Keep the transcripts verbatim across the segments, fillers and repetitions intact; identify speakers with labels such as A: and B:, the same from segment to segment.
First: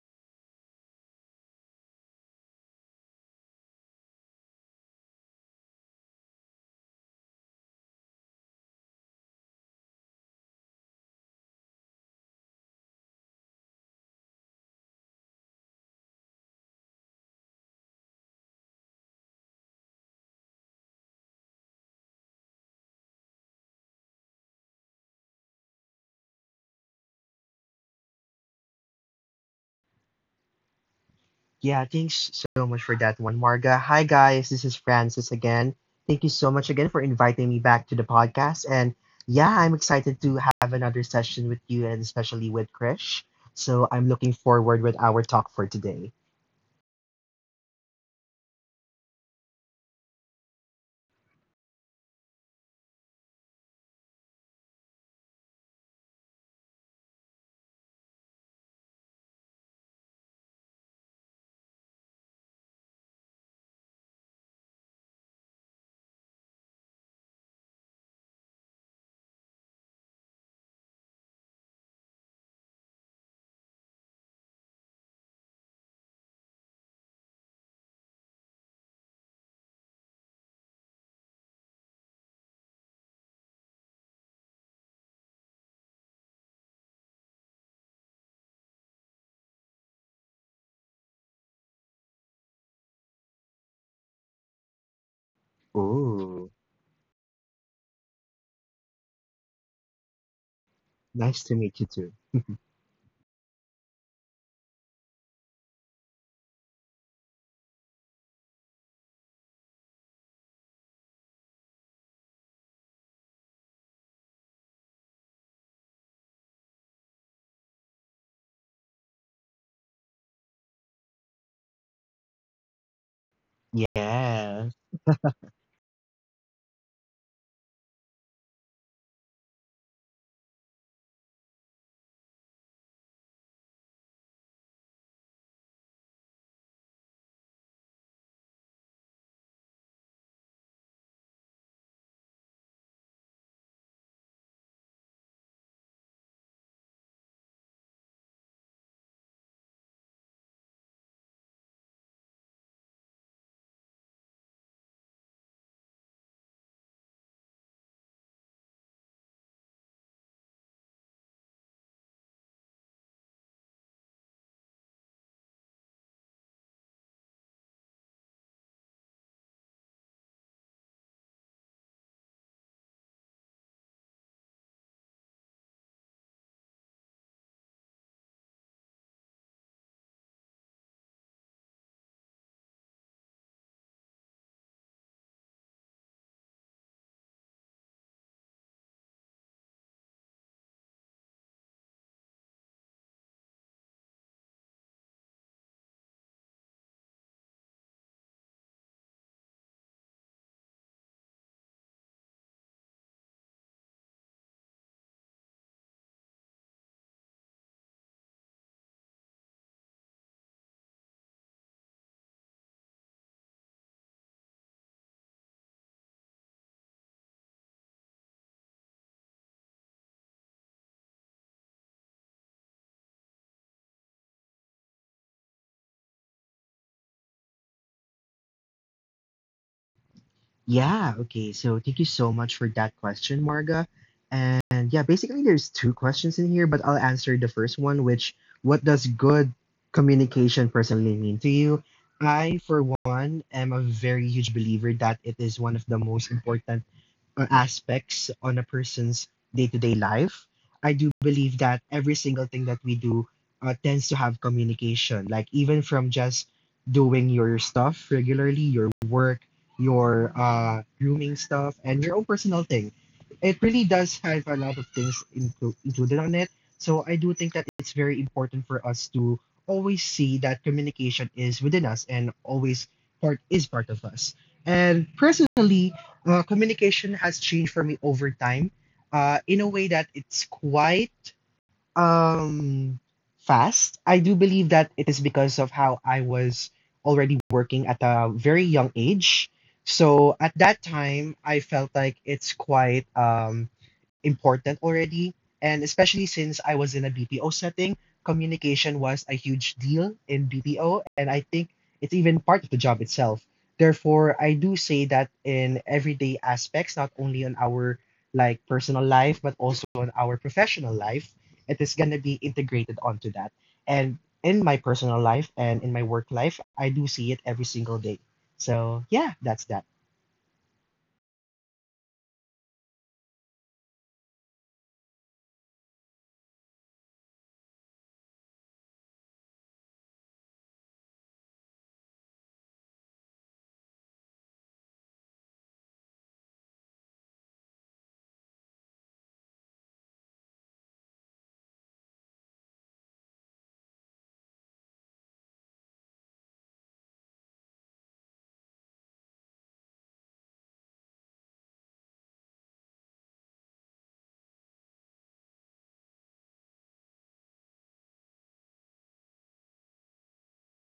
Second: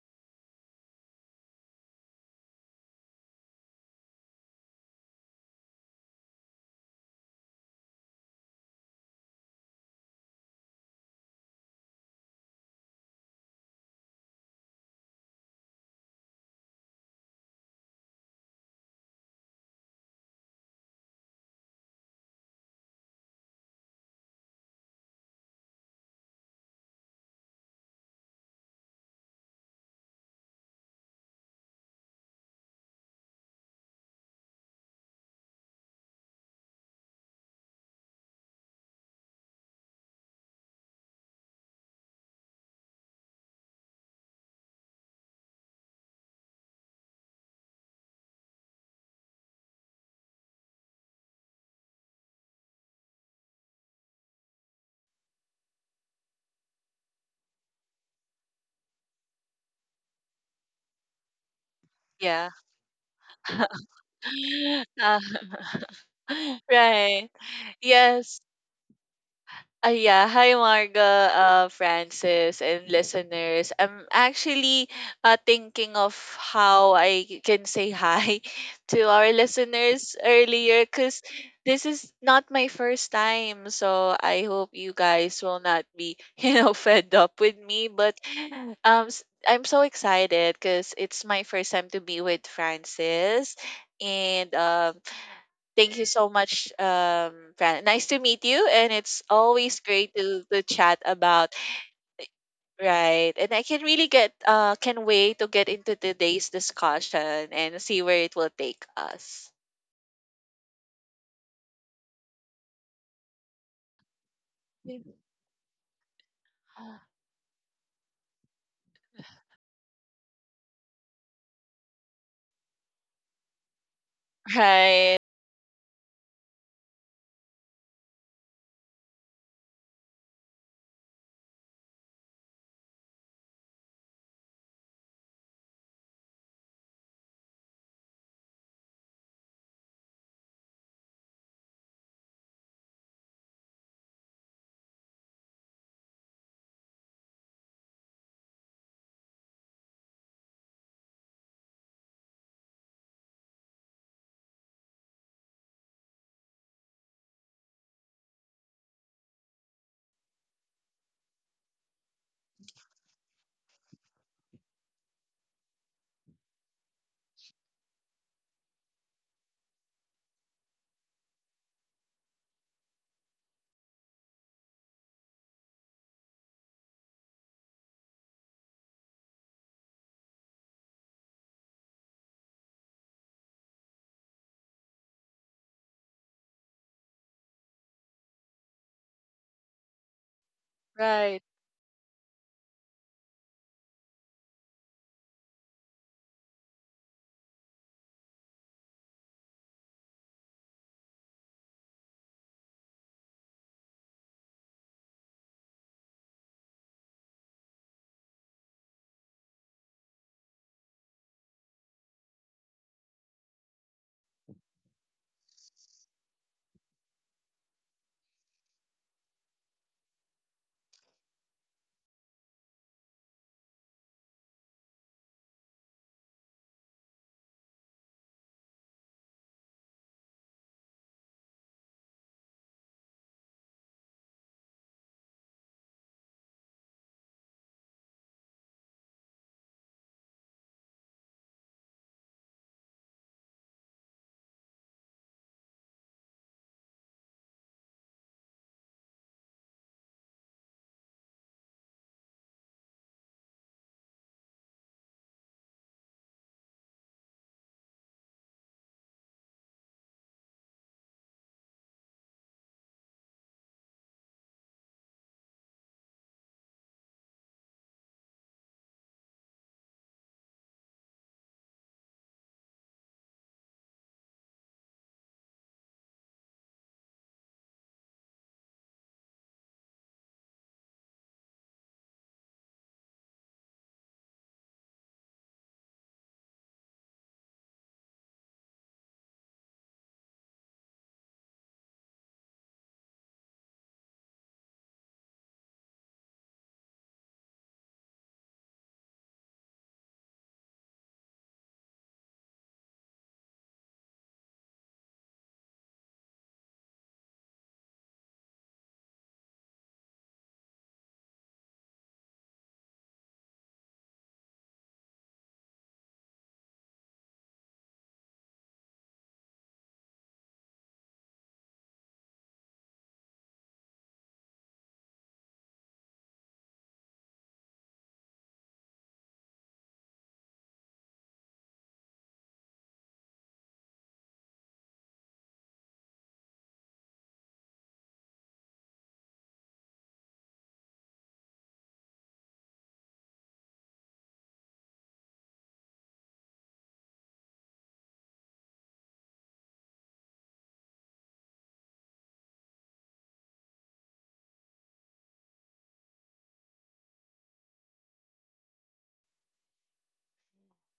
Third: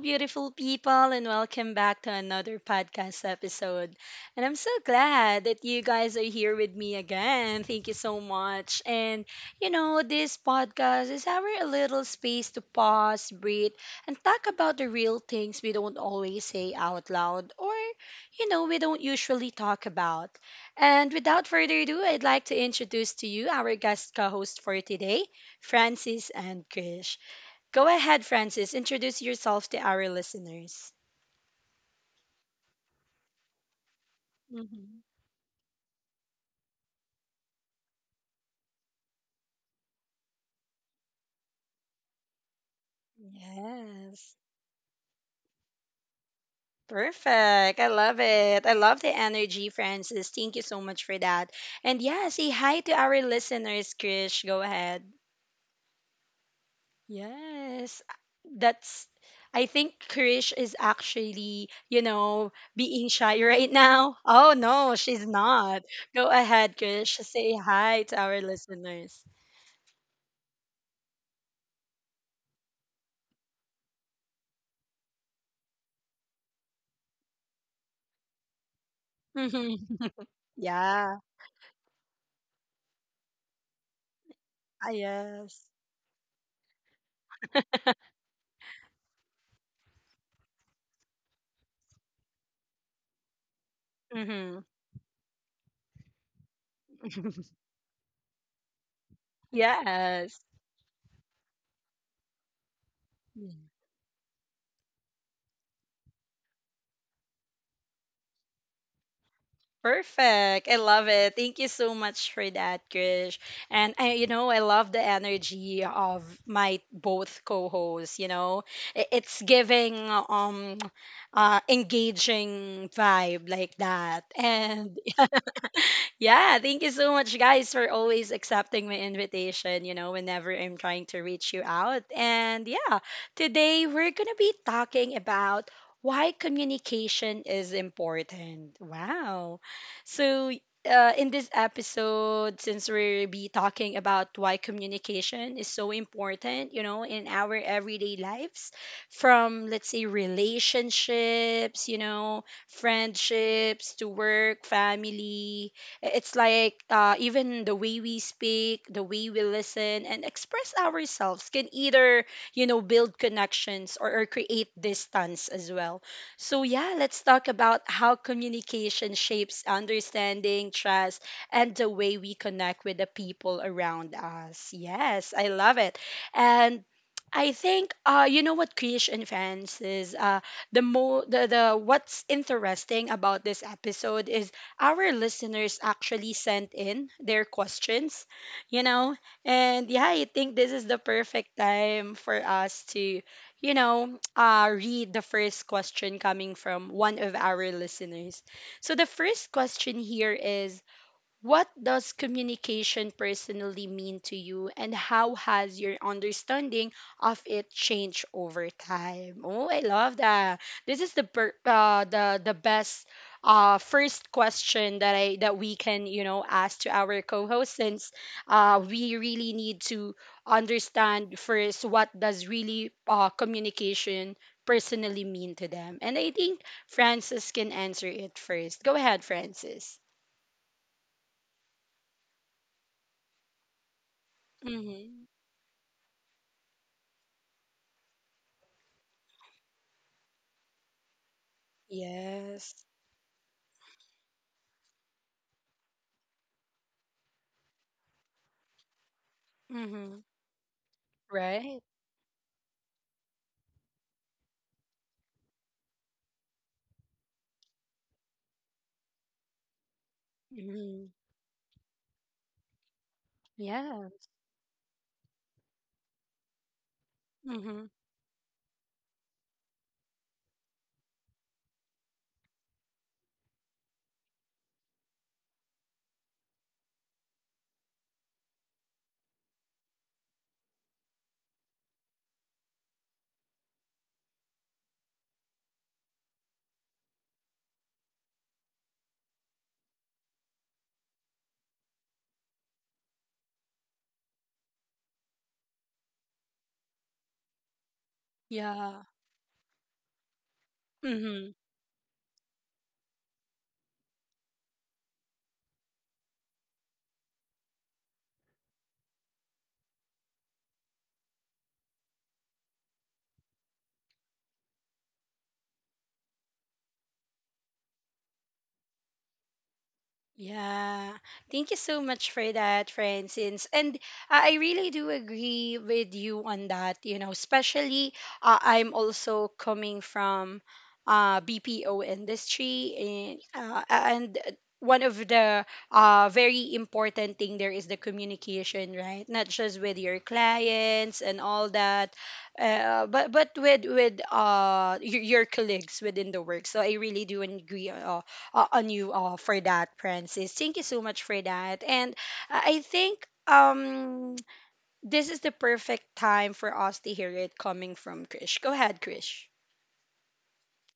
A: beautiful people, and welcome back to another podcast episode. And I'm so glad that you guys are here with me again. Thank you so much. And, you know, this podcast is our little space to pause, breathe, and talk about the real things we don't always say out loud or, you know, we don't usually talk about. And without further ado, I'd like to introduce to you our guest co host for today, Francis and Krish. Go ahead, Francis. Introduce yourself to our listeners.
B: Yeah, thanks so much for that one, Marga. Hi, guys. This is
A: Hmm.
B: Francis again. Thank you so much again for inviting me back to the podcast. And yeah, I'm excited to have another session with you and especially with Krish. So I'm
A: Yes.
B: looking forward with our talk for today.
A: Perfect. I love it. I love the energy, Francis. Thank you so much for that. And yeah, say hi to our listeners, Krish. Go ahead. Yes. That's I think Krish is actually, you know,
C: Yeah.
A: being shy right now. Oh no,
C: Uh,
A: she's not. Go ahead, Krish.
C: right.
A: Say hi to our
C: Yes.
A: listeners.
C: Uh, yeah, hi Marga, uh, Francis, and listeners. I'm actually uh, thinking of how I can say hi to our listeners earlier
A: Yeah.
C: because this is not my first time. So I hope you
A: Ah,
C: guys will
A: yes.
C: not be, you know, fed up with me. But um, s- I'm so excited because it's my first time to be with Francis. And
A: Mm-hmm.
C: um, Thank you so
B: Ooh,
C: much, um, Fran. Nice to meet you, and it's always great
A: Yes.
C: to to chat
B: nice
C: about
B: to meet you too.
C: right. And
A: Mm.
C: I can really get uh can wait to get into today's discussion and see where it will take us.
A: Perfect. I love it. Thank you so much for that, Krish. And I, you know, I love
C: Yeah.
A: the energy of my both co-hosts, you know. I- It's giving um uh engaging vibe like that.
B: Yeah.
A: And
C: Right,
A: yeah, thank you so much, guys, for always accepting my invitation, you know, whenever I'm trying to reach you out. And yeah, today we're going to be talking about why communication is important. Wow. So, uh, in this episode, since we'll be talking about why communication is so important, you know, in our everyday lives, from let's say relationships, you know, friendships to work, family, it's like uh, even the way we speak, the way we listen and express ourselves can either, you know, build connections or, or create distance as well. So, yeah, let's talk about how communication shapes understanding, trust, and the way we connect with the people around us. Yes, I love it. And I think uh you know what creation fans is uh the mo the, the what's interesting about this episode is our listeners actually sent in their questions, you know? And yeah, I think this is the
C: right.
A: perfect time for us to, you know, uh read the first question coming from one of our listeners. So the first question here is, what does communication personally mean to you, and how has your understanding of it changed over time? Oh, I love that. This is the per- uh, the the best uh, first question that I that we can, you know, ask to our co-host, since uh, we really need to understand first what does really uh, communication personally mean to them, and I think Francis can answer it first. Go ahead, Francis.
B: Yeah, okay. So thank you so much for that question, Marga. And yeah, basically there's two questions in here, but I'll answer the first one, which what does good communication personally mean to you? I,
A: Yes.
B: for one, am a very huge believer that it is one of the most important or aspects on a person's day-to-day
A: Mm-hmm.
B: life. I do believe
A: Right?
B: that every single thing that we do uh, tends to have communication. Like even from just doing your stuff regularly, your work, your uh,
A: Mm-hmm.
B: grooming stuff, and your own personal thing, it really
A: Yeah.
B: does have a lot of things inclu- included on it. So I do think that
A: Mm-hmm.
B: it's very important for us to always see that communication is within us and always part is part of us. And personally, uh, communication has changed for me over time uh, in a way that it's quite um, fast. I do believe that it is because of how I was already working at a very young age. So at that time, I felt like it's quite um, important already. And especially since I was in a B P O setting, communication
A: Yeah.
B: was a huge deal in B P O. And I
A: Mm-hmm.
B: think it's even part of the job itself. Therefore, I do say that in everyday aspects, not only on our like personal life, but also on our professional life, it is gonna be integrated onto that. And in my personal life and in my work life, I do see it every single day. So yeah, that's that.
A: Yeah. Thank you so much for that, Francis. And I I really do agree with you on that, you know, especially uh, I'm also coming from uh B P O industry and uh, and one of the uh, very important thing there is the communication, right? Not just with your clients and all that, uh, but but with with uh your, your colleagues within the work. So I really do agree uh, uh, on you all for that, Francis. Thank you so much for that. And I I think um this is the perfect time for us to hear it coming from Krish. Go ahead, Krish.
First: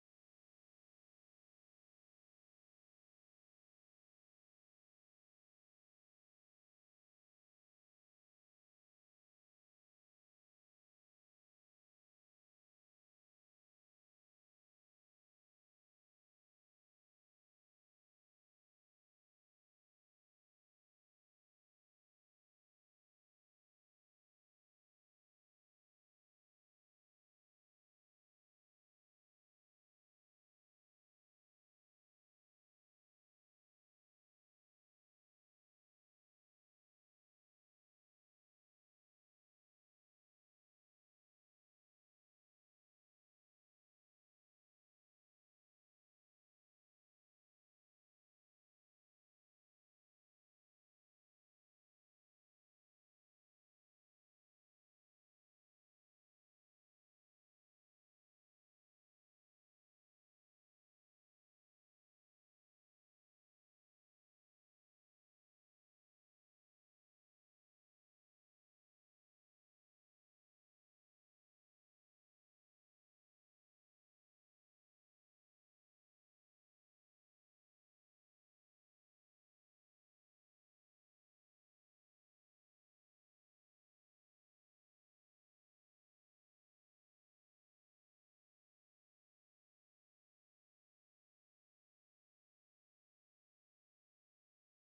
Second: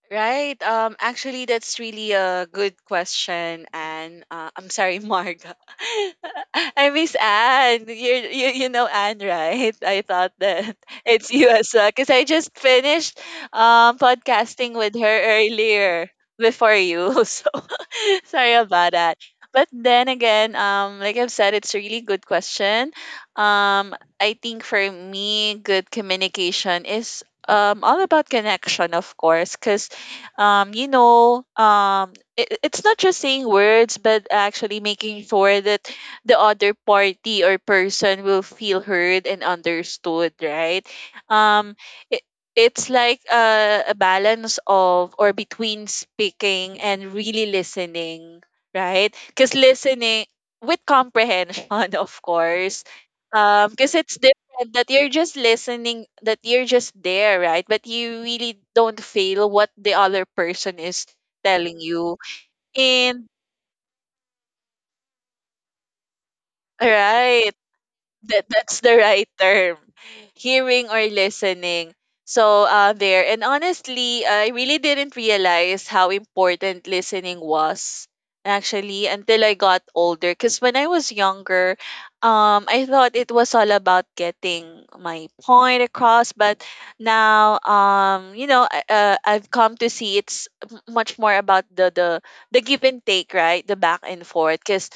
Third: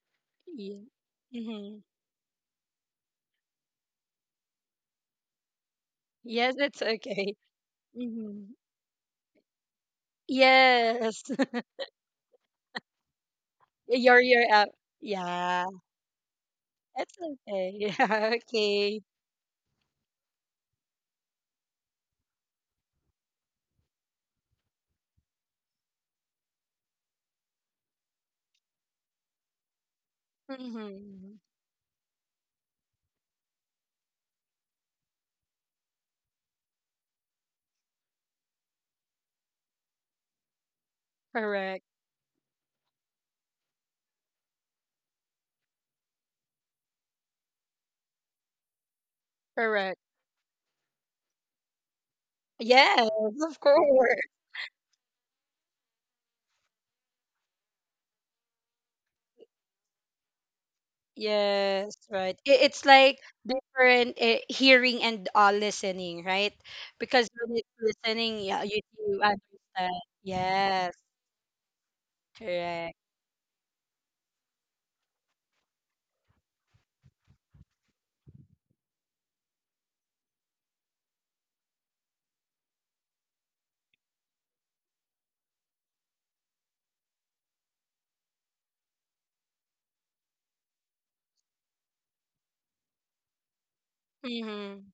C: Right.
A: Yeah.
C: Um. Actually,
A: Hmm.
C: that's really a good question, and uh, I'm sorry, Marga.
A: Yes, it's
C: I miss
A: okay.
C: Anne. You you
A: Hmm.
C: you know Anne, right? I thought that
A: Yes.
C: it's you as well, because I just finished um
A: you're you're up.
C: podcasting with her
A: Yeah,
C: earlier before
A: it's
C: you. So
A: okay. Yeah,
C: Sorry about
A: okay.
C: that. But then again, um, like I've said, it's a really good question. Um, I think for me, good communication is um, all about connection, of course, because um, you know,
A: Hmm.
C: um, it, it's not just saying words, but actually making sure that the other party or person will feel heard and understood, right? Um,
A: Correct.
C: it, it's like a, a balance of or between speaking and really listening, right? Because
A: Correct.
C: listening with comprehension, of course,
A: Yes,
C: um,
A: of
C: because it's
A: course.
C: different that you're just listening, that you're just there, right? But you really don't feel what the other person is telling
A: Yes,
C: you.
A: right. I- It's
C: And
A: like different uh, hearing and uh, listening, right? Because
C: right.
A: when it's
C: that
A: listening, yeah,
C: that's
A: you
C: the right
A: do
C: term,
A: understand.
C: hearing or
A: Yes,
C: listening. So uh
A: correct.
C: there. And honestly, I really didn't realize how important listening was actually until I got older, because when I was younger, um I thought it was all about getting my point across. But now, um you know I- uh, I've come to see it's m- much more about the the the give and take, right? The back and forth,
A: Mm-hmm.
C: because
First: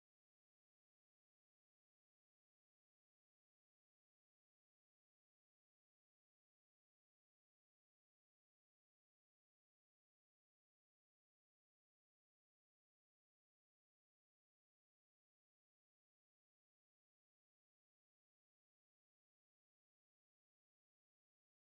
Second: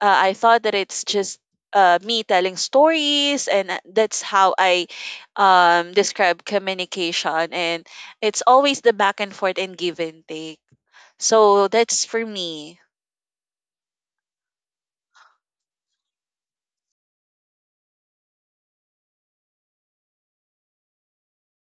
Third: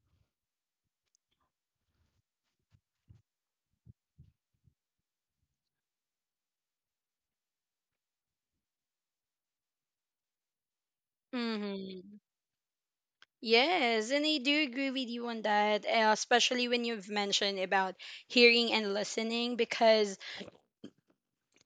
C: uh, I thought that it's just uh, me telling stories, and uh, that's how I um, describe communication. And it's always the back and forth and give and take. So that's
A: Mm-hmm.
C: for me.
A: Yes, and I do agree with you on that, uh, especially when you've mentioned about hearing and listening, because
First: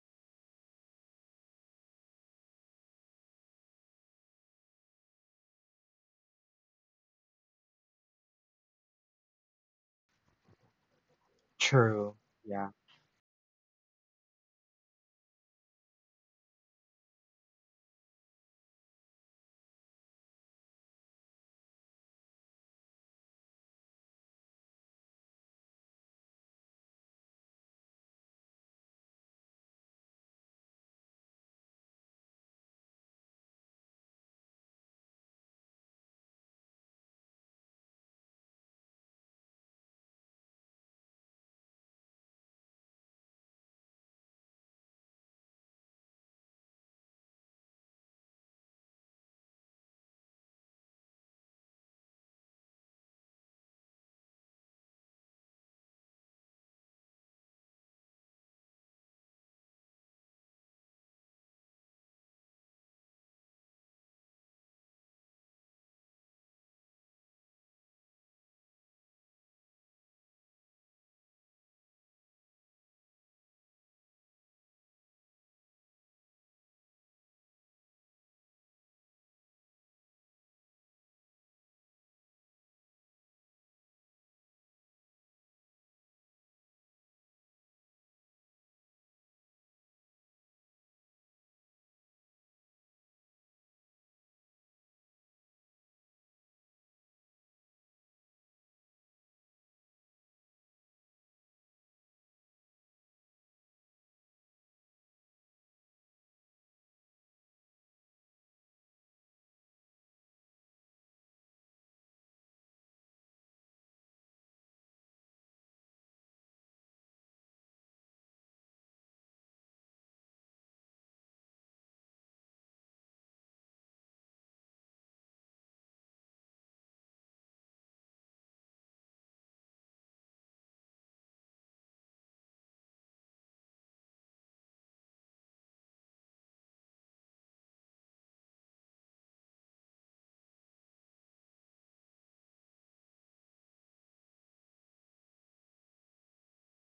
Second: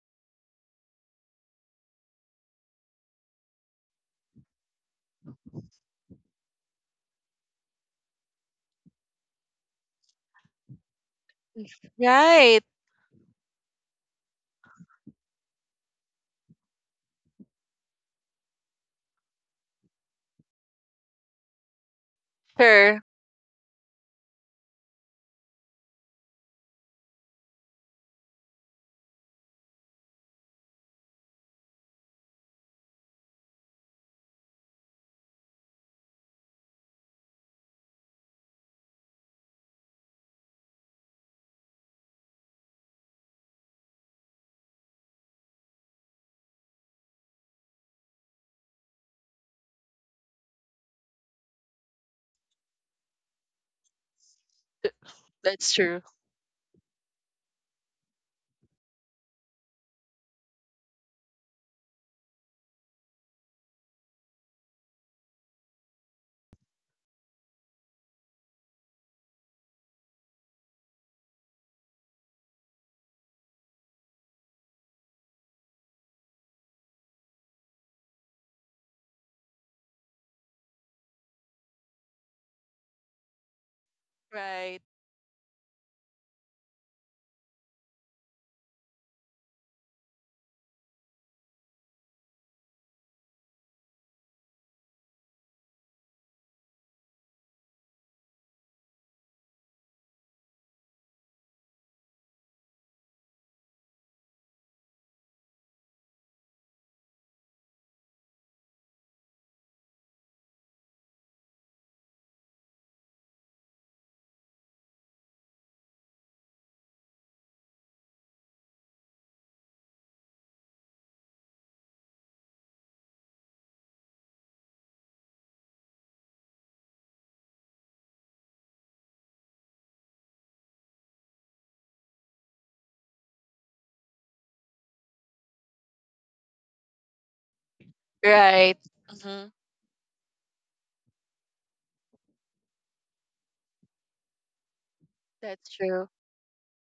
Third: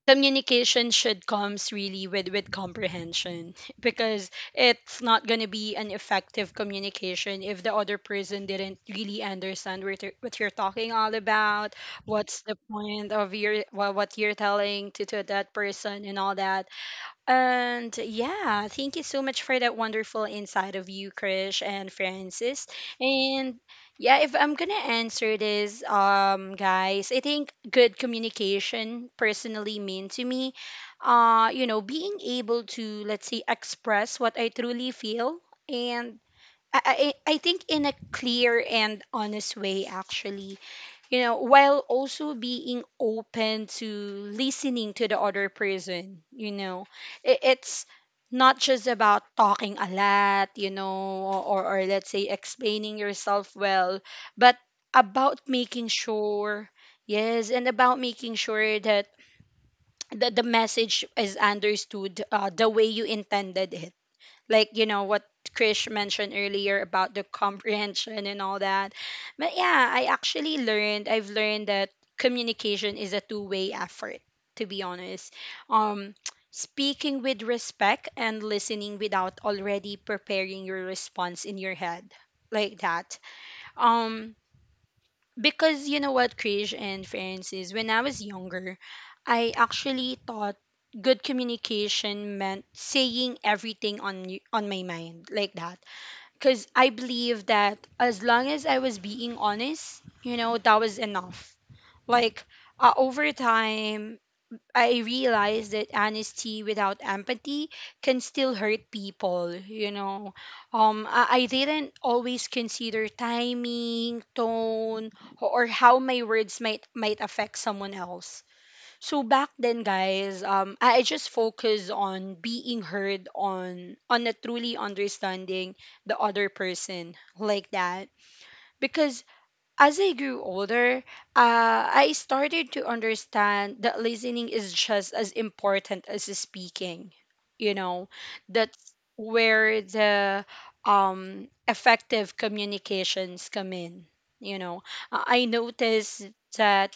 A: communication should comes really with with comprehension, because it's not going to be an effective communication if the other person didn't really understand what you're, what you're talking all about.
B: True.
A: What's the
C: Right.
B: Yeah.
A: point of your, well, what you're telling to, to that person and all that. And yeah, thank you so much for that wonderful insight of you, Krish and Francis.
C: Sure.
A: And yeah, if I'm gonna answer this, um, guys, I think good communication personally mean to me, uh, you know, being able to, let's say, express what I truly feel, and I I, I I think in a clear and honest way, actually, you know, while also being open to listening to the other person, you know, I- it's not just about talking a lot, you know, or, or let's say explaining yourself well, but about
C: That's
A: making
C: true.
A: sure, yes, and about making sure that the, the message is understood uh, the way you intended it, like, you know what Krish mentioned earlier about the comprehension and all that. But yeah, I actually learned I've learned that communication is a two-way effort, to be honest. Um, speaking with respect and listening without already preparing your response in your head like that. Um,
C: Right.
A: because you know what, Krish and Francis, when I was younger, I actually thought good communication meant saying everything on y- on my mind like that. Because I believe that as long as I was being honest, you know, that was enough. Like uh, over time, I realized that honesty without empathy can still hurt people, you know. Um, I, I didn't always consider timing, tone, or how my words might might affect someone else. So back then, guys, um, I I just focused on being heard, on on a truly understanding the other person, like that, because as I grew older, uh, I started to understand that listening is just as important as speaking. You know, that's
C: Right. Hmm.
A: where the um, effective communications come in. You know, I I
C: That's true.
A: noticed that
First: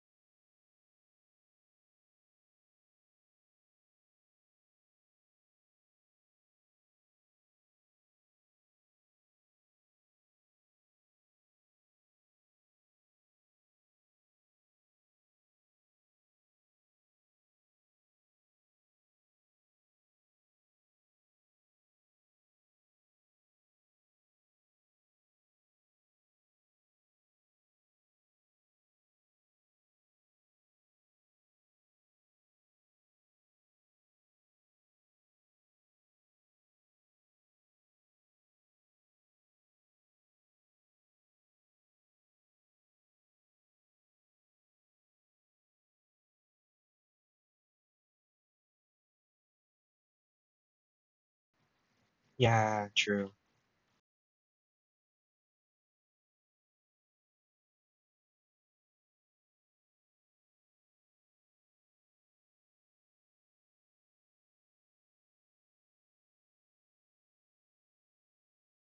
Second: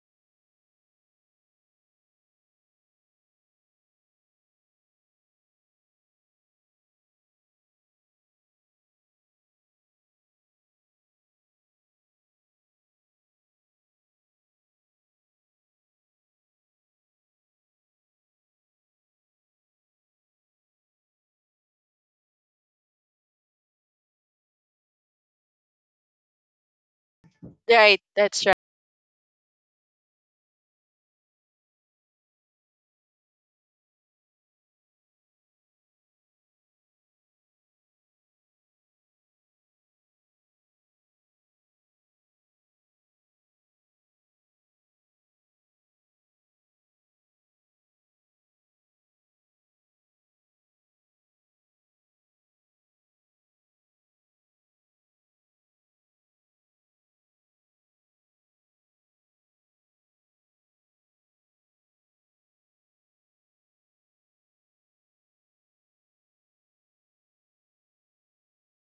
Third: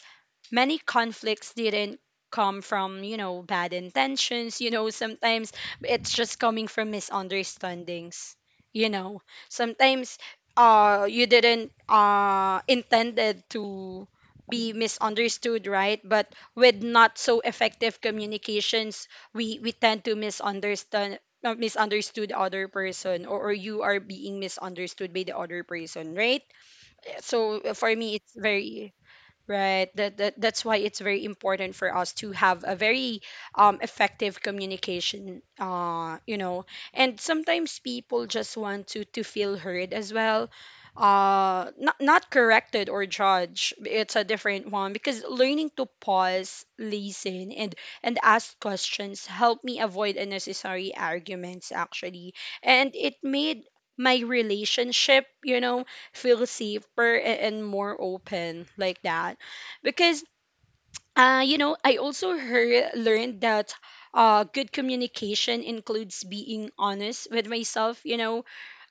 A: many conflicts didn't come from, you know, bad intentions. You know, sometimes it's just coming from misunderstandings. You know, sometimes uh, you didn't uh, intended to be misunderstood, right? But with not so effective communications, we we tend to misunderstand, uh, misunderstood other person, or, or you are being misunderstood by the other person, right? So
C: Right,
A: for me it's
C: that's right.
A: very, right. That, that that's why it's very important for us to have a very um, effective communication. Uh, you know, and sometimes people just want to to feel heard as well. Uh, not not corrected or judged. It's a different one, because learning to pause, listen, and and ask questions helped me avoid unnecessary arguments, actually,
B: Yeah.
A: and it
B: True.
A: made my relationship, you know, feel safer a- and more open like that, because uh, you know, i also heard, learned that uh, good communication includes being honest with myself, you know.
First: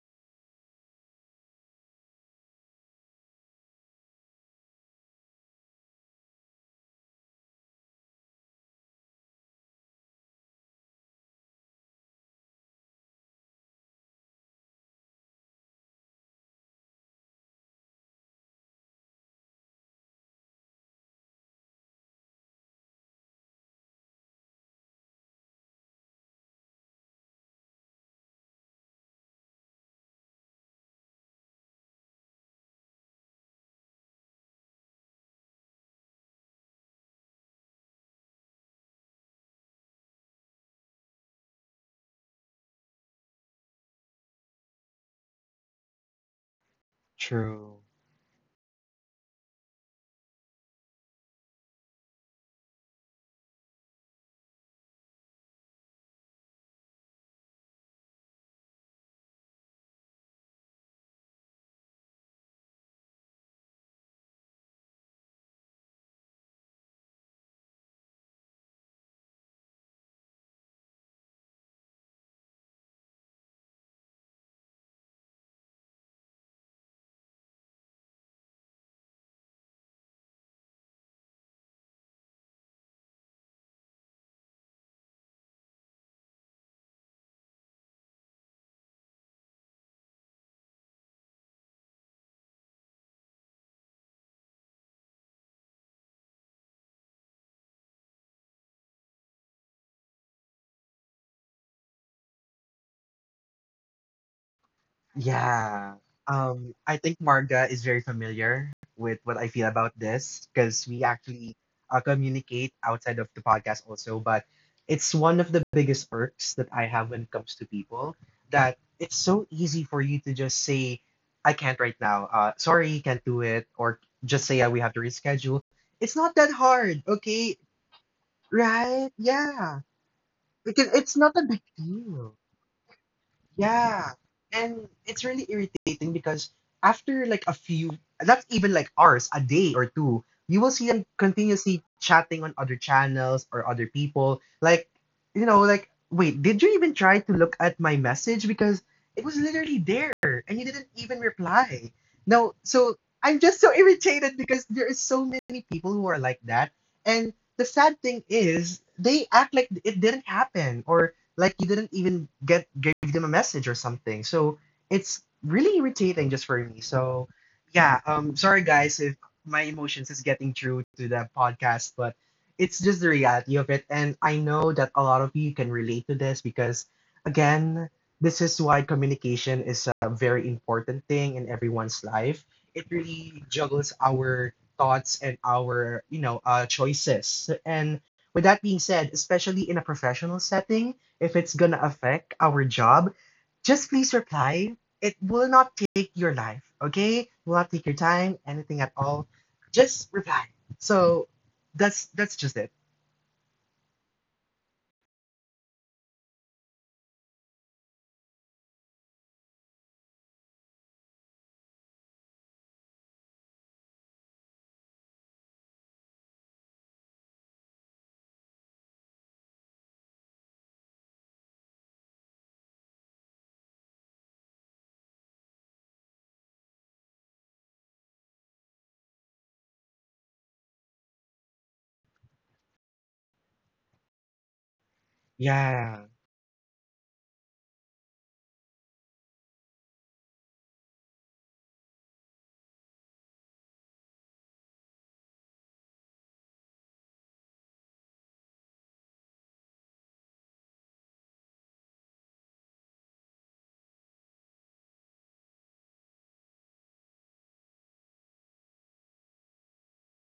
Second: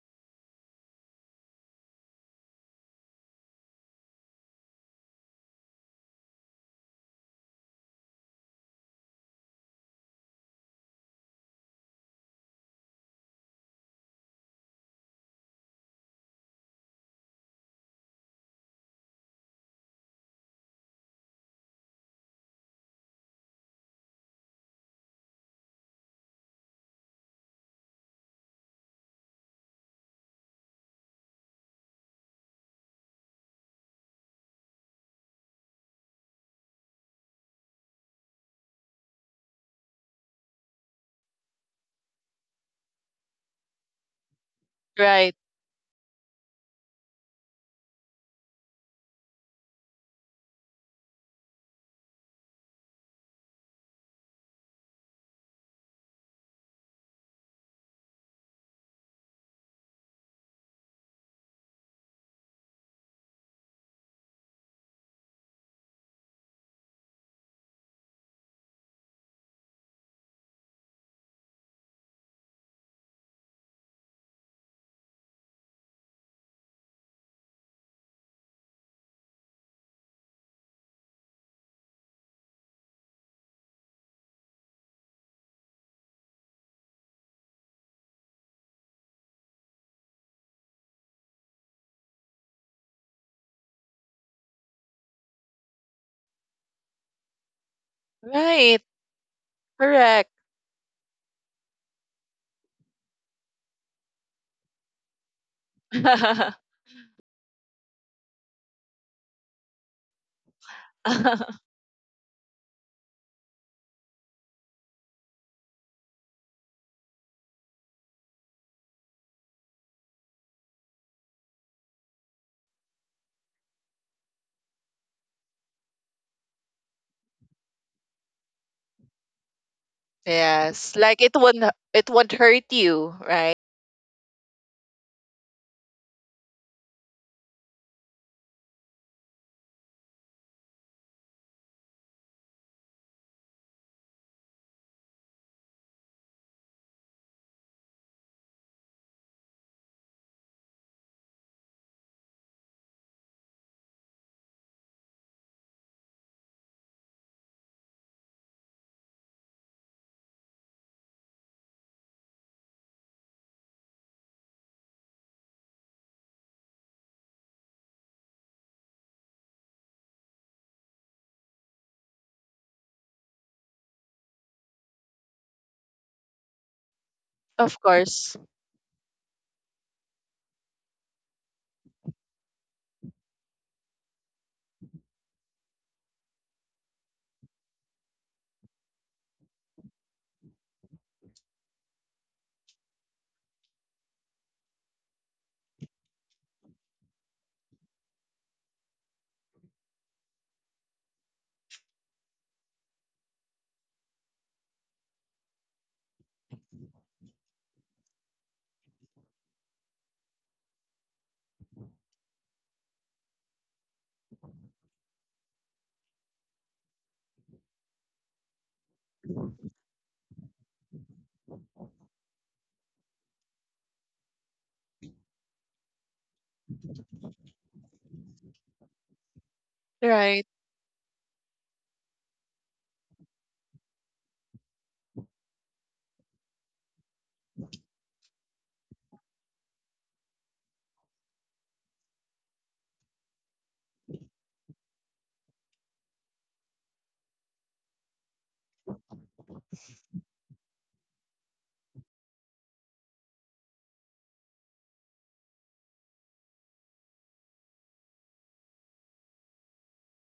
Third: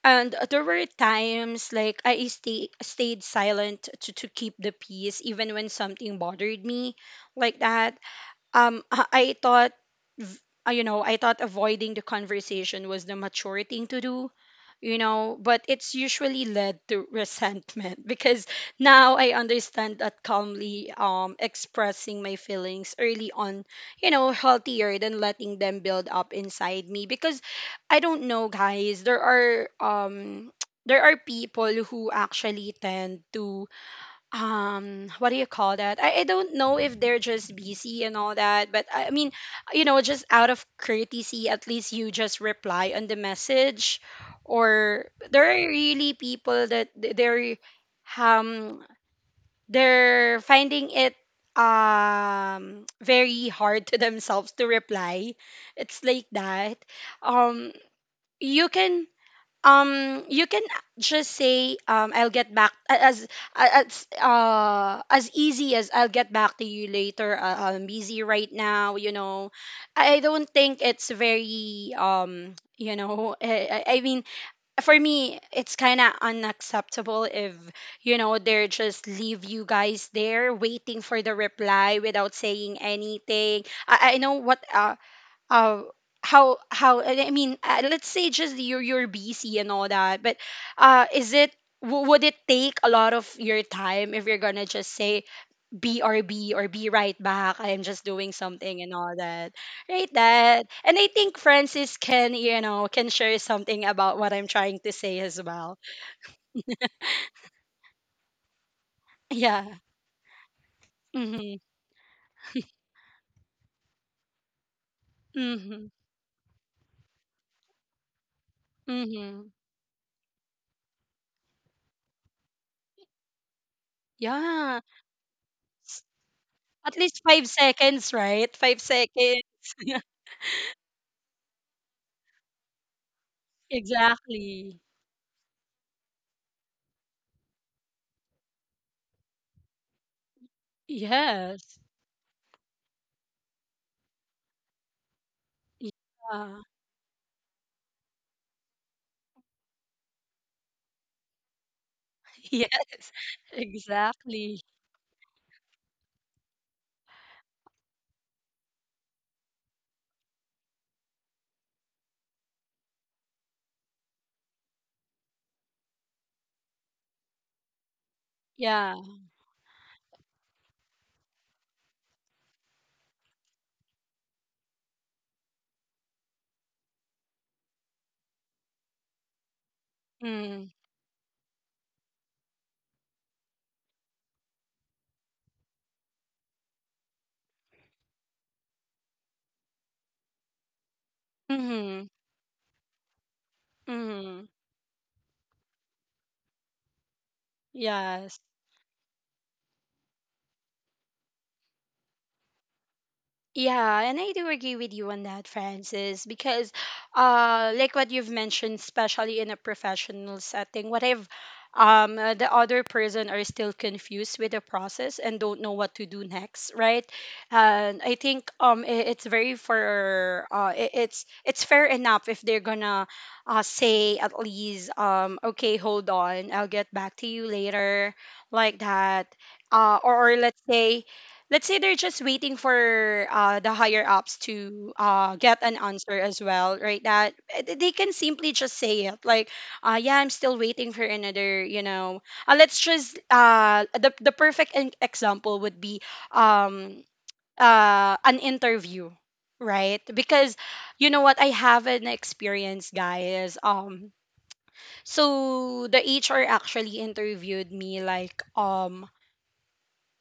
A: And there were times like i stay, stayed silent to, to keep the peace even when something bothered me, like that. Um, i, I thought v- uh, you know, I thought avoiding the conversation was the mature thing to do, you know, but it's usually led to resentment. Because now I understand that calmly um, expressing my feelings early on, you know, healthier than letting them build up inside me. Because I don't know, guys, there are um, there are people who actually tend to, um, what do you call that, I, I don't know if they're just busy and all that, but I mean, you know, just out of courtesy, at least you just reply on the message. Or
C: Right.
A: there are really people that th- they're
B: True.
A: um they're finding it um, very hard to themselves to reply, it's like that. Um you can um you can just say, um, I'll get back, as as uh as easy as, I'll get back to you later, uh, I'm busy right now, you know. I don't think it's very, um, you know, i, I I mean, for me it's kind of unacceptable if, you know, they're just leave you guys there waiting for the reply without saying anything. i, I know what uh uh how how I mean uh, Let's say just you're you're busy and all that, but uh is it, w- would it take a lot of your time if you're gonna just say, brb, or be right back, I'm just doing
C: Right.
A: something and all that, right?
C: Correct.
A: That, and I think Francis can, you know, can share something about what I'm trying to say as well.
B: Yeah. Um, I think Marga is very familiar with what I feel
A: Yeah.
B: about this because we actually
A: Mm-hmm.
B: uh, communicate outside of the podcast also. But it's one of the
A: Hmm.
B: biggest perks that I have when it comes to people that it's so
A: Hmm.
B: easy for you to just say, I can't right now. Uh, sorry, can't do it. Or just say, yeah, we
A: Yeah.
B: have to reschedule.
A: S-
B: It's not that hard,
A: at least five
B: okay?
A: seconds right? five
B: Right?
A: seconds
B: Yeah. Because
C: Yes.
B: it's
C: Like it
B: not a
C: will
B: big
C: not, it won't
B: deal.
C: hurt you, right?
B: Yeah.
A: Exactly.
B: And it's really irritating because after like a few, not even like hours, a day or two, you will see them continuously
A: Yes.
B: chatting on other channels or other people. Like, you know, like, wait, did
A: Yeah.
B: you even try to look at my message? Because it was literally there and you didn't even reply. No, so
A: Yes.
B: I'm just so irritated
A: Exactly.
B: because there is so many people who are like that. And the sad thing is, they act like it didn't happen or like you didn't even get gave them a message or something. So it's really irritating just for me. So yeah, um sorry
A: Yeah.
B: guys if my emotions is getting through to the podcast, but it's just the reality of it. And I know that a lot of you can relate to this because
C: Of
B: again,
C: course.
B: this is why communication is a very
A: Mm.
B: important thing in everyone's life. It really juggles our thoughts and our, you know, uh, choices. And with that being said, especially in a professional setting, if it's gonna
A: Mhm.
B: affect our job, just please
A: Mhm.
B: reply. It will not take your life, okay? Will not take your time,
A: Yes.
B: anything at all. Just reply. So that's that's just it.
A: Yeah, and I do agree with you on that, Francis, because uh like what you've mentioned, especially in a professional setting, what if um uh, the other person are still confused with the process and don't know what to do next, right? And I think, um, i- it's very for uh i- it's it's fair enough if they're gonna uh say at least, um, okay, hold on, I'll get back to you later, like that. Uh or,
C: Right.
A: or let's say let's say they're just waiting for uh, the higher ups to uh, get an
B: Yeah,
A: answer as well, right? That uh, th- they can simply just say it like uh, yeah, I'm still waiting for another you know uh, let's just uh, the, The perfect en- example would be um, uh, an interview, right? Because you know what, I have an experience, guys. Um so the HR actually interviewed me like um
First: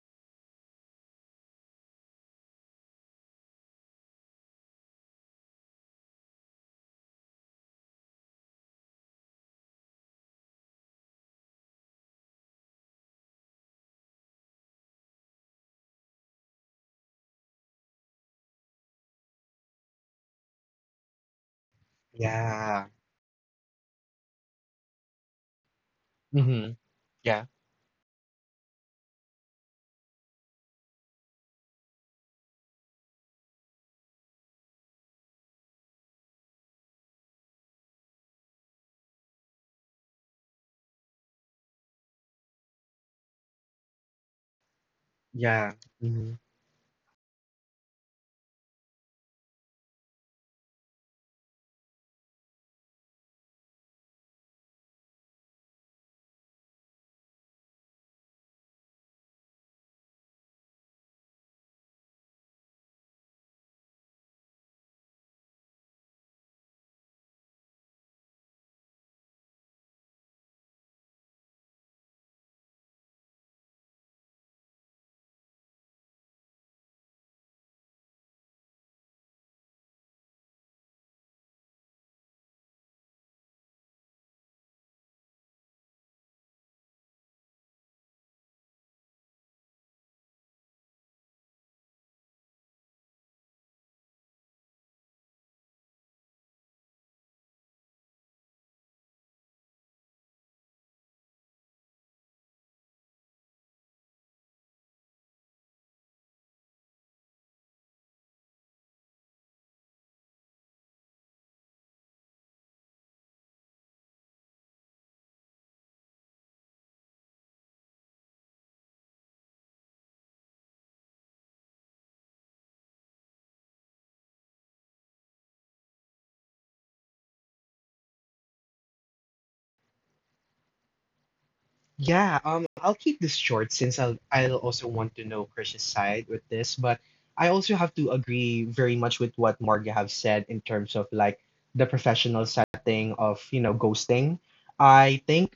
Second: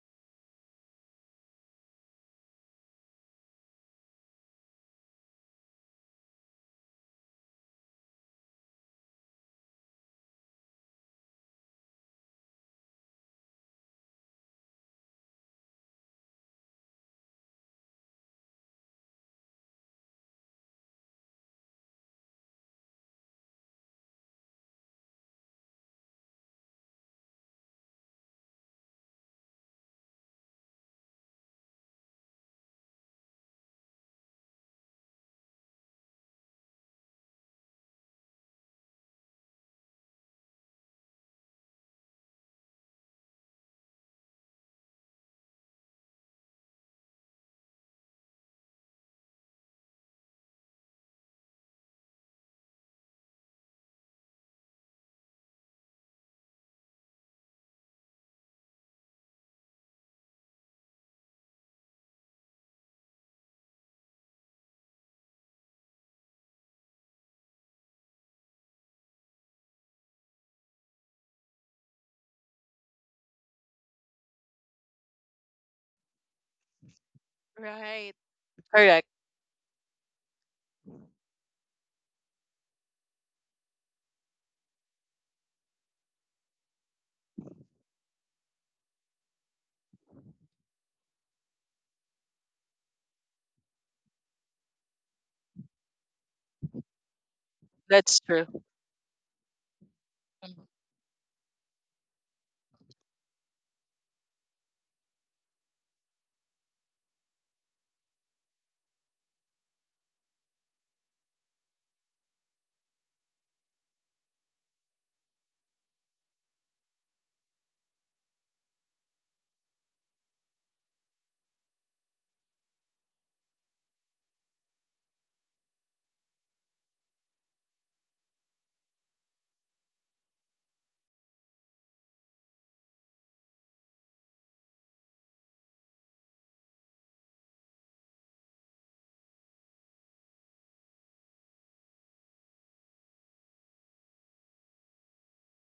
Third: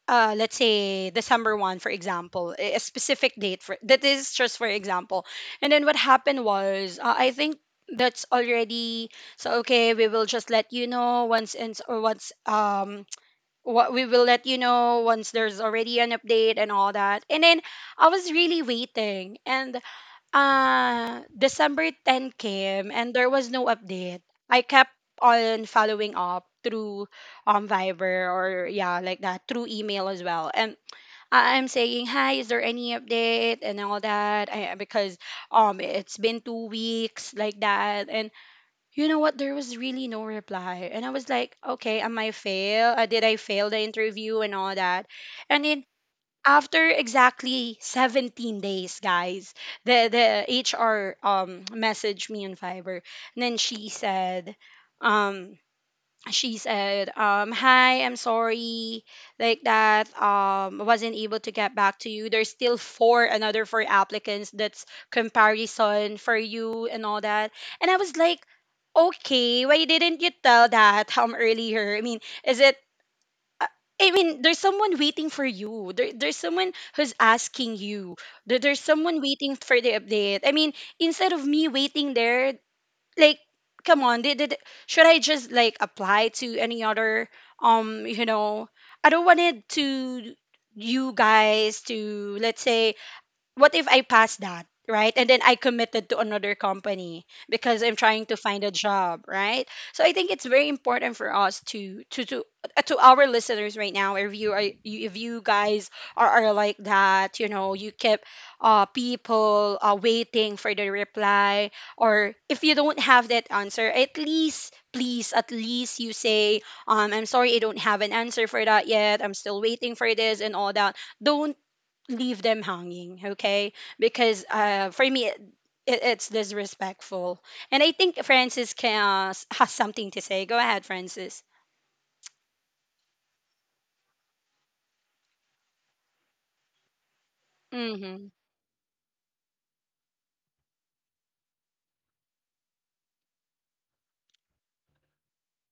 A: uh, let's say December one, for example. A a specific date for that is just for example. And then what happened was, uh, I think that's already, so okay, we will just let you know once and or once um what we will let you know once there's already an update and all that. And then I was really waiting, and uh, December ten
B: yeah.
A: came, and there was no update. I kept on following up
B: Mm-hmm.
A: through
B: Yeah,
A: um Viber or, yeah, like that, through email as well. And I- I'm saying, "Hi, is there any update?" and all that. I, because um it's been two weeks like that. And you know what? There was really no reply. And I was like, "Okay, am I fail? Uh, did I fail the interview and all that?"
B: yeah.
A: And then
B: Mm-hmm.
A: after exactly seventeen days, guys, the the H R um messaged me on Fiverr. And then she said, um, she said, um, "Hi, I'm sorry," like that. Um, I wasn't able to get back to you. There's still four another four applicants that's comparison for you and all that. And I was like, okay, why didn't you tell that um earlier? I mean, is it, I I mean, there's someone waiting for you. There, there's someone who's asking you.
C: Right.
A: There, there's
C: Correct.
A: someone waiting for the update. I mean, instead of me waiting there, like, come on, did, did, should I just like apply to any other, um, you know, I don't want it to, you guys, to, let's say, what if I pass that, right? And then I committed to another company because I'm trying
C: That's
A: to
C: true.
A: find a job, right? So I think it's very
C: Mhm.
A: important for us to to to uh, to our listeners right now. If you are you- if you guys are, are like that, you know, you keep uh people uh, waiting for the reply, or if you don't have that answer, at least, please, at least you say, um, I'm sorry, I don't have an answer for that yet, I'm still waiting for this and all that. Don't leave them hanging, okay? Because uh, for me, it, it's disrespectful. And I think Francis can, has something to say. Go ahead, Francis.
B: Yeah, um, I'll keep this short since I'll I'll also want to know Krish's side with this, but I also have to
A: Mm-hmm.
B: agree very much with what Marga have said in terms of like the professional setting of, you know, ghosting. I think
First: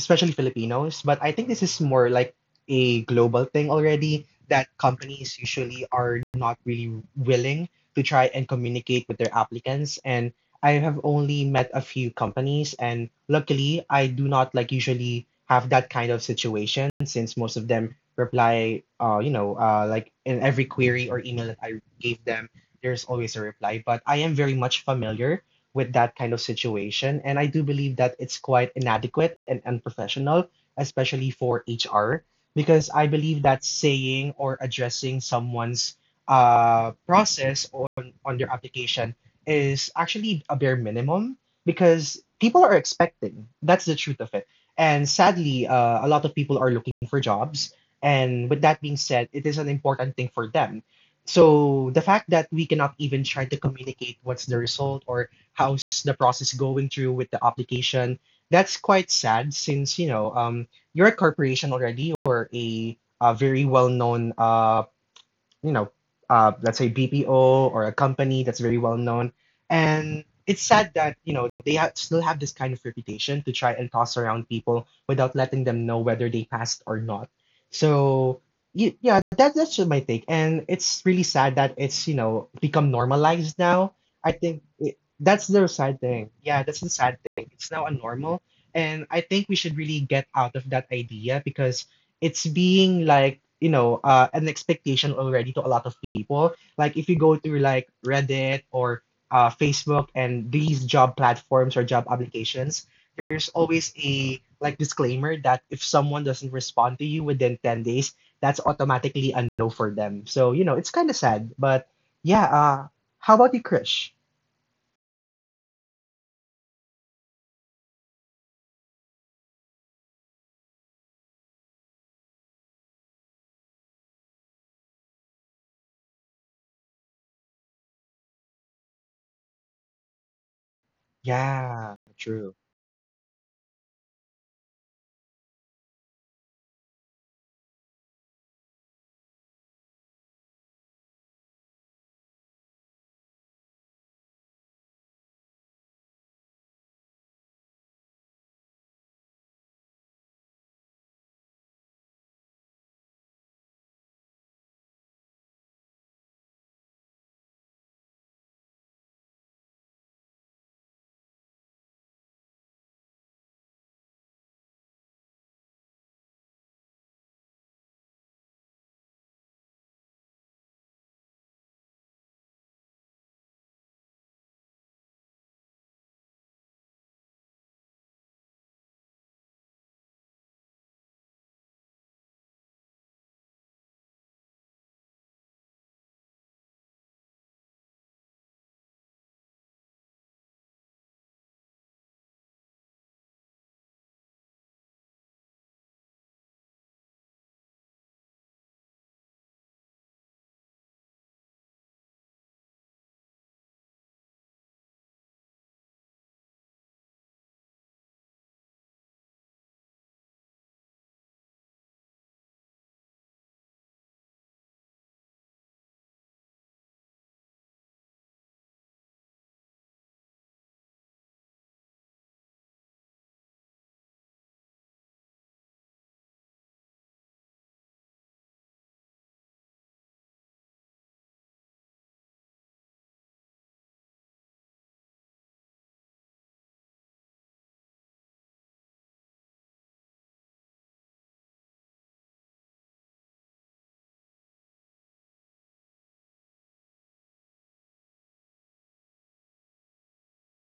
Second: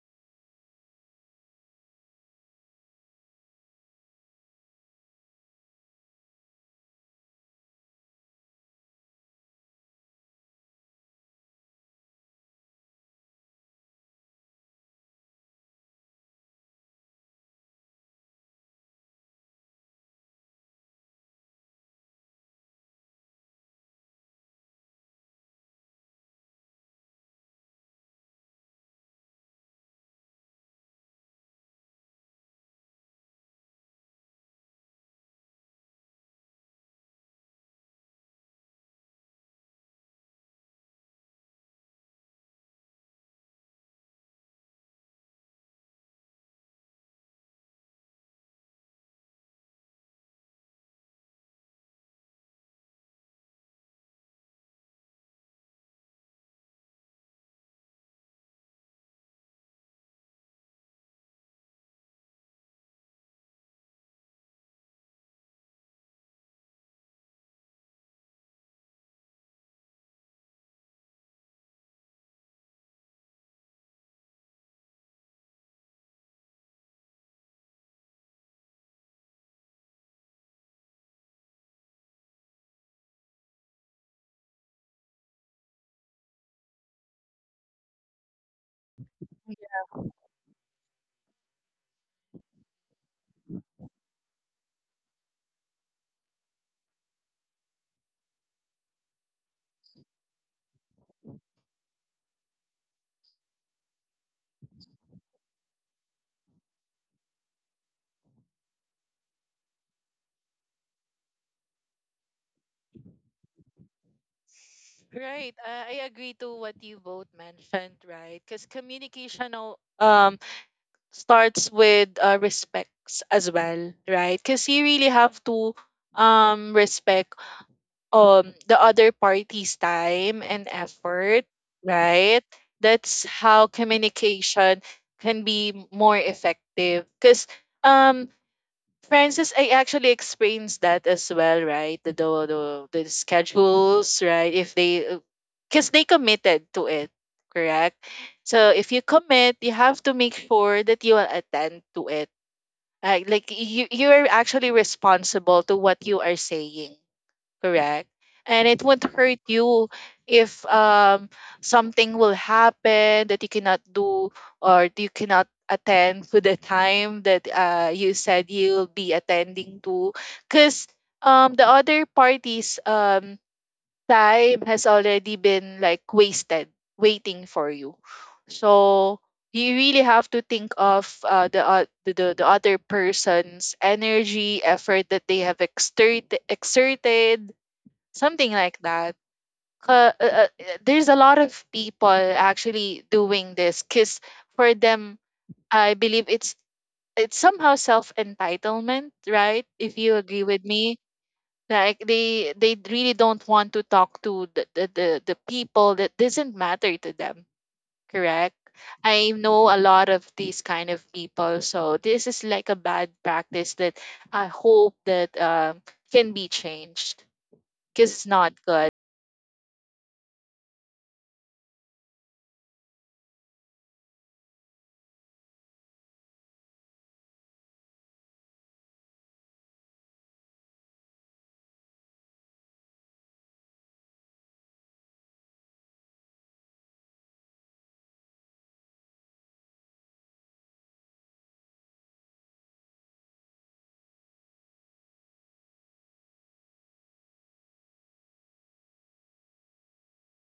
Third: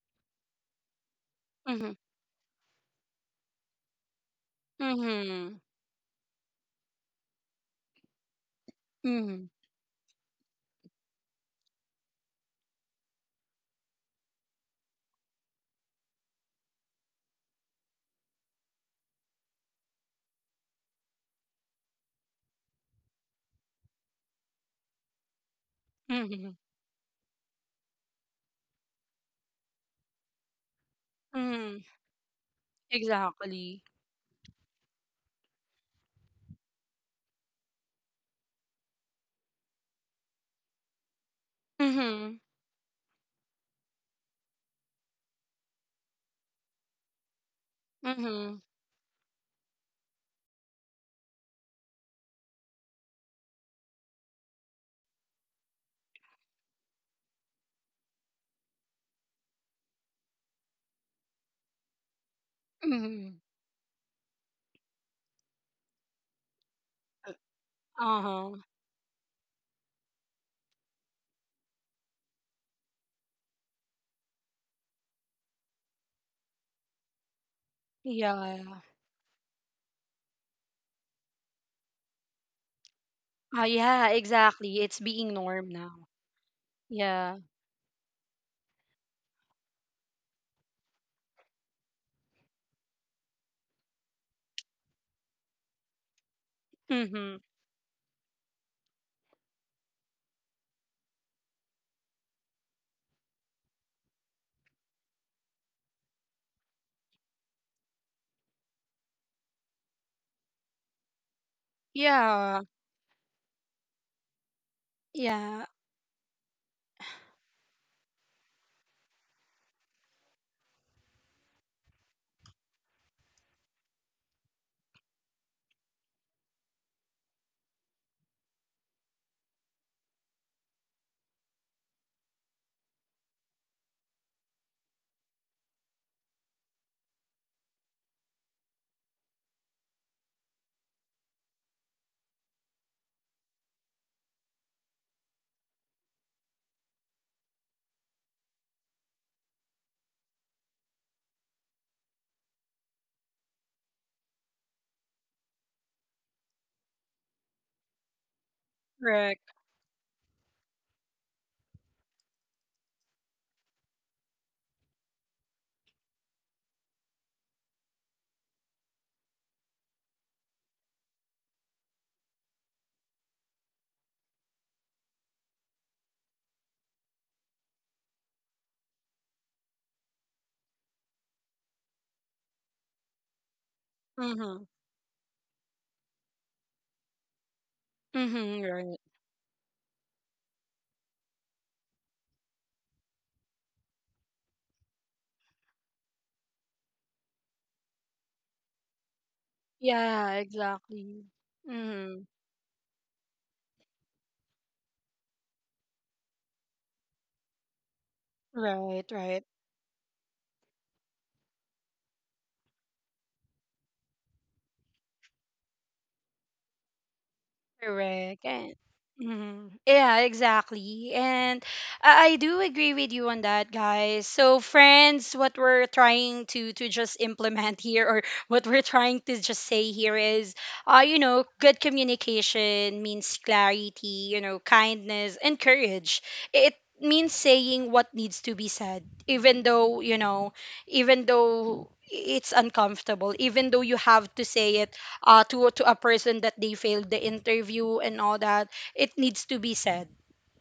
B: especially Filipinos. But I think this is
A: Mm-hmm.
B: more like a global thing already that companies
A: Mm-hmm.
B: usually are not really willing to try and communicate with their
A: Mm-hmm.
B: applicants. And I have only met a few companies, and luckily, I do not like usually have that kind of situation since most of them reply, uh, you know, uh, like in every query or email that I gave them, there's always a reply. But I am very much familiar with that kind of
A: Mm-hmm,
B: situation. And I do believe that it's quite inadequate and unprofessional, especially for
A: mm-hmm.
B: H R, because I believe that
A: Exactly.
B: saying or addressing someone's uh, process on, on their application is actually a bare minimum because
A: Mm-hmm.
B: people are expecting. That's the truth of it. And sadly, uh, a lot of people are looking for jobs. And with
A: Mm-hmm.
B: that being said, it is an important thing for them. So the fact that we cannot even try to communicate what's the result or how's the process going through with the application. That's quite sad since, you know, um, you're a corporation already or a, a
A: Mm-hmm.
B: very well-known uh, you know, uh, let's say B P O or a company that's
A: Uh-huh.
B: very well known. And it's sad that you know they ha- still have this kind of reputation to try and toss around people without letting them know whether they passed or not. So
A: Yeah,
B: y- yeah, that, that's just my take, and it's really sad that it's you know become normalized
A: uh,
B: now.
A: yeah,
B: I think
A: exactly,
B: it,
A: it's being
B: that's the
A: norm
B: sad
A: now.
B: thing. Yeah, that's the sad
A: Yeah.
B: thing. It's now a normal, and I think we should really get out of that idea because it's being like you know uh, an expectation already to a lot of people like if you go
A: Mm-hmm.
B: through like reddit or uh, facebook and these job platforms or job applications there's always a like disclaimer that if someone doesn't respond to you within ten days that's automatically a no for them so you know it's kind of sad but yeah
A: Yeah.
B: uh how about you krish
C: Right.
A: Yeah.
C: I, I agree to what you both mentioned, right? Because communication al- um starts with uh, respects as well, right? Because you really have to um respect um the other party's time and effort,
B: yeah true
C: right? That's how communication can be more effective. Because um Francis, I actually experienced that as well, right? The the, the, the schedules, right? If they, because they committed to it, correct? So if you commit, you have to make sure that you will attend to it. Like, like you you are actually responsible to what you are saying, correct, and it won't hurt
A: Correct.
C: you if um something will happen that you cannot do or you cannot attend to the time that uh you said you'll be attending to, because um the other party's um time has already been like wasted waiting for you. So you really have to think of uh, the, uh, the the the other person's energy,
A: Mm-hmm.
C: effort that they have exerted exerted, something
A: Mm-hmm.
C: like
A: Right.
C: that. Uh, uh, uh, there's a lot of people actually doing this because for them, I believe it's it's somehow self entitlement, right? If you
A: Yeah,
C: agree with me,
A: exactly.
C: like
A: Mm-hmm.
C: they they really don't want to talk to the the, the, the people that doesn't matter to them, correct?
A: Right,
C: I
A: right.
C: know a lot of these kind of people, so this is like a bad practice that I hope that um, can be changed because it's
A: Correct.
C: not
A: And,
C: good.
A: mhm. Yeah, exactly. And I, I do agree with you on that, guys. So, friends, what we're trying to to just implement here, or what we're trying to just say here is, uh, you know, good communication means clarity, you know, kindness and courage. It means saying what needs to be said, even though, you know, even though it's uncomfortable, even though you have to say it uh, to to a person that they failed the interview and all that. It needs to be said,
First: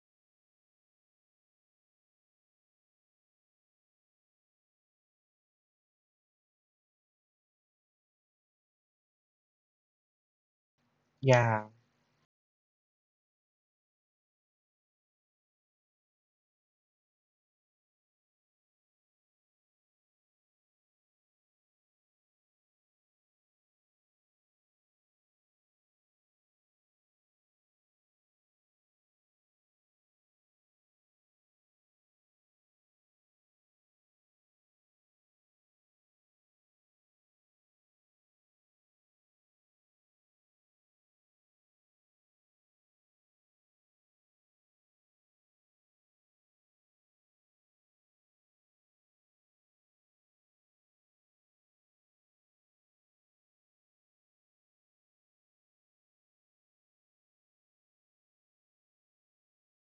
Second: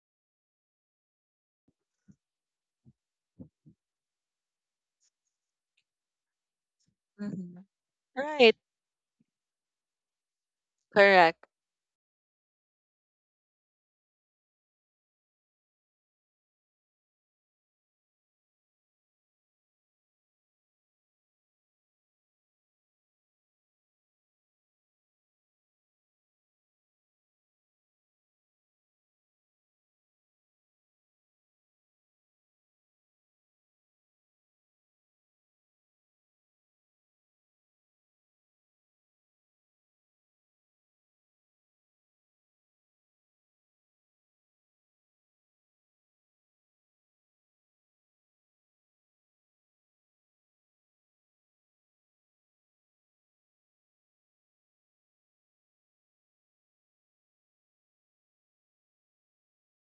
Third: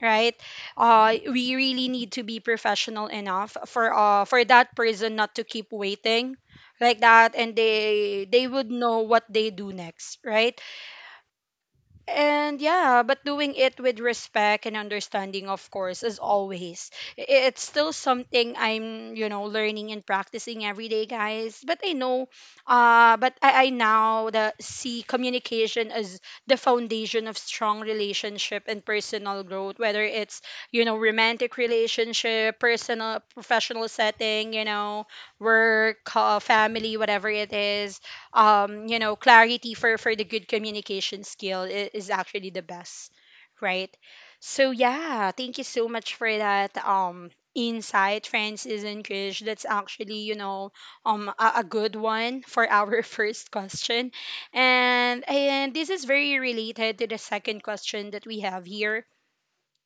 A: right? Uh we really need to be professional enough for uh for that person not to keep waiting like that, and
C: Mhm.
A: they they
C: Right.
A: would know what they do next, right?
C: Correct.
B: yeah.
A: And yeah, but doing it with respect and understanding, of course, as always. I- It's still something I'm, you know, learning and practicing every day, guys. But I know, uh, but I, I now the see communication as the foundation of strong relationship and personal growth, whether it's, you know, romantic relationship, personal, professional setting, you know, work, uh, family, whatever it is, um, you know, clarity for for the good communication skill I- is actually the best, right? So yeah, thank you so much for that um insight, Francis and Krish. That's actually, you know, um a, a good one for our first question. And and this is very related to the second question that we have here,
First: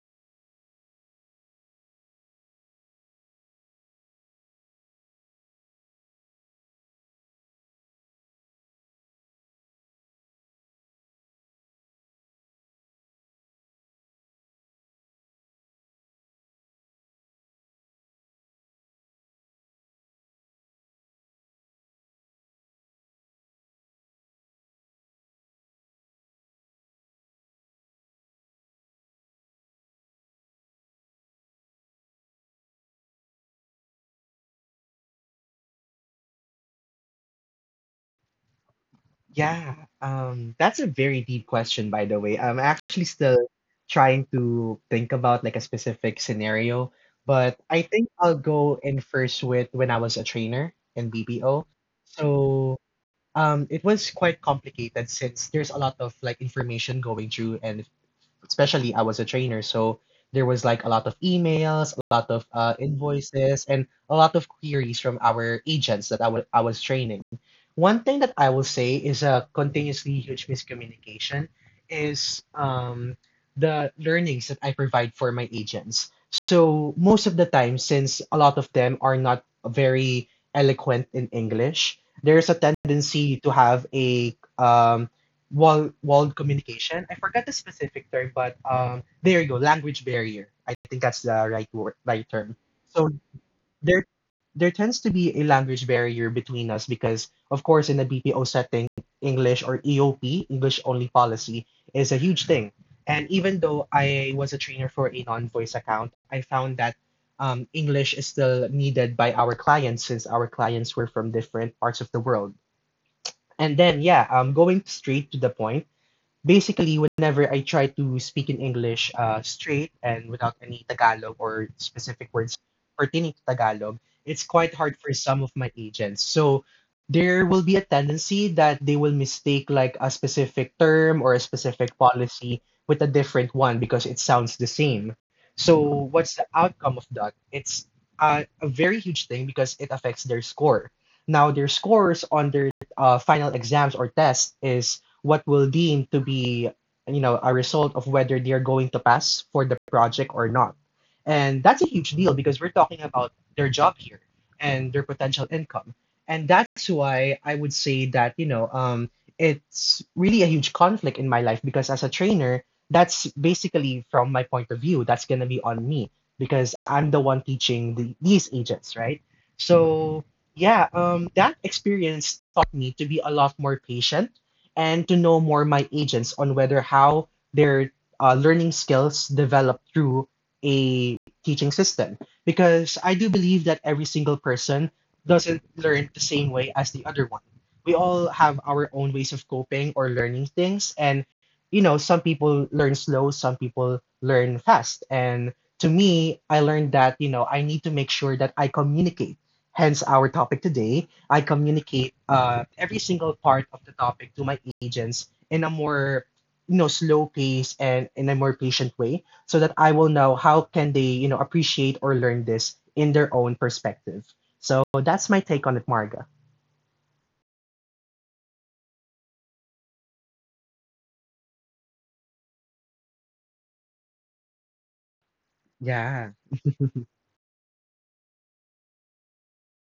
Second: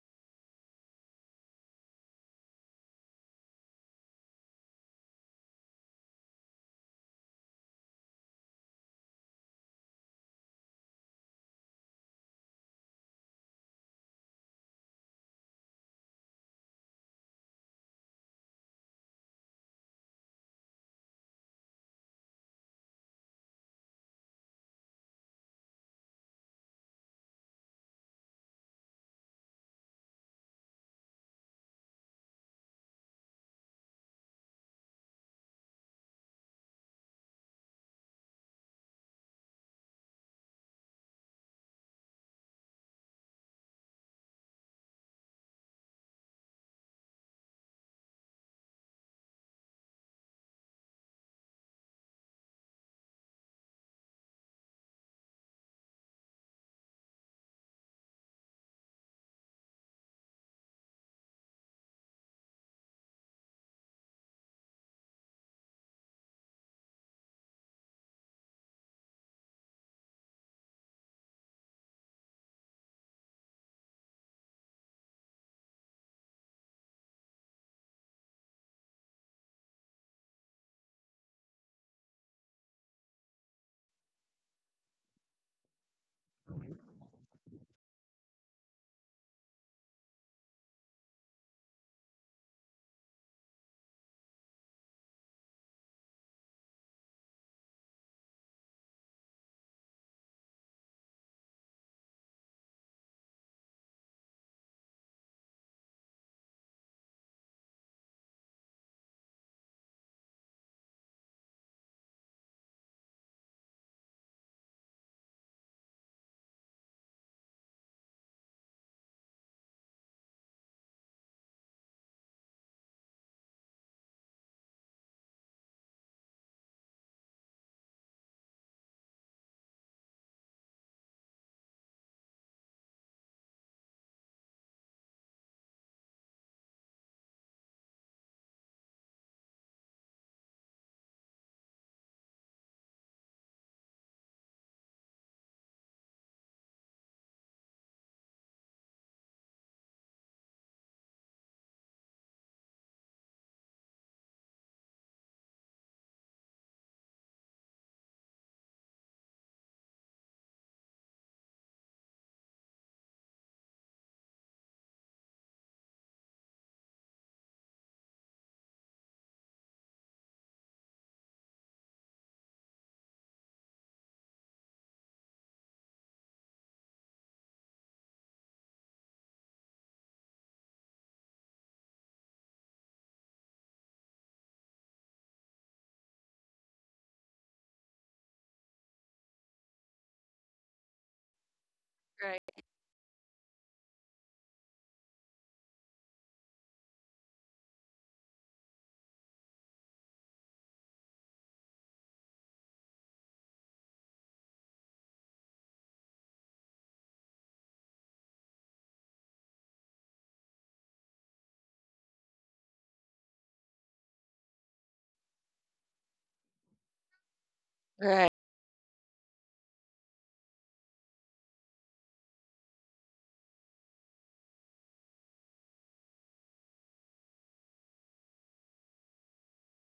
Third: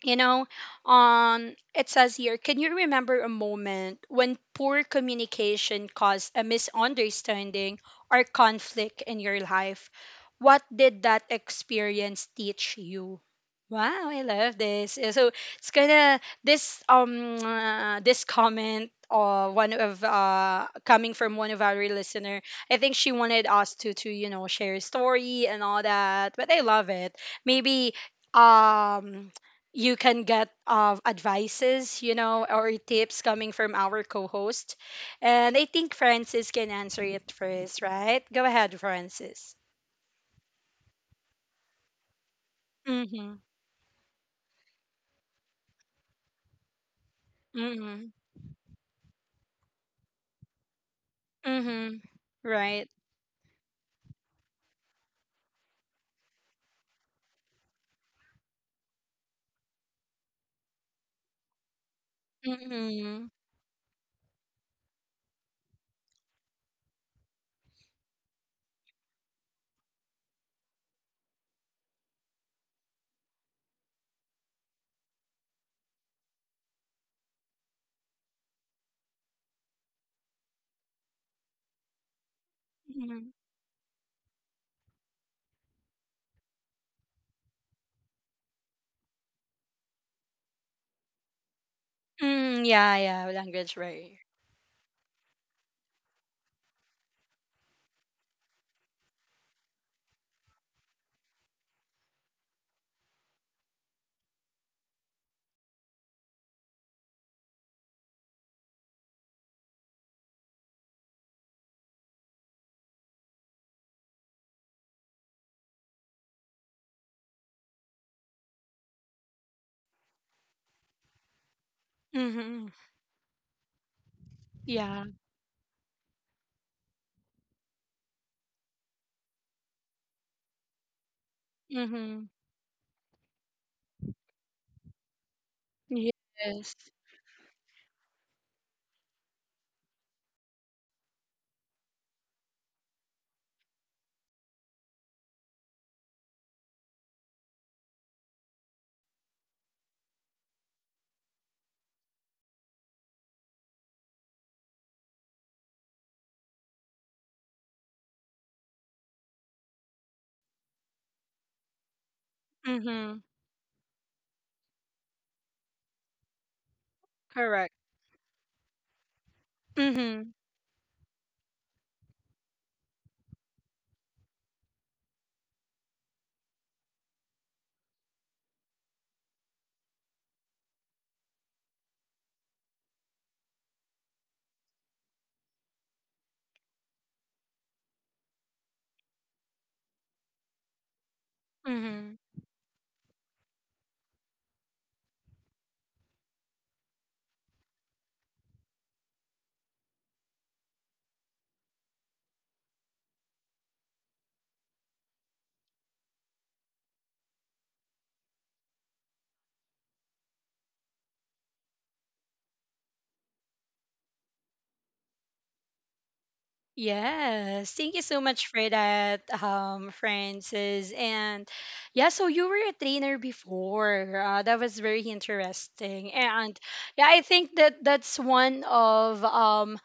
A: you know, um, it says here, can you remember a moment when poor communication caused a misunderstanding or conflict in your life? What did that experience teach you? Wow, I love this. Uh, So it's kind of this um uh, this comment, uh one of uh coming from one of our listener. I think she wanted us to to you know, share a story and all that, but I love it. Maybe um you can get uh, advices, you know, or tips coming from our co-host. And I think Francis can answer it first, right? Go ahead, Francis.
B: Yeah, um, that's a very deep question, by the way. I'm actually
A: Mm-hmm.
B: still trying to think about like a specific scenario, but I think
A: Mm-hmm.
B: I'll go in first with when I was a trainer in B P O.
A: Mm-hmm.
B: So,
A: Right.
B: um, it was quite complicated since there's a lot of like information going through and especially I was a trainer, so there was like a lot of emails, a lot of uh,
A: Mm-hmm.
B: invoices, and a lot of queries from our agents that I wa- I was training. One thing that I will say is a continuously huge miscommunication is um, the learnings that I provide for my agents. So most of the time, since a lot of them are not very eloquent in English, there's a
A: Mm-hmm.
B: tendency to have a um, wall walled communication. I forgot the specific term, but um, there you go, language barrier. I think that's the right word, right term.
A: Mm, yeah,
B: So
A: yeah, language
B: there
A: barrier.
B: there tends to be a language barrier between us because, of course, in a B P O setting, English or E O P, English only policy, is a huge thing. And even though I was a trainer for a non-voice account, I found that um, English is still needed by our clients since our clients were from different parts of the world. And then, yeah, um, going straight to the point, basically, whenever I try to speak in English uh, straight and without any Tagalog or specific words
A: Mm-hmm.
B: pertaining to Tagalog, it's quite hard
A: Yeah.
B: for some of my agents. So there will be a tendency that they will mistake like a specific term or a specific
A: Mm-hmm.
B: policy with a different one because it sounds the same. So what's the
A: Yes.
B: outcome of that? It's a, a very huge thing because it affects their score. Now, their scores on their uh, final exams or tests is what will deem to be, you know, a result of whether they're going to pass for the project or not. And that's a huge deal because we're talking about their job here and their potential income. And that's why I would say that, you know, um, it's really a huge conflict in my life because as a trainer, that's
A: Mm-hmm.
B: basically from my point of view, that's going to be on me because I'm the one
A: Correct.
B: teaching the, these agents, right? So,
A: Mm-hmm.
B: yeah, um, that experience taught me to be a lot more patient and to know more my agents on whether how their uh, learning skills develop through a teaching system. Because I do believe that every single person doesn't learn the same way as the other one. We all have our own ways of coping or learning things. And, you know, some
A: Mm-hmm.
C: Right.
B: people learn slow, some people learn fast. And to me, I learned that, you know, I need to make sure that I communicate. Hence our topic today I communicate uh, every single part of the topic to my agents in a more you know slow pace and in a more patient way so that I will know how can they you know appreciate or learn this in their own perspective. So that's my take on it, Marga.
A: Yes, thank you
C: Right.
A: so much for that, um, Francis. And yeah, so you were a trainer before. Uh, that was very interesting.
B: Yeah.
A: And yeah, I think that that's one of um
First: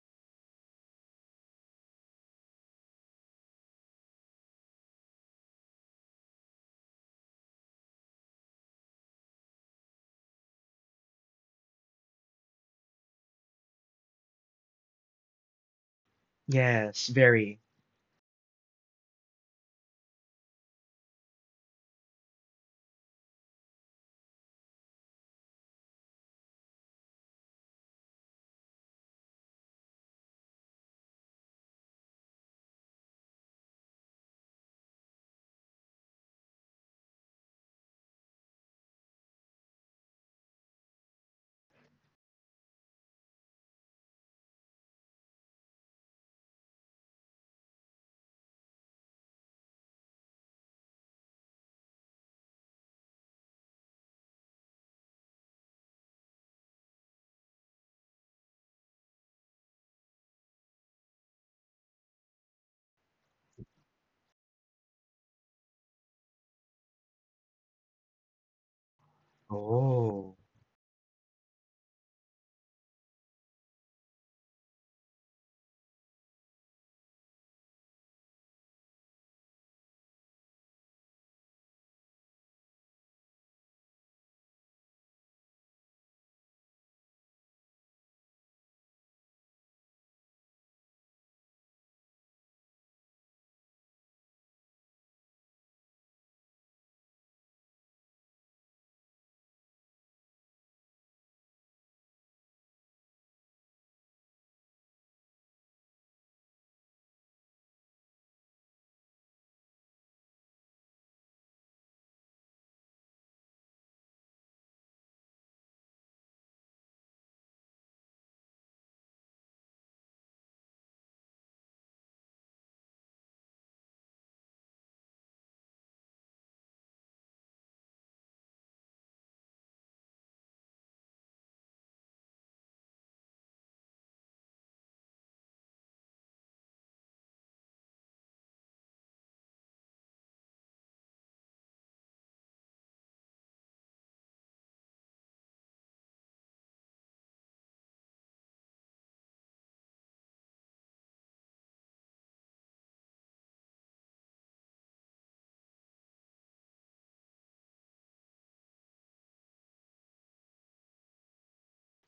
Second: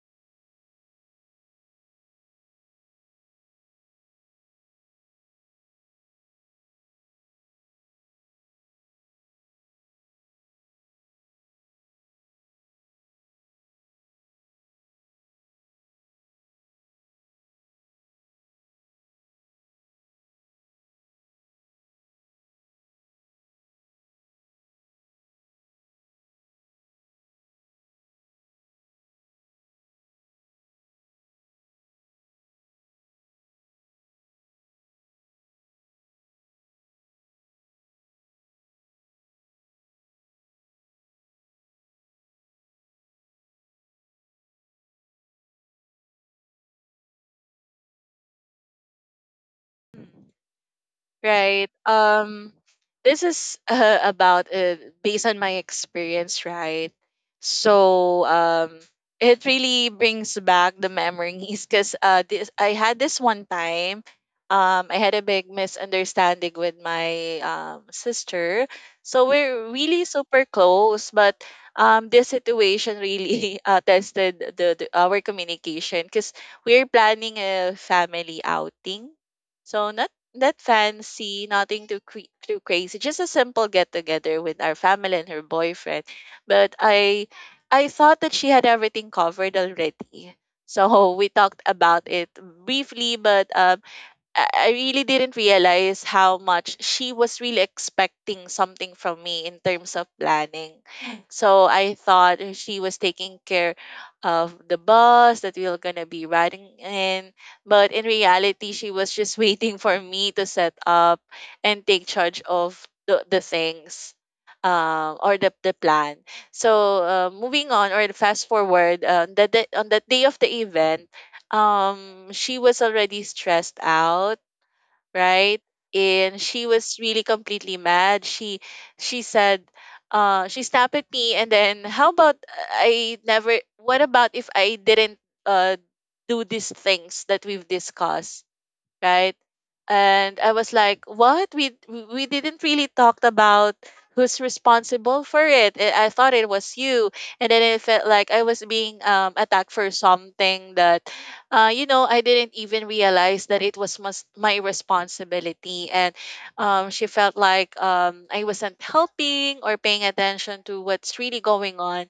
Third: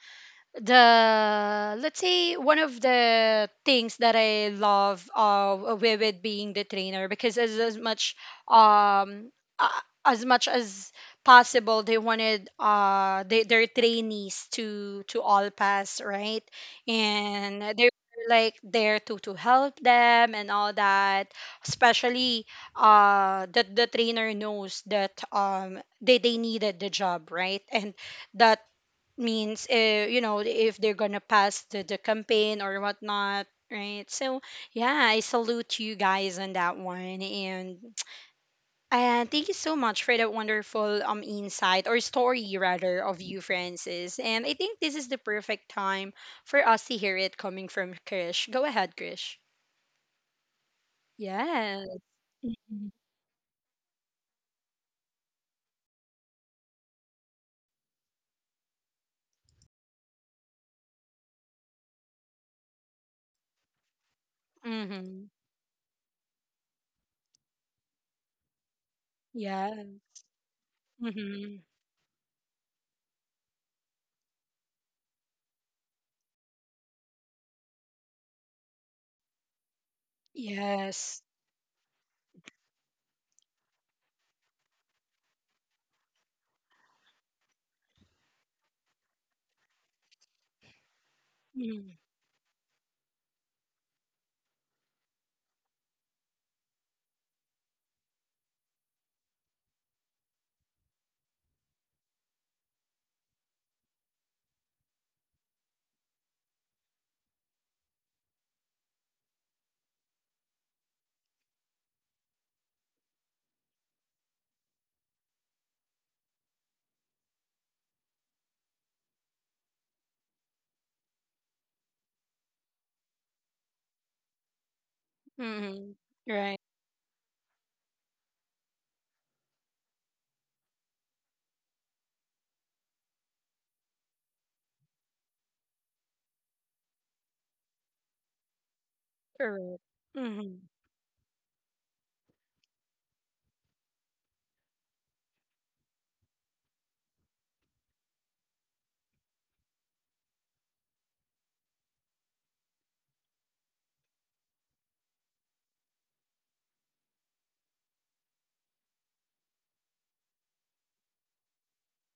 A: the, let's say, one of the things that I love uh with, with being the trainer because as, as much, um uh, as much as possible, they wanted uh they, their trainees to to all pass, right?
B: Yes,
A: And
B: very.
A: they were like there to to help them and all that, especially uh that the trainer knows that um they they needed the job, right? And that means, uh, you know, if they're gonna pass the, the campaign or whatnot, right? So yeah, I salute you guys on that one. And uh, thank you so much for that wonderful um insight or story rather of you, Francis. And I think this is the perfect time for us to hear it coming from Krish. Go ahead, Krish.
C: Mm. Right.
A: Yes.
C: Um,
A: Mhm.
C: this is uh, about uh, based on my experience, right? So um, it really brings back the memories, because uh, this I had this one time. Um, I had
A: Mm-hmm.
C: a big misunderstanding with my um, sister, so
A: Yeah.
C: we're really
B: Oh,
C: super close. But
A: Mm-hmm.
C: um, this situation really uh, tested the, the our communication, because we're planning a family outing. So not that
A: Yes.
C: fancy, nothing too cre- too crazy. Just a simple get together with our family and her boyfriend. But I I thought that she had everything covered already. So we talked
A: Mm-hmm.
C: about it briefly, but uh, I I really didn't realize how much she was really expecting something from me in terms of planning. So I thought she was taking care of the bus that we were gonna be riding in. But in reality, she was just waiting for me to set up and take charge of the, the things. Um, or the, the plan. So uh, moving on or fast forward, uh, that day- on that day of the event, um she was already stressed out, right?
A: Mm-hmm.
C: And
A: Right.
C: she was really completely mad. She she said, uh, she snapped at me, and then how about I never? What about if I didn't uh do these things that we've discussed, right?
A: Correct.
C: And
A: Mm-hmm.
C: I was like, "What? We we didn't really talk about who's responsible for it. I I thought it was you." And then it felt like I was being um attacked for something that, uh, you know, I didn't even realize that it was must my responsibility. And um, she felt like um I wasn't helping or paying attention to what's really going on,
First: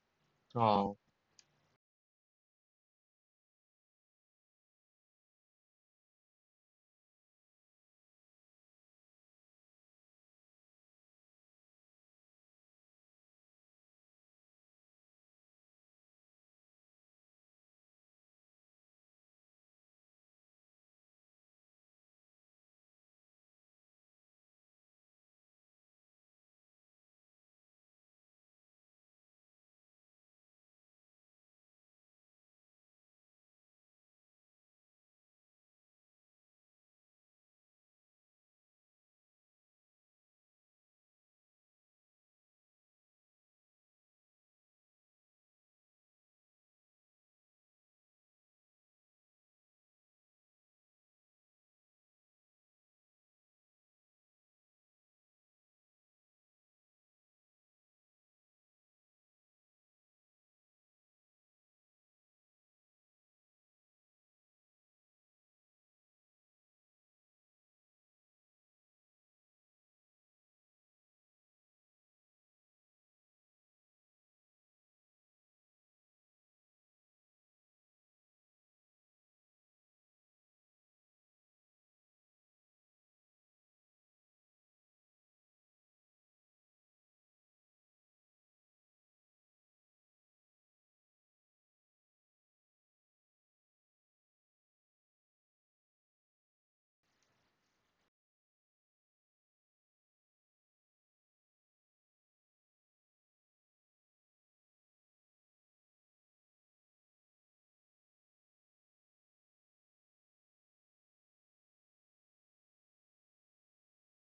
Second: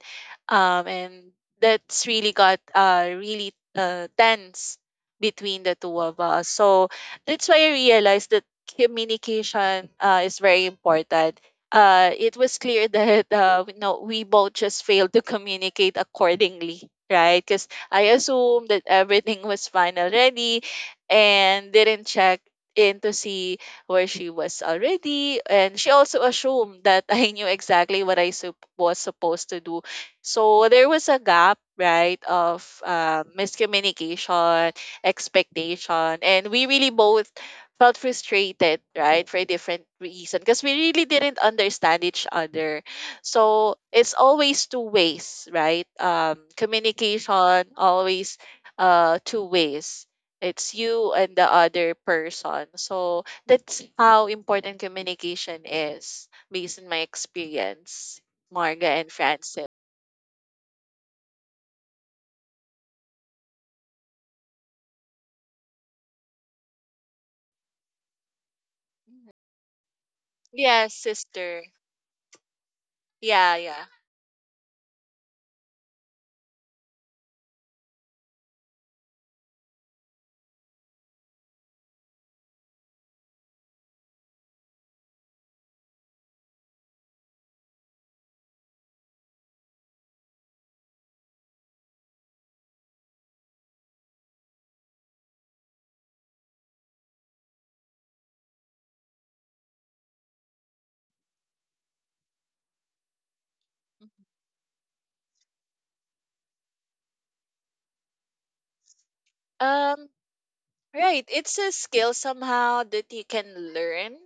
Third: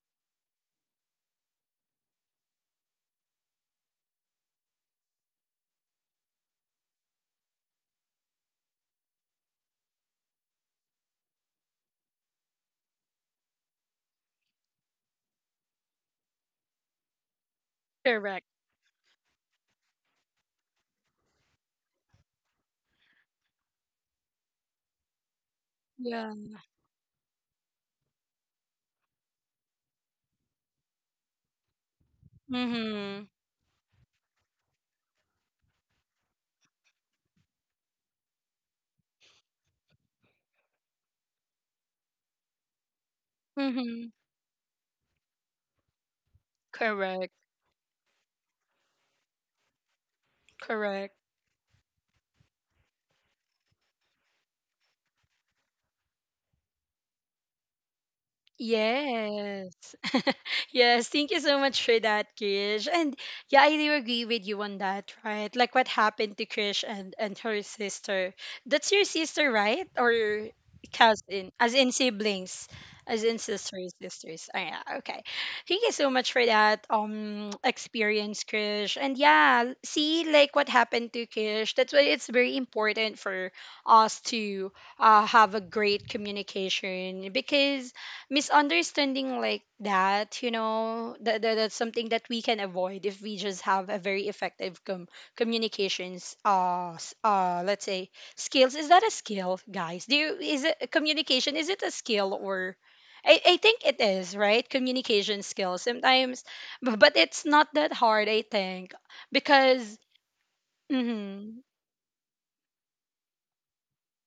C: um,
B: oh,
C: and that's really got uh really uh tense between the two of us. So that's why I realized that communication uh, is very important. Uh, it was clear that uh, we- no, we both just failed to communicate accordingly, right? Because I
A: Correct.
C: assumed that everything was fine already, and didn't check in to see where she was already. And she also
A: Yeah.
C: assumed that I knew exactly what I sup- was supposed to do. So there was a gap, right, of uh,
A: Mm-hmm.
C: miscommunication, expectation, and we really both felt frustrated, right, for a different reason, because we really didn't understand each other. So
A: Mm-hmm.
C: it's always two ways, right? um
A: Correct.
C: communication always uh two ways. It's you
A: Correct.
C: and the other person. So that's how important communication is based on my experience, Marga and Francis.
A: Yes. Yes, thank you so much for that, Krish. And yeah, I do agree with you on that, right? Like what happened to Krish and and her sister. That's your
C: Mhm.
A: sister, right? Or
C: Yes,
A: cousin,
C: sister.
A: as in siblings, as in
C: Yeah, yeah.
A: sisters, sisters. Oh, yeah, okay. Thank you so much for that um experience, Krish. And yeah, see like what happened to Krish. That's why it's very important for us to uh, have a great communication, because misunderstanding like that, you know, that, that that's something that we can avoid if we just have a very effective com- communications uh s- uh let's say skills. Is that a skill, guys? Do you, is it communication, is it a skill or, I, I think it is, right? Communication skills, sometimes, but, but it's not that hard, I think, because
C: um right. It's
A: mm-hmm,
C: a skill somehow that you can learn,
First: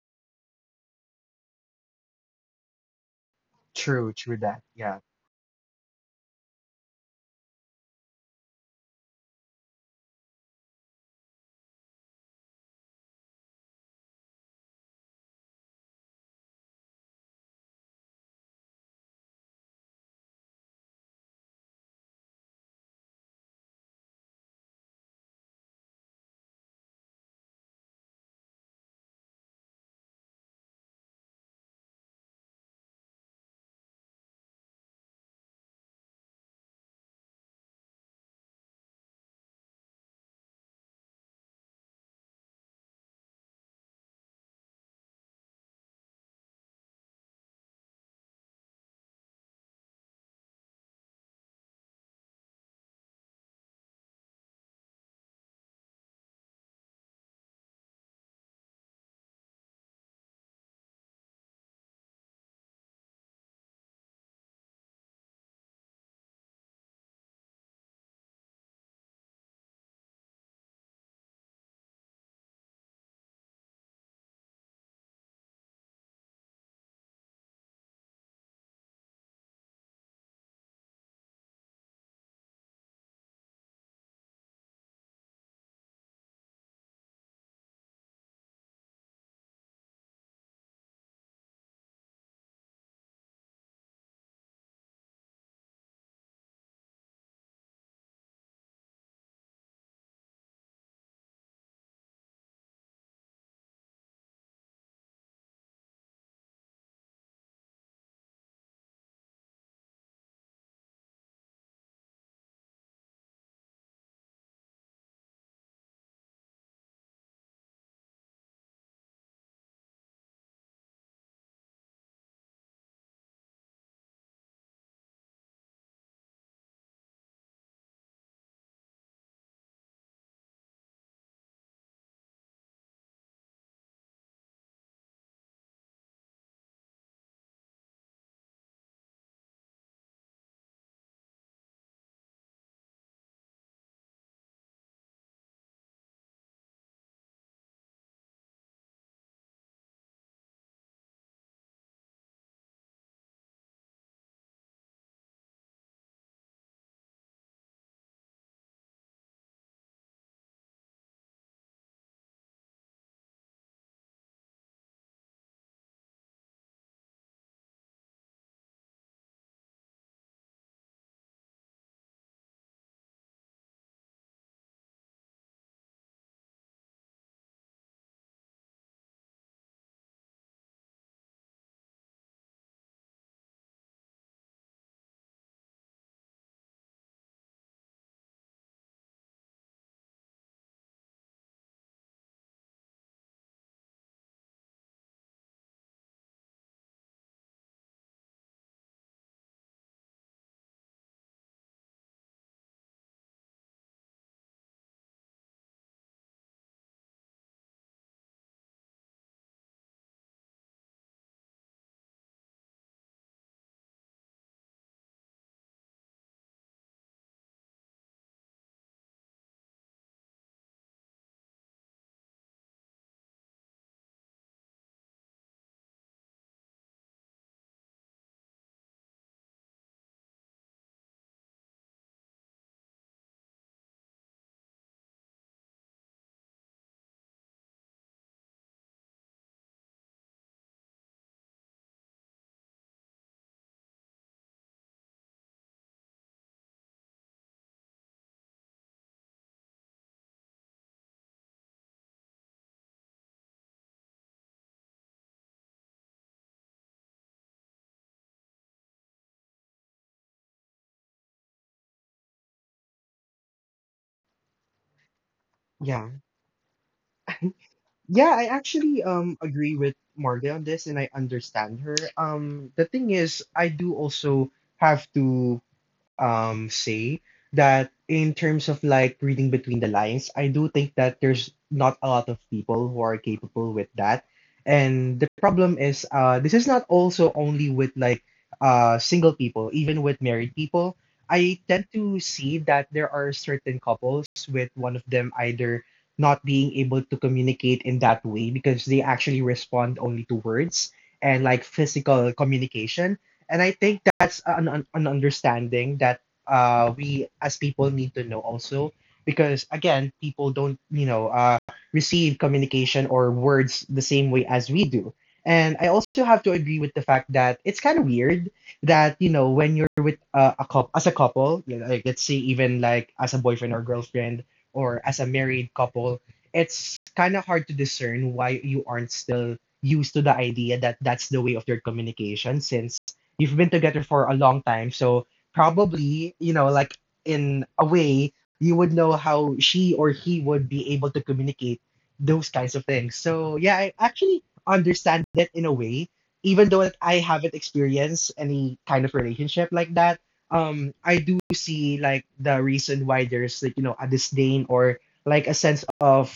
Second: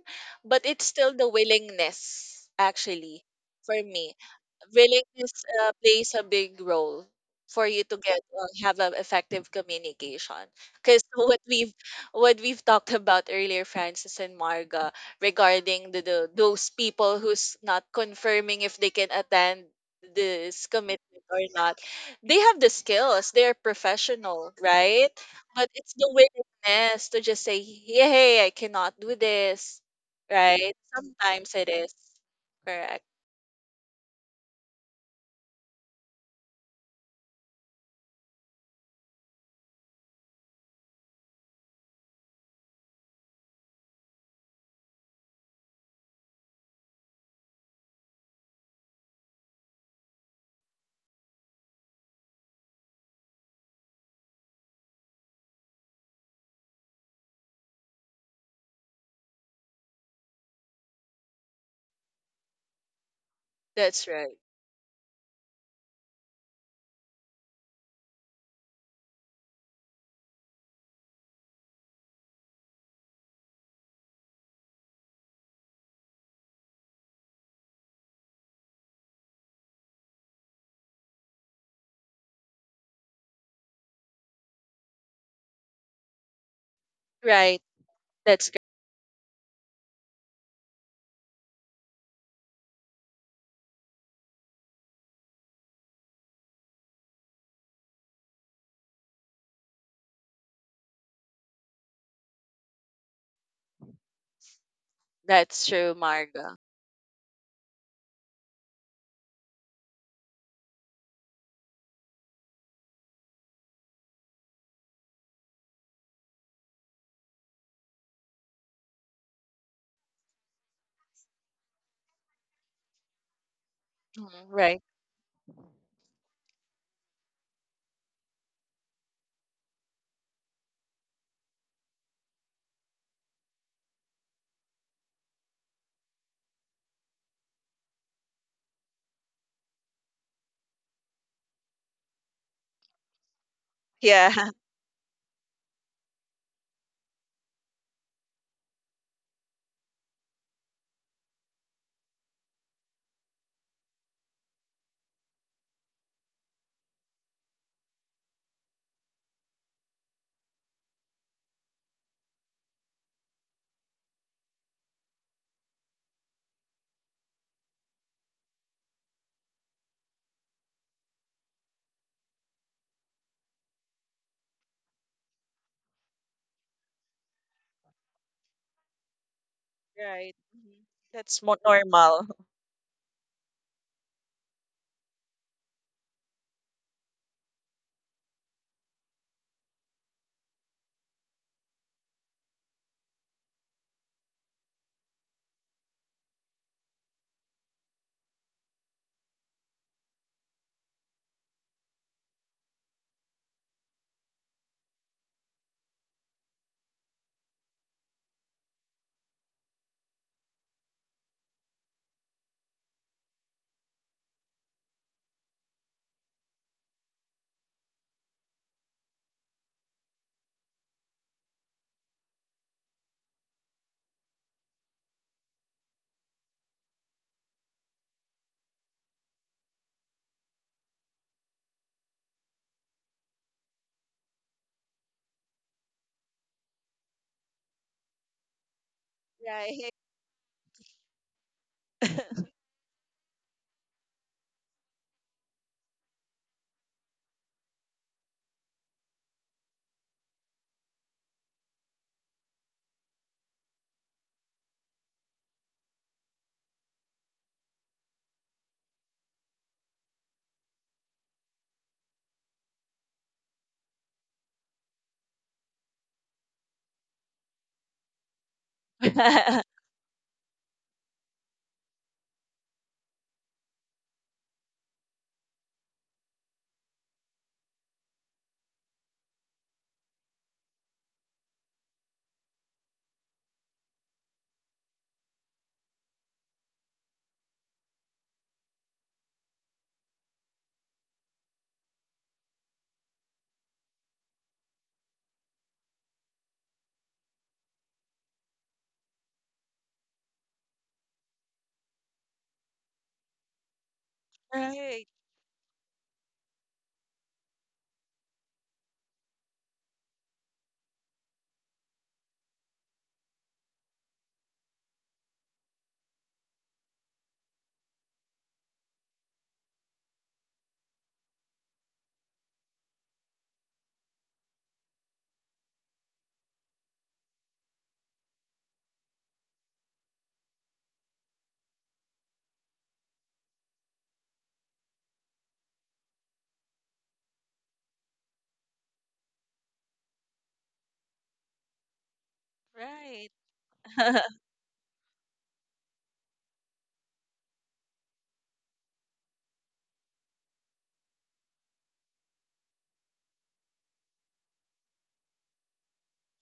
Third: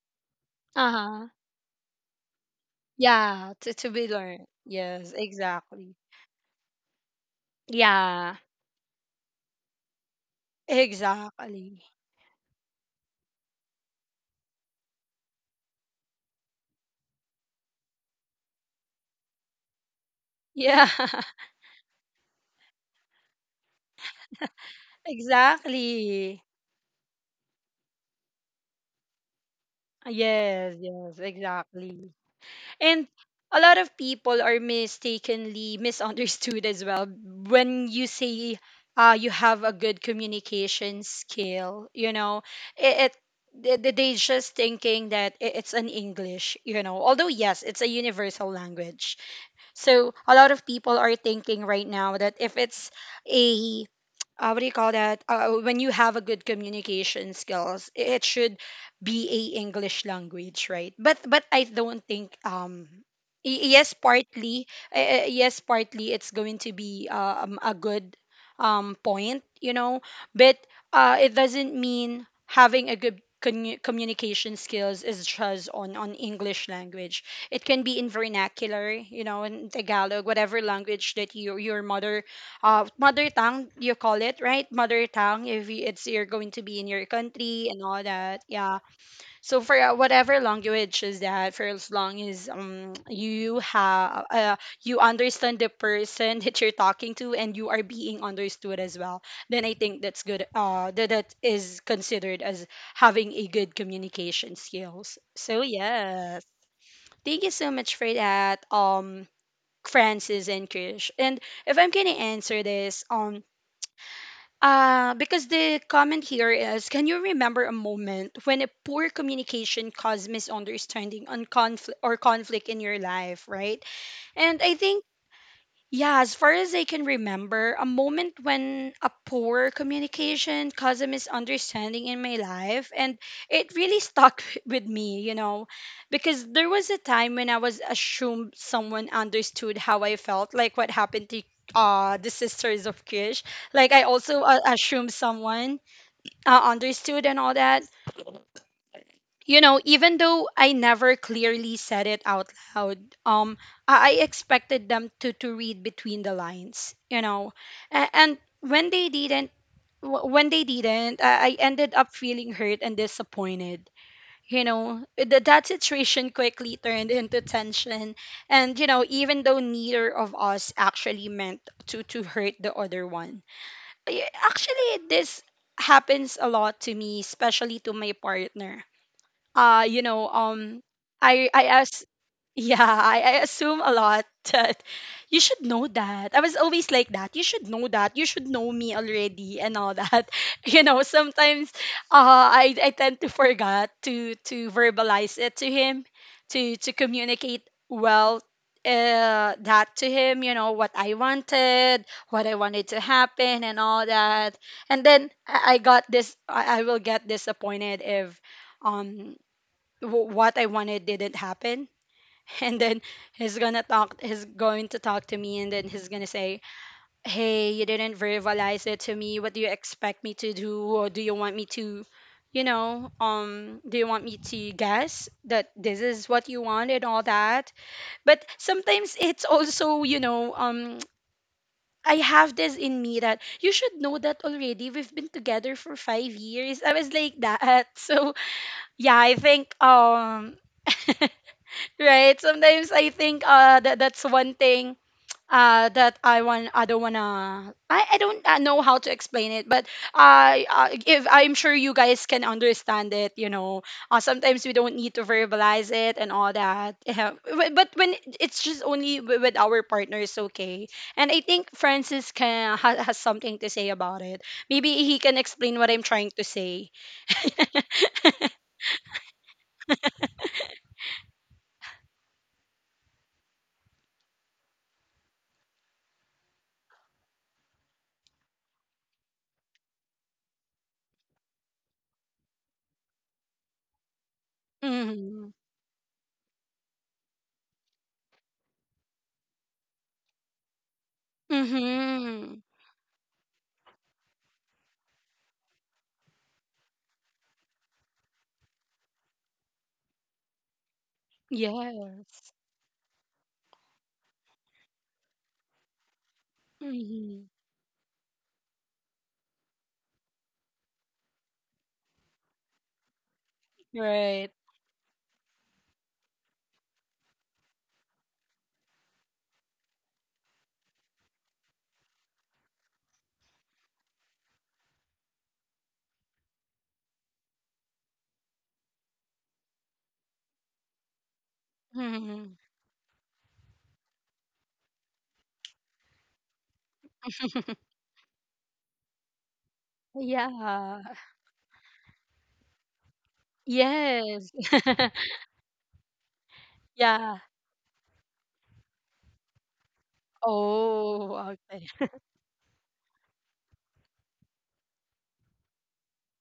C: but it's still
A: uh-huh,
C: the willingness, actually,
A: yeah, to,
C: for
A: to be
B: true,
C: me.
B: true
A: learned,
B: that. Yeah,
A: yes,
C: Willingness uh,
A: exactly.
C: plays a big role for you to get
A: Yeah,
C: uh, have an effective communication. Because what we've
A: exactly.
C: what we've talked about earlier, Francis and Marga, regarding the, the those people who's not confirming if they can attend this
A: Yeah,
C: commitment or not, they have the skills. They are professional, right? But it's the,
A: exactly.
C: yes, to just say, "Yeah, hey, I cannot do this." Right?
A: Yes, yes,
C: Sometimes it is.
A: exactly.
C: Correct.
A: And a lot of people are mistakenly misunderstood as well when you say, uh, you have a good communication skill. You know, it, it they they- they just thinking that I- it's an English. You know, although yes, it's a universal language. So a lot of people are thinking right now that if it's a, uh, what do you call that? Uh, when you have a good communication skills, I- it should be a English language, right? But but I don't think um y- yes,
C: That's right.
A: partly, uh, uh, yes, partly it's going to be, uh, um, a good um point, you know, but uh it doesn't mean having a good commu- communication skills is just on on English language. It can be in vernacular, you know, in Tagalog, whatever language that your your mother, uh, mother tongue, you call it, right, mother tongue, if you, it's you're going to be in your
C: Right.
A: country and all that,
C: That's correct.
A: yeah. So for uh, whatever language is that, for as long as um you have, uh, you understand the person that you're talking to, and you are being understood as well, then I think that's good, uh that, that is considered as having a good communication skills. So
C: That's true,
A: yes,
C: Marga.
A: thank you so much for that, um Francis and Krish. And if I'm gonna answer this, um uh, because the comment here is, can you remember a moment when a poor communication caused misunderstanding on conflict or conflict in your life, right?
C: Mhm.
A: And I
C: Right.
A: think, yeah, as far as I can remember, a moment when a poor communication caused a misunderstanding in my life, and it really stuck with me, you know, because there was a time when I was assumed someone understood how I felt, like what happened to uh the sisters of Kish. Like I
C: Yeah.
A: also, uh, assumed someone uh, understood and all that, you know, even though I never clearly said it out loud, um, I I expected them to, to read between the lines, you know, and, and when they didn't, wh- when they didn't, I I ended up feeling hurt and disappointed. You know, Th- that situation quickly turned into tension, and you know, even though neither of us actually meant to to hurt the other one. I- actually, this happens a lot to me, especially to my partner. Uh you know
C: Right.
A: um
C: Mhm. That's
A: I
C: more
A: I asked
C: normal.
A: Yeah, I, I assume a lot that you should know that I was always like that, you should know, that you should know me already and all that. You know, sometimes uh i i tend to forget to to verbalize it to him, to to communicate well, uh, that, to him, you know, what I wanted, what I wanted to happen and all that. And then i I got this, i I will get disappointed if um w- what I wanted didn't happen. And then he's gonna talk. He's going to talk to me, and then he's gonna say, "Hey, you didn't verbalize it to me. What do you expect me to do, or do you want me to, you know, um, do you want me to guess that this is what you want and all that?" But sometimes it's also, you know, um, I have this in me that you should know that already. We've been together for five years. I was like that. So yeah, I think
C: Right.
A: um. Right? Sometimes I think uh that that's one thing uh that I want, I don't wanna, I, I don't uh, know how to explain it, but I, uh, if I'm sure you guys can understand it, you know. Uh, sometimes we don't need to verbalize it and all that. Yeah. But but when it's just only wi- with our partners, okay. And I think Francis can ha, has something to say about it. Maybe he can explain what I'm
B: yeah,
A: trying to say.
B: yeah. I actually um agree with Marga on this, and I understand her. Um, the thing is, I do also have to um say that in terms of like reading between the lines, I do think that there's not a lot of people who are capable with that. And the
A: Mhm.
B: problem is uh this is not also only with like uh single people, even with married people. I tend to see
A: Mhm.
B: that there are certain couples with one of them either not being able to communicate in that way because they actually respond only to words and like physical
A: Yes.
B: communication, and I think that's an, an, an
C: Right.
B: understanding that uh, we as
A: Mhm.
B: people need to know also. Because again, people don't, you know, uh, receive communication or words the same way
A: Right.
B: as we do. And I also have to agree with the fact that it's kind of weird that, you know, when you're with uh, a couple, as a couple, like let's say even like as a boyfriend or girlfriend or as a married couple, it's kind of hard to discern why you aren't still used to the idea that that's the way of your
A: Mhm.
B: communication since you've been together for a long time. So probably, you know, like in a way, you would know how she or he would be
A: Yeah.
B: able to communicate those kinds of things.
C: Right.
B: So yeah, I actually
A: Yes.
B: understand that in a way, even though that I
A: Yeah.
B: haven't experienced any kind of relationship like that. Um, I
A: Oh,
B: do see
A: okay.
B: like the reason why there's like you know a disdain or like a sense of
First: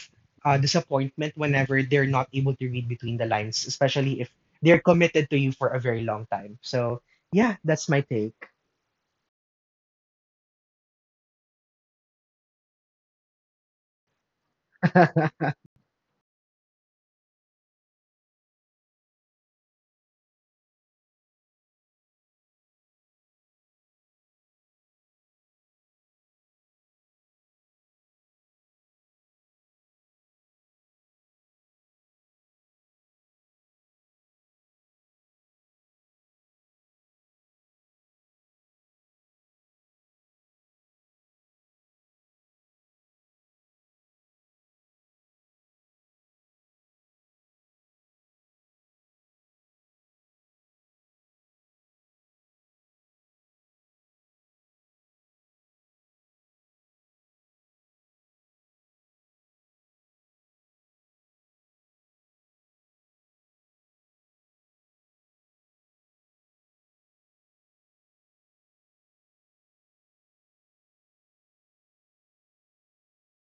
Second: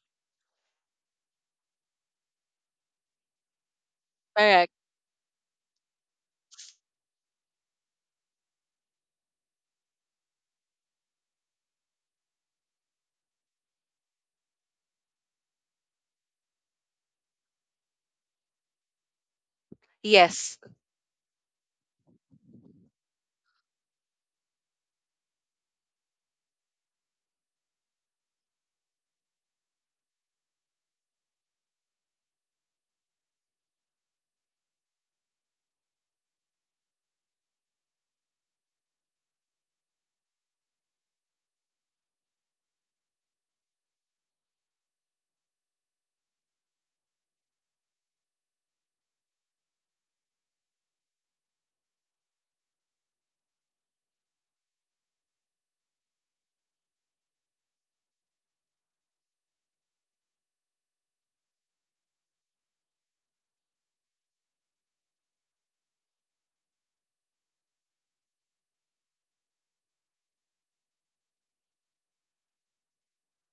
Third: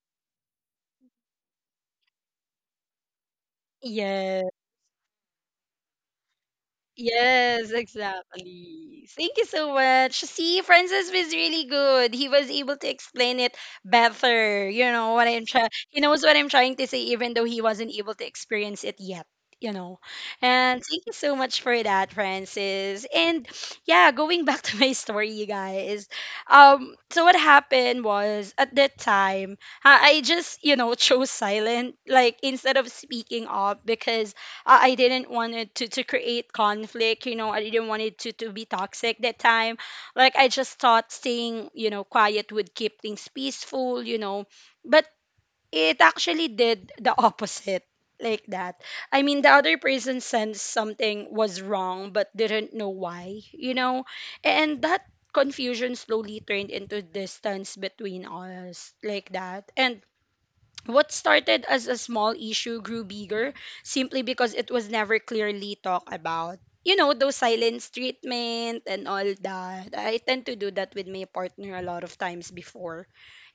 B: uh, disappointment whenever they're not able to read between the lines, especially if
A: Yes.
C: Correct.
B: they're committed to you for a very long time. So yeah,
A: Yes,
B: that's my take.
A: exactly. Thank you so much. See, Francis was really good. He was able to explain it better. You know what I'm trying. He knows what I'm trying to say, even though he wasn't able to experience it yet. You know,
C: Yes.
A: and thank you so much for that, Francis. And yeah, going back to my story, you guys. Um, so what happened was, at that time, I I just, you know, chose silent, like instead of speaking up, because I I didn't want it to, to create conflict. You know, I didn't want it to, to be toxic that time. Like I just thought staying, you know, quiet would keep things peaceful, you know. But it actually did the opposite like that. I mean, the other person sensed something was wrong but didn't know why, you know. And that confusion slowly turned into distance between us like that. And what started as a small issue grew bigger simply because it was never clearly talked about. You know, those silence treatment and all that. I tend to do that with my partner a lot of times before.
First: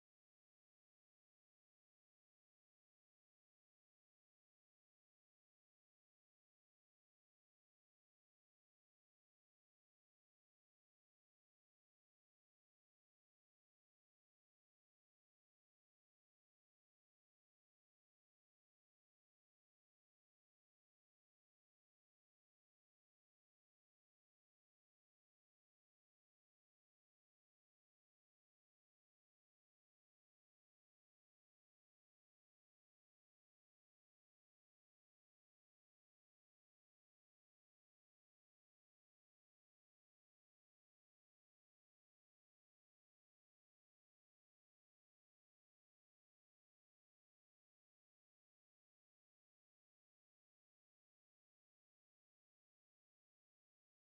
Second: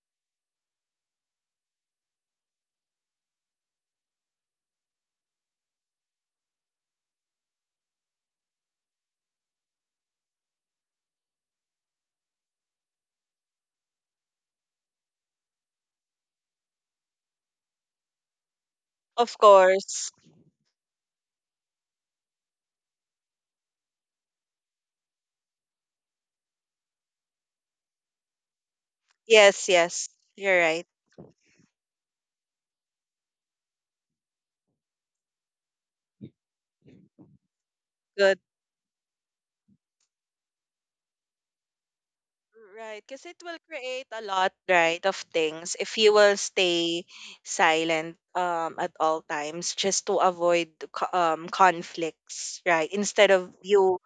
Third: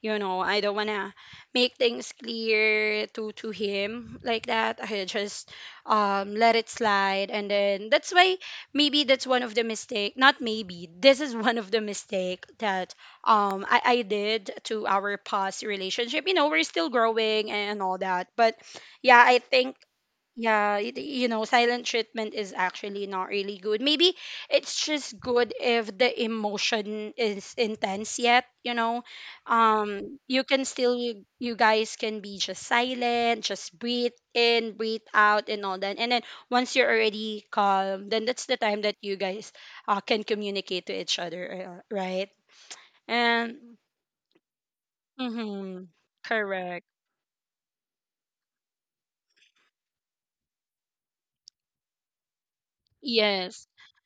A: You know, I don't wanna make things clear to to him like that. I just um let it slide, and then that's why maybe that's one of the mistake, not maybe, this is one of the mistake that um I, I did to our past relationship. You know, we're still growing and all that. But yeah,
C: Of
A: I think
C: course.
A: yeah, y- you know, silent treatment is actually not really good. Maybe it's just good if the emotion is intense yet, you know.
C: Yes, yes.
A: Um, you
C: You're
A: can
C: right.
A: still, you you guys can be just silent, just breathe in, breathe out and all that. And then once you're already calm, then
C: Good.
A: that's the time that you guys uh, can communicate to each other, uh, right?
C: Right, because it will
A: And
C: create a lot, right, of things
A: mm-hmm,
C: if you will
A: correct.
C: stay silent um, at all times just to avoid co- um, conflicts, right, instead of
A: Yes.
C: you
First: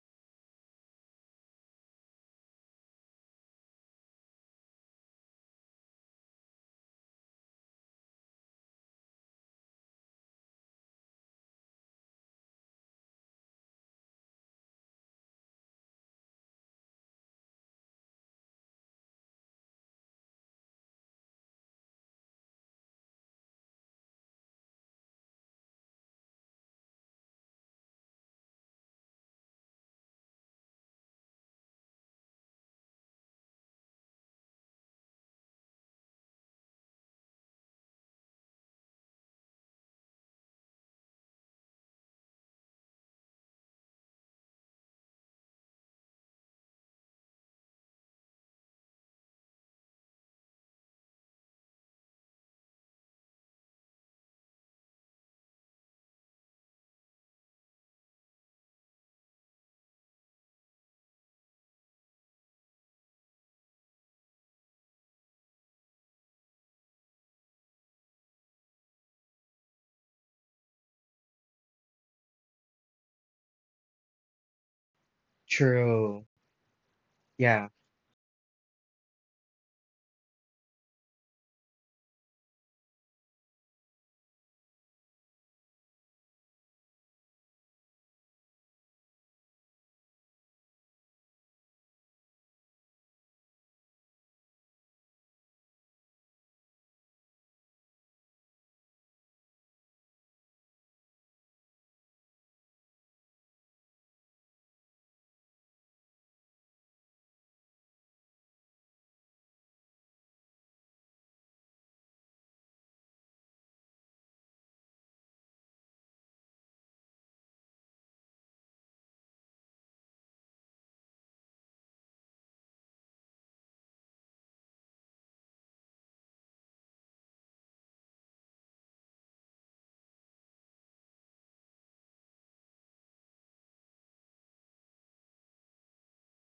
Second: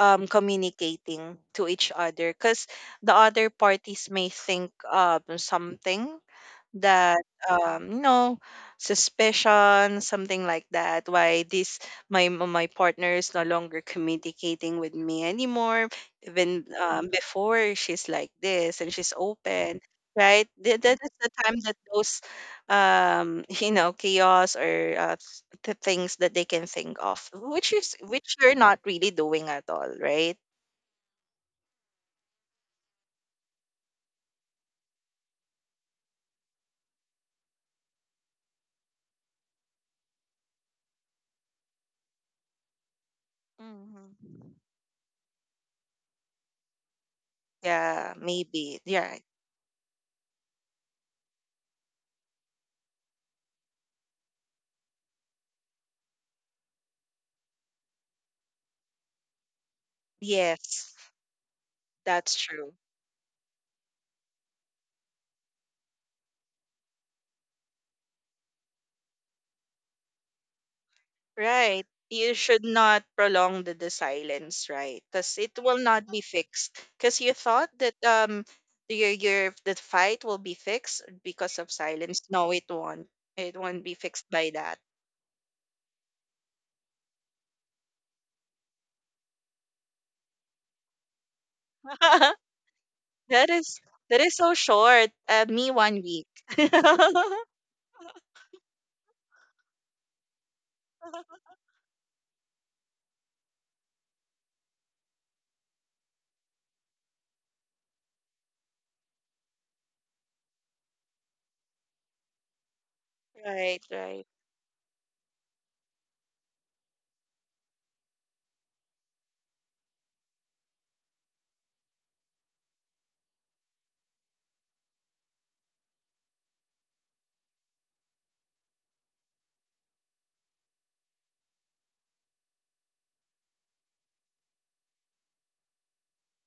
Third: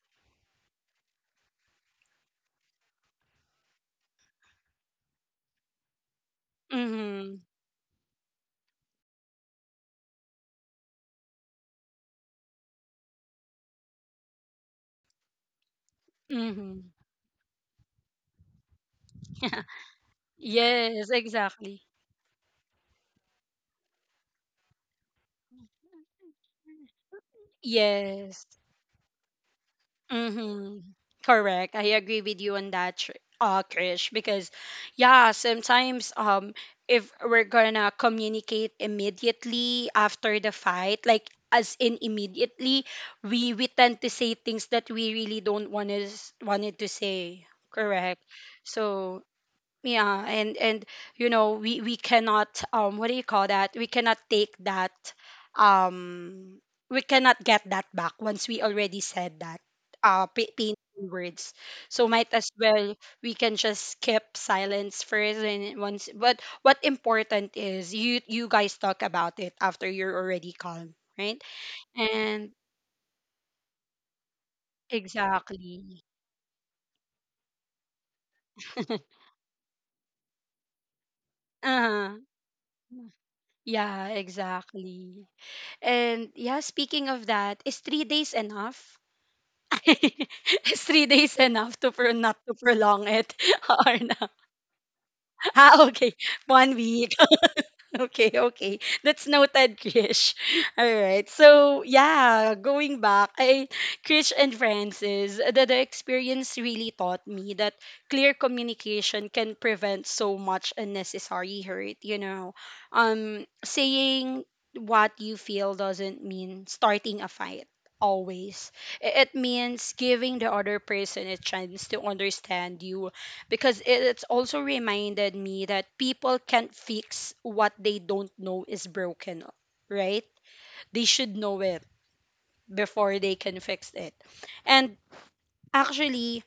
C: um, communicating to each other. Because the other parties may think um, something that
A: Mm-hmm.
C: um you know suspicion, something like that. Why this, my my partner is no longer communicating with me anymore, even
A: Mm-hmm.
C: um, before she's like this and she's open, right? Th- that
A: Yes,
C: is the time that
A: exactly.
C: those um you know, chaos or uh, th- the things that they can think of, which is which
A: Yes.
C: you're not really doing at all, right?
A: Mm-hmm. Correct. I agree with you on that, Tr- uh, Krish, because yeah, sometimes um if we're gonna communicate immediately after the fight, like as in immediately, we we tend to say
C: Hmm.
A: things that we really don't want to wanted to say.
C: Yeah,
A: Correct.
C: maybe. Yeah.
A: So yeah, and and you know, we we cannot um what do you call that, we cannot take that um we cannot get that back once we already said that uh pa-
C: Yes,
A: painful words, so might
C: that's
A: as
C: true.
A: well we can just keep silence first and once, but what important is you, you guys talk about it after you're already calm, right?
C: Right. You
A: And
C: should not prolong the, the silence, right? Because it will
A: exactly.
C: not be
B: True.
C: fixed. Because you
B: Yeah.
C: thought that um your your the fight will be fixed because of
A: uh
C: silence. No, it won't. It won't be
A: yeah,
C: fixed by that.
A: exactly. And yeah, speaking of that, is three days enough? Is three days enough to pro- not to prolong it
C: That is,
A: or
C: that
A: no?
C: is so short. Uh, me
A: Ah,
C: one
A: okay,
C: week. Right,
A: one week. Okay, okay. That's noted, Krish. All right. So yeah, going back, I, Krish and Francis, the, the experience really taught me that clear communication can prevent so much unnecessary hurt, you know. Um,
C: right.
A: saying what you feel doesn't mean starting a fight always. I- It means giving the other person a chance to understand you, because it- it's also reminded me that people can't fix what they don't know is broken, right? They should know it before they can fix it. And actually,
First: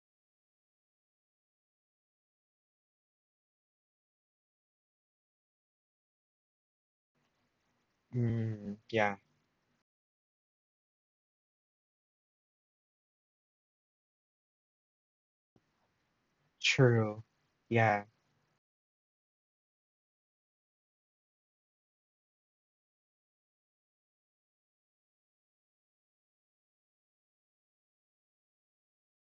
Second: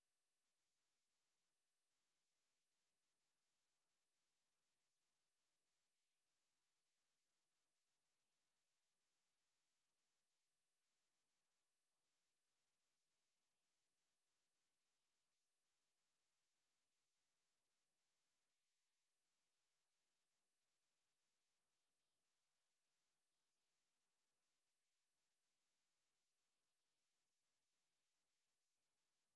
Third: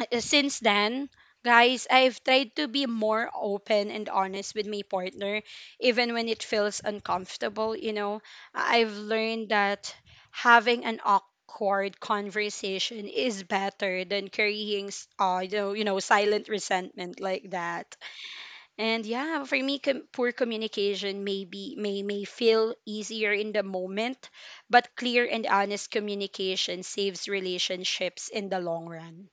A: uh, since then, guys, I've tried to be more open and honest with my partner, even when it feels uncomfortable. You know,
B: Mm,
A: I- I've
B: yeah.
A: learned that having an awkward conversation is better than carrying, s- uh, you know, you know, silent resentment
B: True.
A: like that.
B: Yeah.
A: And yeah, for me, com- poor communication may be, may may feel easier in the moment, but clear and honest communication saves relationships in the long run.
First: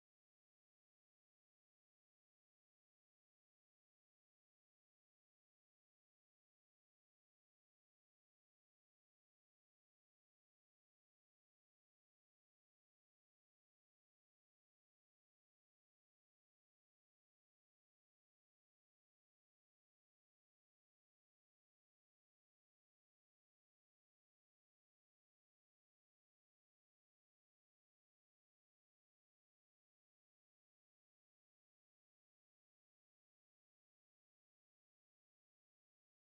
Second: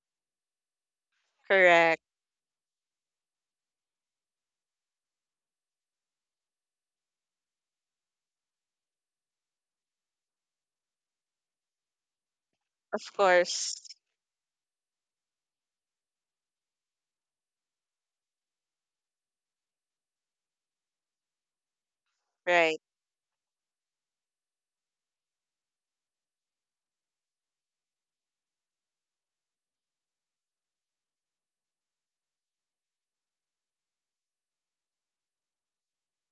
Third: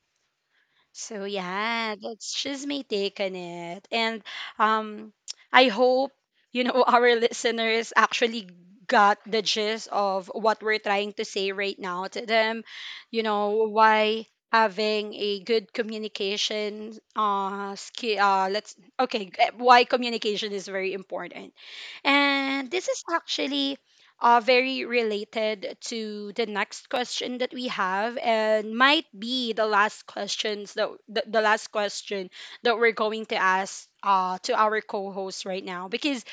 A: So yeah,
C: Correct.
A: that's just my take on it. And um I hope, you know, our listeners actually got the gist of what we're trying to say right now to them,
C: Of
A: you know,
C: course.
A: why having a good communication uh skill uh let's, okay, eh, why communication is very important. And
C: Right.
A: this is actually uh, very related to the next question that we have, and might be the last questions, that the, the last question that we're going to ask uh, to our co-host right now, because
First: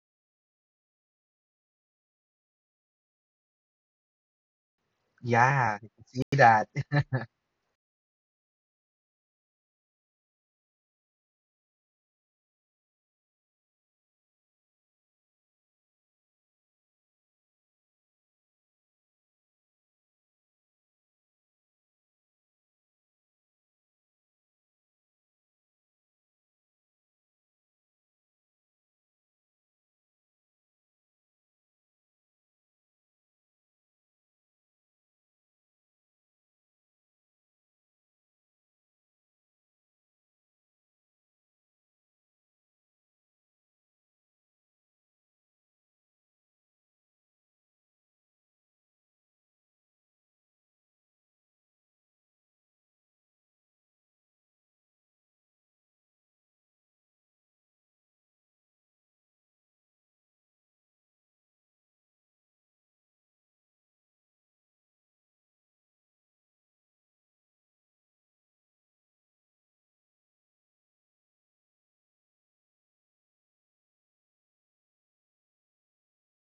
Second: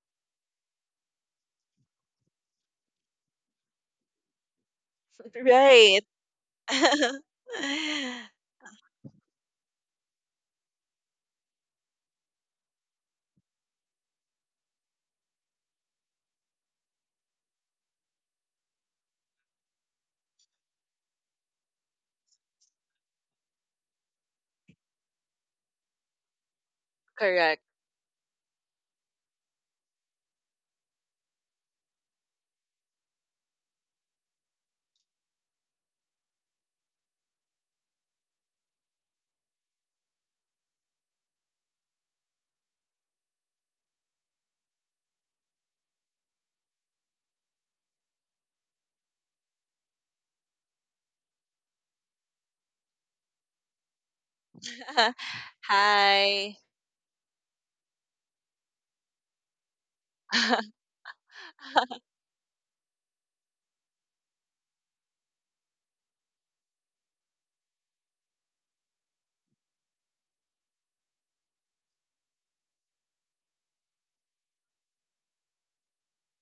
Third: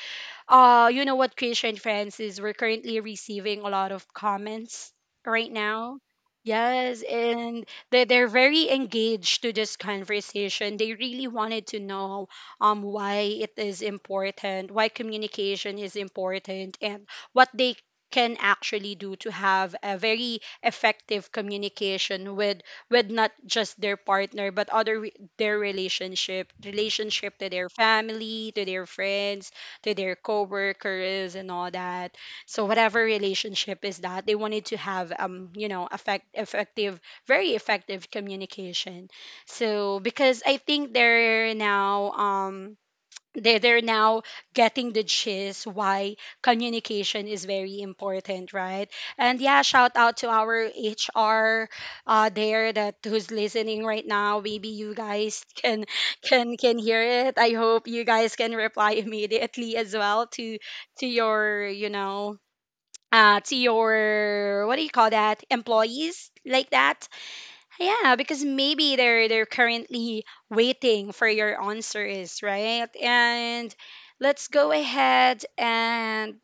A: uh, you know what, Krisha and Francis, we're currently receiving a lot of comments right
B: Yeah. I can
A: now.
C: Right.
B: see that
A: Yes, and they, they're very engaged to this conversation. They really wanted to know um why it is important, why communication is important, and what they can actually do to have a very effective communication with with not just their partner but other re- their relationship, relationship to
C: Correct.
A: their family, to their friends, to their coworkers and all that. So whatever relationship is that, they wanted to have, um, you know, effect, effective, very effective communication. So because I think they're now um they, they're now getting the gist why communication is very important, right? And yeah, shout out to our HR uh there, that, who's listening right now, maybe you guys can,
C: Hi.
A: can can hear it. I hope you guys can reply immediately as well to to your, you know, uh to your what do you call that employees like that. Yeah, because maybe they're they're currently waiting for your answers, right? And let's go ahead and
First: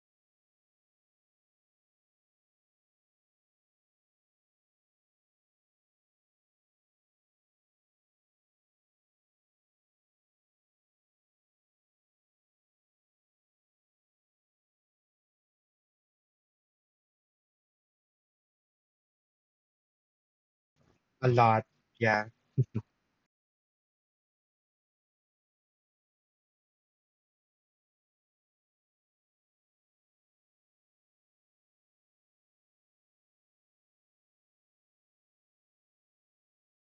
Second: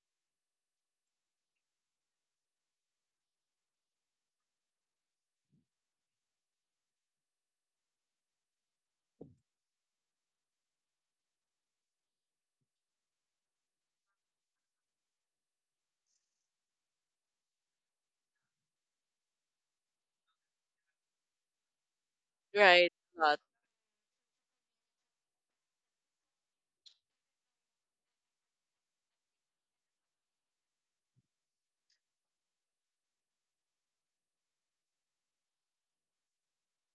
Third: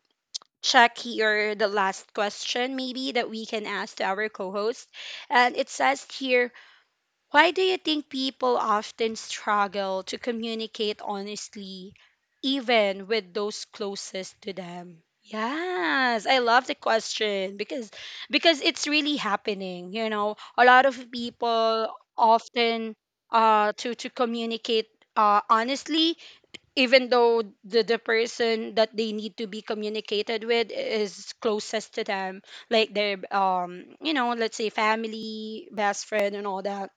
A: check here the last question maybe that we can ask to our co-host. And it says here, why do you think people often struggle to communicate honestly, even with those closest to them? Yes, I love the question because because it's really happening. You know, a lot of
B: a lot.
A: people
B: Yeah.
C: Right.
A: often
C: Not.
A: uh to to communicate uh honestly, even though the the person that they need to be communicated with is closest to them, like their, um, you know, let's say, family, best friend, and all that.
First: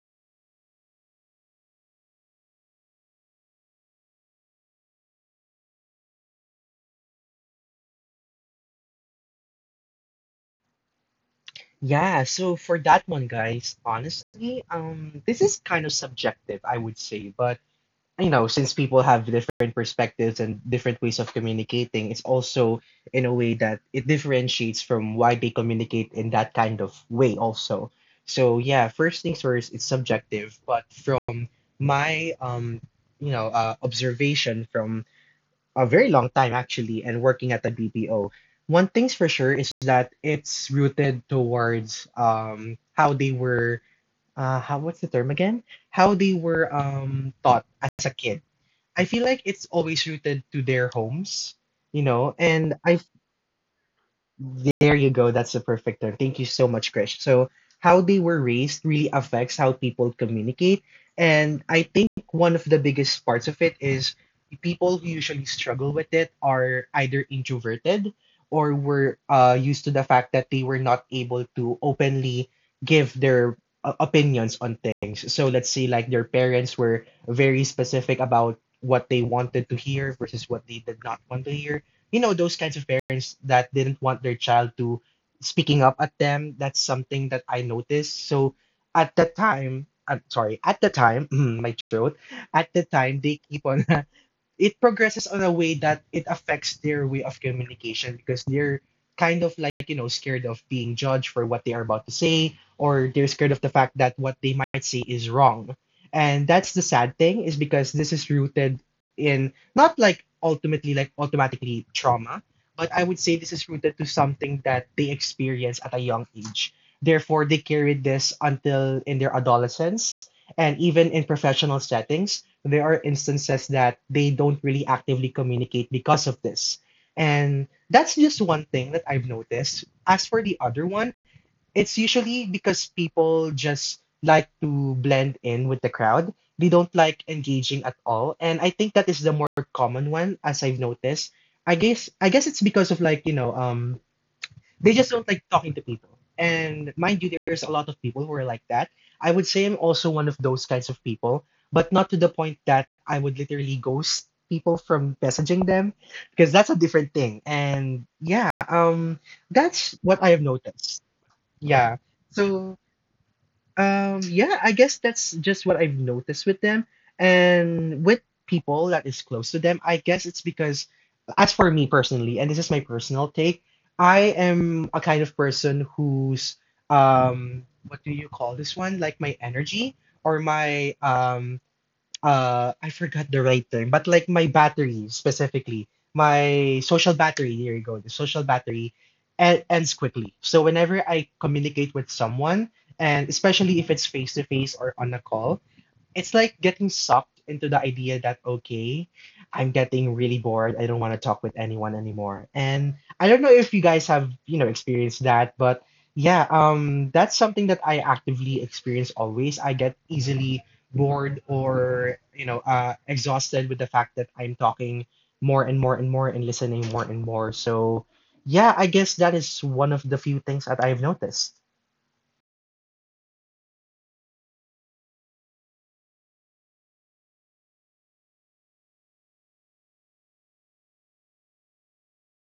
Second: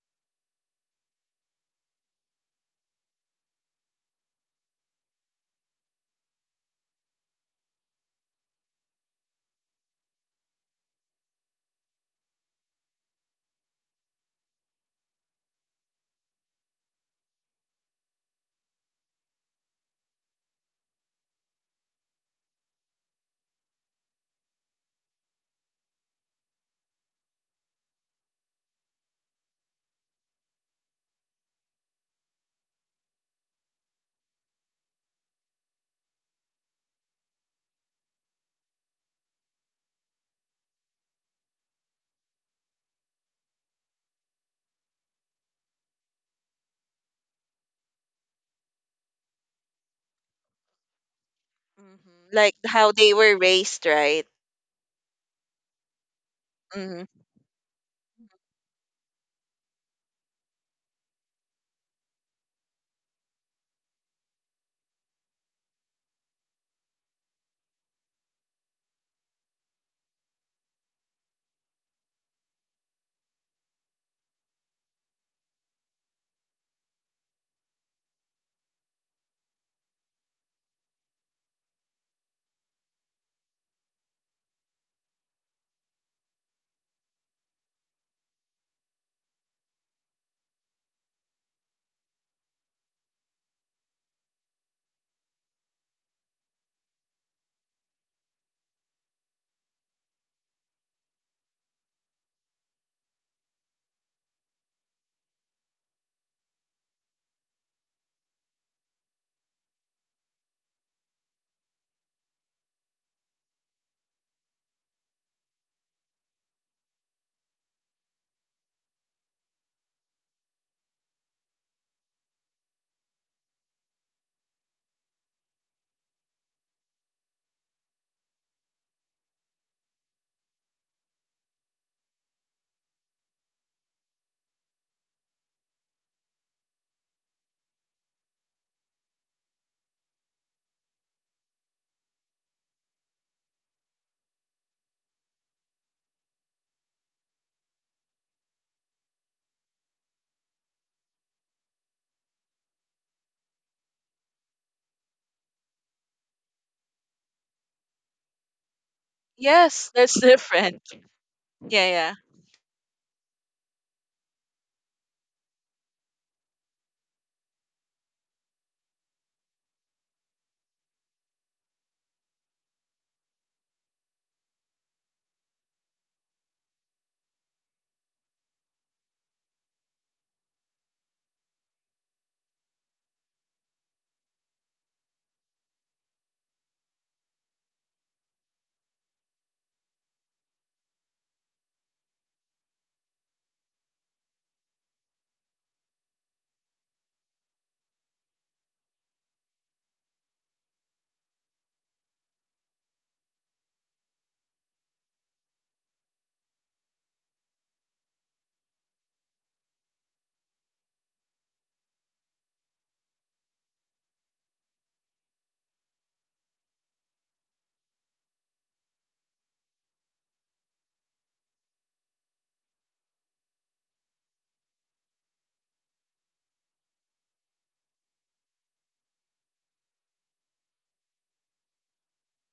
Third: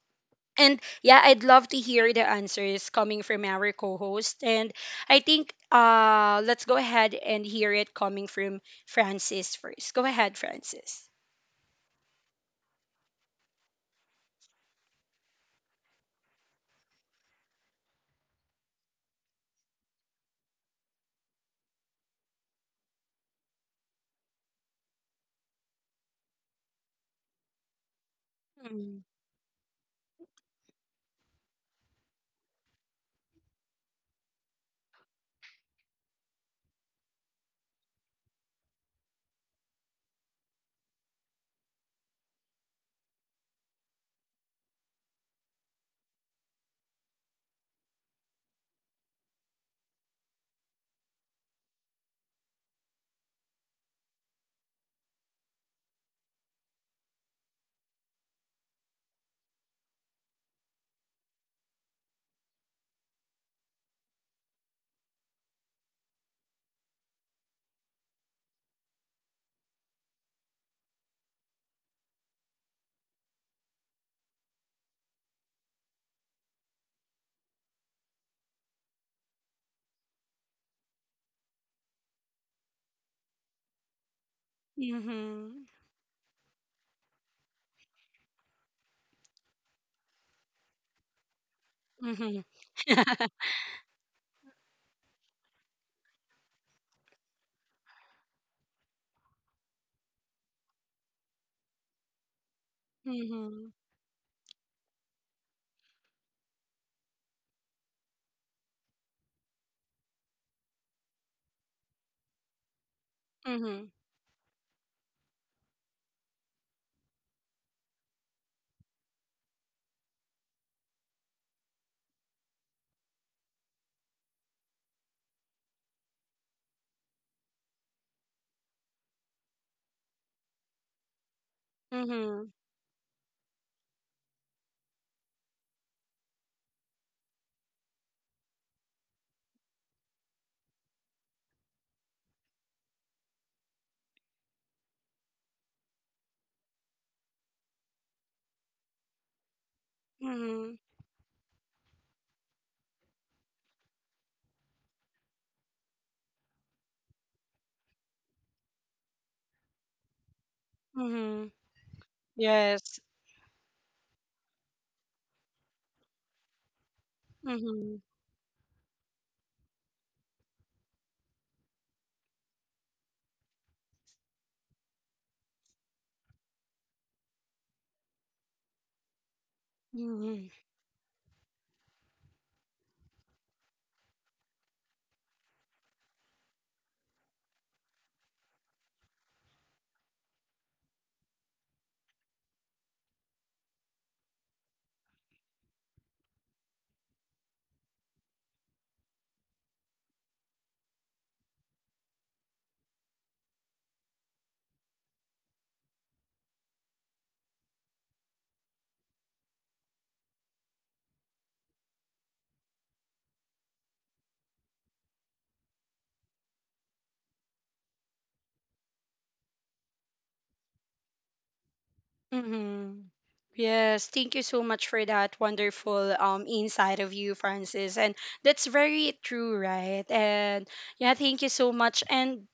A: And yeah, I'd love to hear the answers coming from our co-host. And I think uh let's go ahead and hear it coming from Francis first. Go ahead, Francis.
B: Yeah. So for that one, guys, honestly, um, this is kind of subjective, I would say, but you know, since people have different perspectives and different ways of communicating, it's also in a way that it differentiates from why they communicate in that kind of way, also. So, yeah,
A: Mm-hmm.
B: first things first, it's subjective, but from my, um, you know, uh, observation from a very long time actually and working at the B P O, one thing's for sure is that it's rooted towards um, how they were, uh, how, what's the term again? How they were um, taught as a kid. I feel like it's always rooted to their homes, you
C: Hmm.
B: know,
C: Like
B: and
C: how
B: I
C: they were raised, right?
B: There you go. That's the perfect term. Thank you so much,
C: Hmm.
B: Krish. So, how they were raised really affects how people communicate. And I think one of the biggest parts of it is people who usually struggle with it are either introverted or were uh, used to the fact that they were not able to openly give their uh, opinions on things. So, let's say like their parents were very specific about what they wanted to hear versus what they did not want to hear, you know, those kinds of parents that didn't want their child to speaking up at them. That's something that I noticed. So at the time, I'm sorry, at the time my throat,
A: Mm-hmm.
B: at the time they keep on it progresses on a way that it affects their way of communication because they're kind of like, you know, scared of being judged for what they are about to say, or they're scared of the
A: Hmm.
B: fact that what they might say is wrong. And that's the sad thing, is because this is rooted in not like ultimately like automatically trauma, but I would say this is
A: Hmm.
B: rooted to something that they experience at a young age. Therefore they carry this until in their adolescence and even in professional settings. There are instances that they don't really actively communicate because of this. And that's just one thing that I've noticed. As for the other one, it's usually
A: Hmm.
B: because people just like to blend in with the crowd. They don't like engaging at all. And I think that is the more common one as I've noticed. I guess I guess it's because of like, you know, um they just don't like talking to people. And mind you, there's a lot of people who are like that. I would say I'm also one of those kinds of people, but not to the point that I would literally ghost people from messaging them because that's a different thing. And yeah, um,
C: Yes,
B: that's what
C: that's
B: I have
C: different.
B: noticed.
A: Hmm.
C: Yeah,
B: Yeah.
C: yeah.
B: So
A: Yes.
B: um, yeah, I guess that's just what I've noticed with them.
A: Mm-hmm.
B: And with people that is close to them, I guess it's because, as for me personally, and this is my personal take, I am a kind of person who's, um, what do you call this one? Like my energy or my um, uh I forgot the right term, but like my battery specifically, my social battery, there you go, the social battery e- ends quickly. So whenever I communicate with someone, and especially if it's face to face or on a call, it's like getting sucked into the idea that okay, I'm getting really bored. I don't want to talk with anyone anymore. And I don't know if you guys have, you know, experienced that, but yeah, um that's something that I actively experience always. I get easily bored or, you know, uh exhausted with the fact that I'm talking more and more and more and listening more and more. So yeah, I guess that is one of the few things that I've noticed.
A: Mm-hmm. Yes, thank you so much for that wonderful, um, insight of you, Francis. And that's very true, right? And yeah, thank you so much. And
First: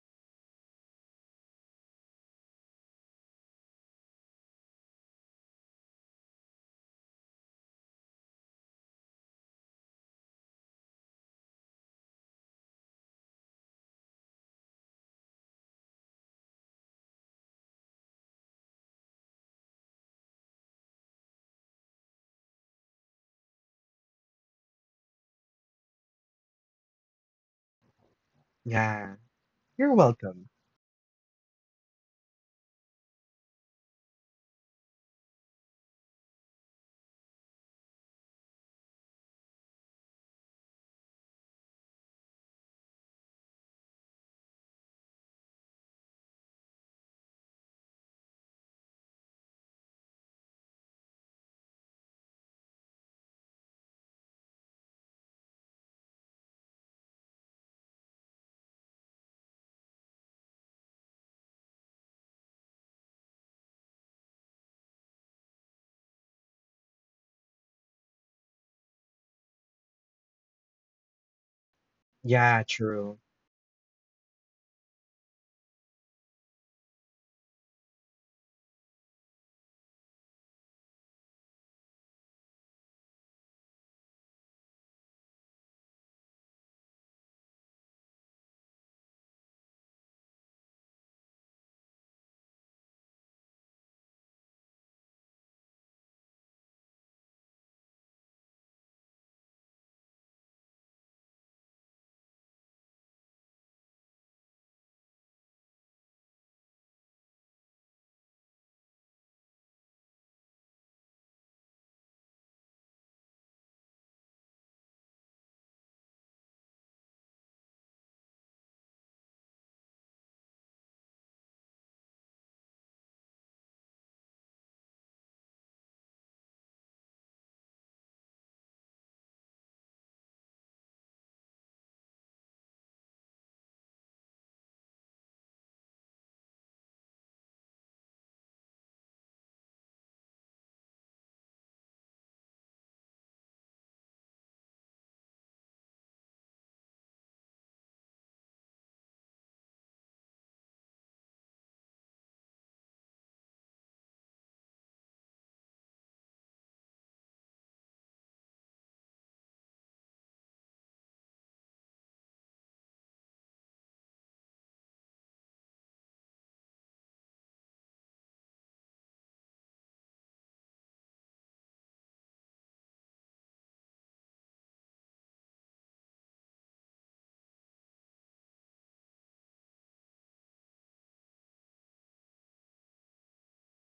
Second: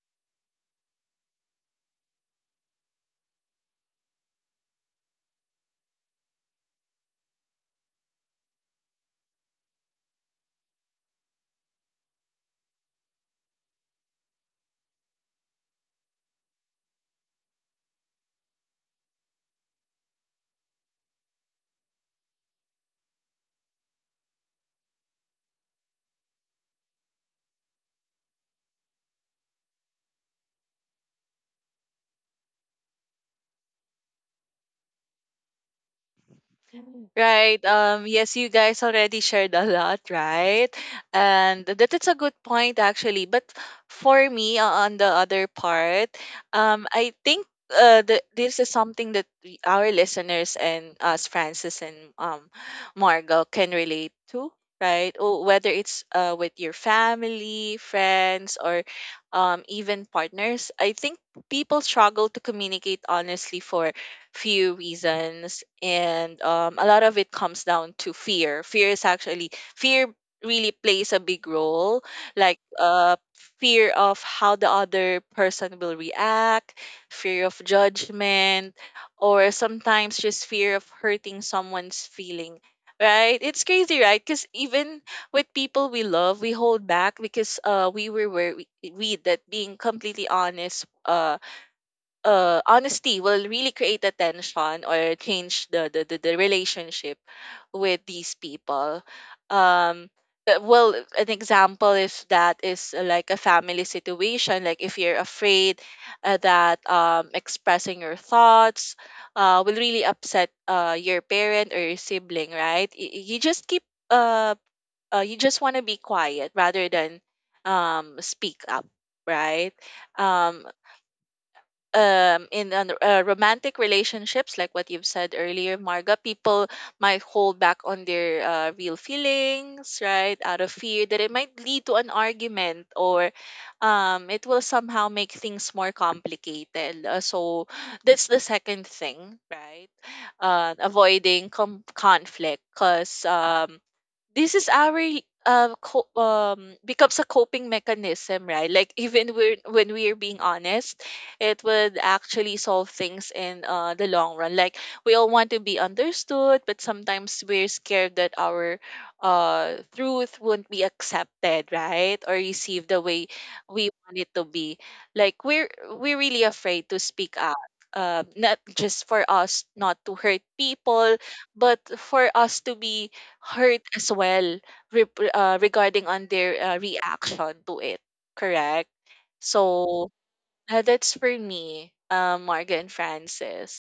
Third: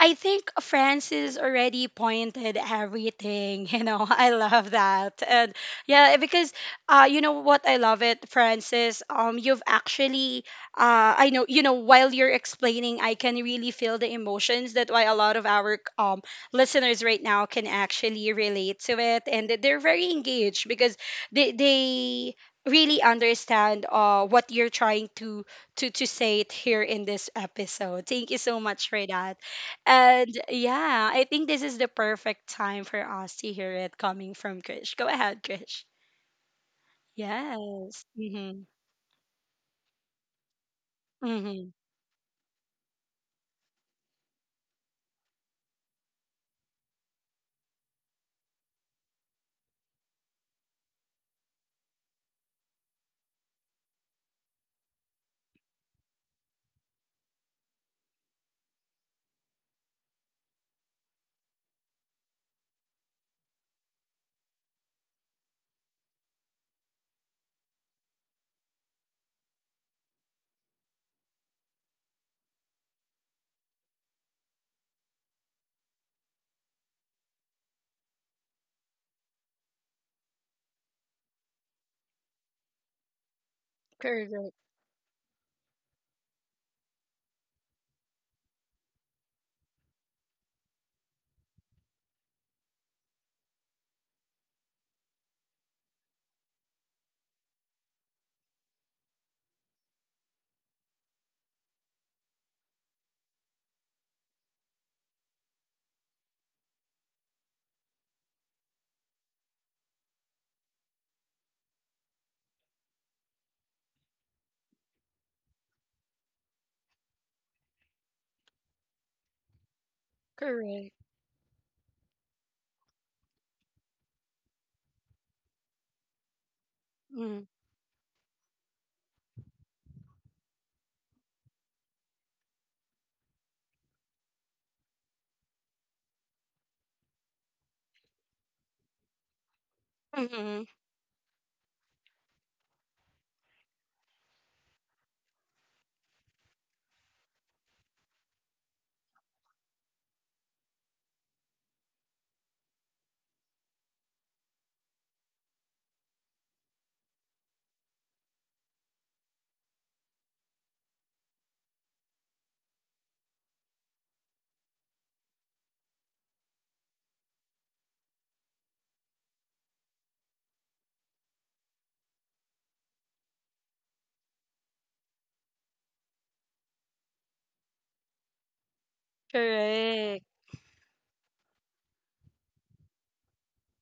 A: I think Francis already pointed everything. You know, I love that, and yeah, because, uh, you know what, I love it, Francis. Um, you've actually, uh, I know, you know, while you're explaining, I can really feel the emotions. That why a lot of our, um, listeners right now can actually relate to it, and that they're very engaged because they they really understand, uh, what you're trying to, to to say it here in this episode. Thank you so much for
B: Yeah.
A: that.
B: You're
A: And
B: welcome.
A: yeah, I think this is the perfect time for us to hear it coming from Krish. Go ahead, Krish.
C: Right.
A: Yes.
C: Um, yes, you
A: Mm-hmm.
C: guys already shared a lot, right? And
A: Mm-hmm.
C: that is a good point, actually. But for me, uh, on the other part, um, I think uh, the, this is something that we- our listeners and us, Francis and um, Margot, can relate to, right? Oh, whether it's uh, with your family, friends, or um, even partners, I think people struggle to communicate honestly for few reasons, and um, a lot of it comes down to fear. Fear is actually fear really plays a big role, like
B: Yeah,
C: uh
B: true.
C: fear of how the other person will react, fear of judgment, or sometimes just fear of hurting someone's feeling, right? It's crazy, right?
A: Correct.
C: Because even with people we love, we hold back because uh we were where we, we that being completely honest, uh uh, honesty will really create a tension or change the the, the, the relationship with these people. Um, uh, well, an example if that is uh, like a family situation, like if you're afraid uh, that um, expressing your thoughts uh, will really upset uh, your parent or your sibling, right? Y- y- you just keep uh, uh you just want to be quiet rather than um speak up, right? um
A: Correct.
C: um in an, uh, romantic relationships, like what you've said earlier, Marga, people might hold back on their uh, real feelings, right, out of fear that it might lead to an argument, or um it will somehow make things more complicated. Uh, so that's the second thing, right?
A: Mm-hmm.
C: uh, avoiding com- conflict because um this is our uh, co- um becomes a coping mechanism, right? Like, even we're, when we're being honest, it would actually solve things in uh, the long run. Like, we all want to be understood, but sometimes we're scared that our uh, truth won't be accepted, right, or received the way we want it to be. Like, we're we're really afraid to speak out. Uh, not just for us not to hurt people, but for us to be hurt as well, rep- uh, regarding on their uh, reaction to it. Correct. So
A: Correct.
C: uh, that's for me, um, Morgan, Francis.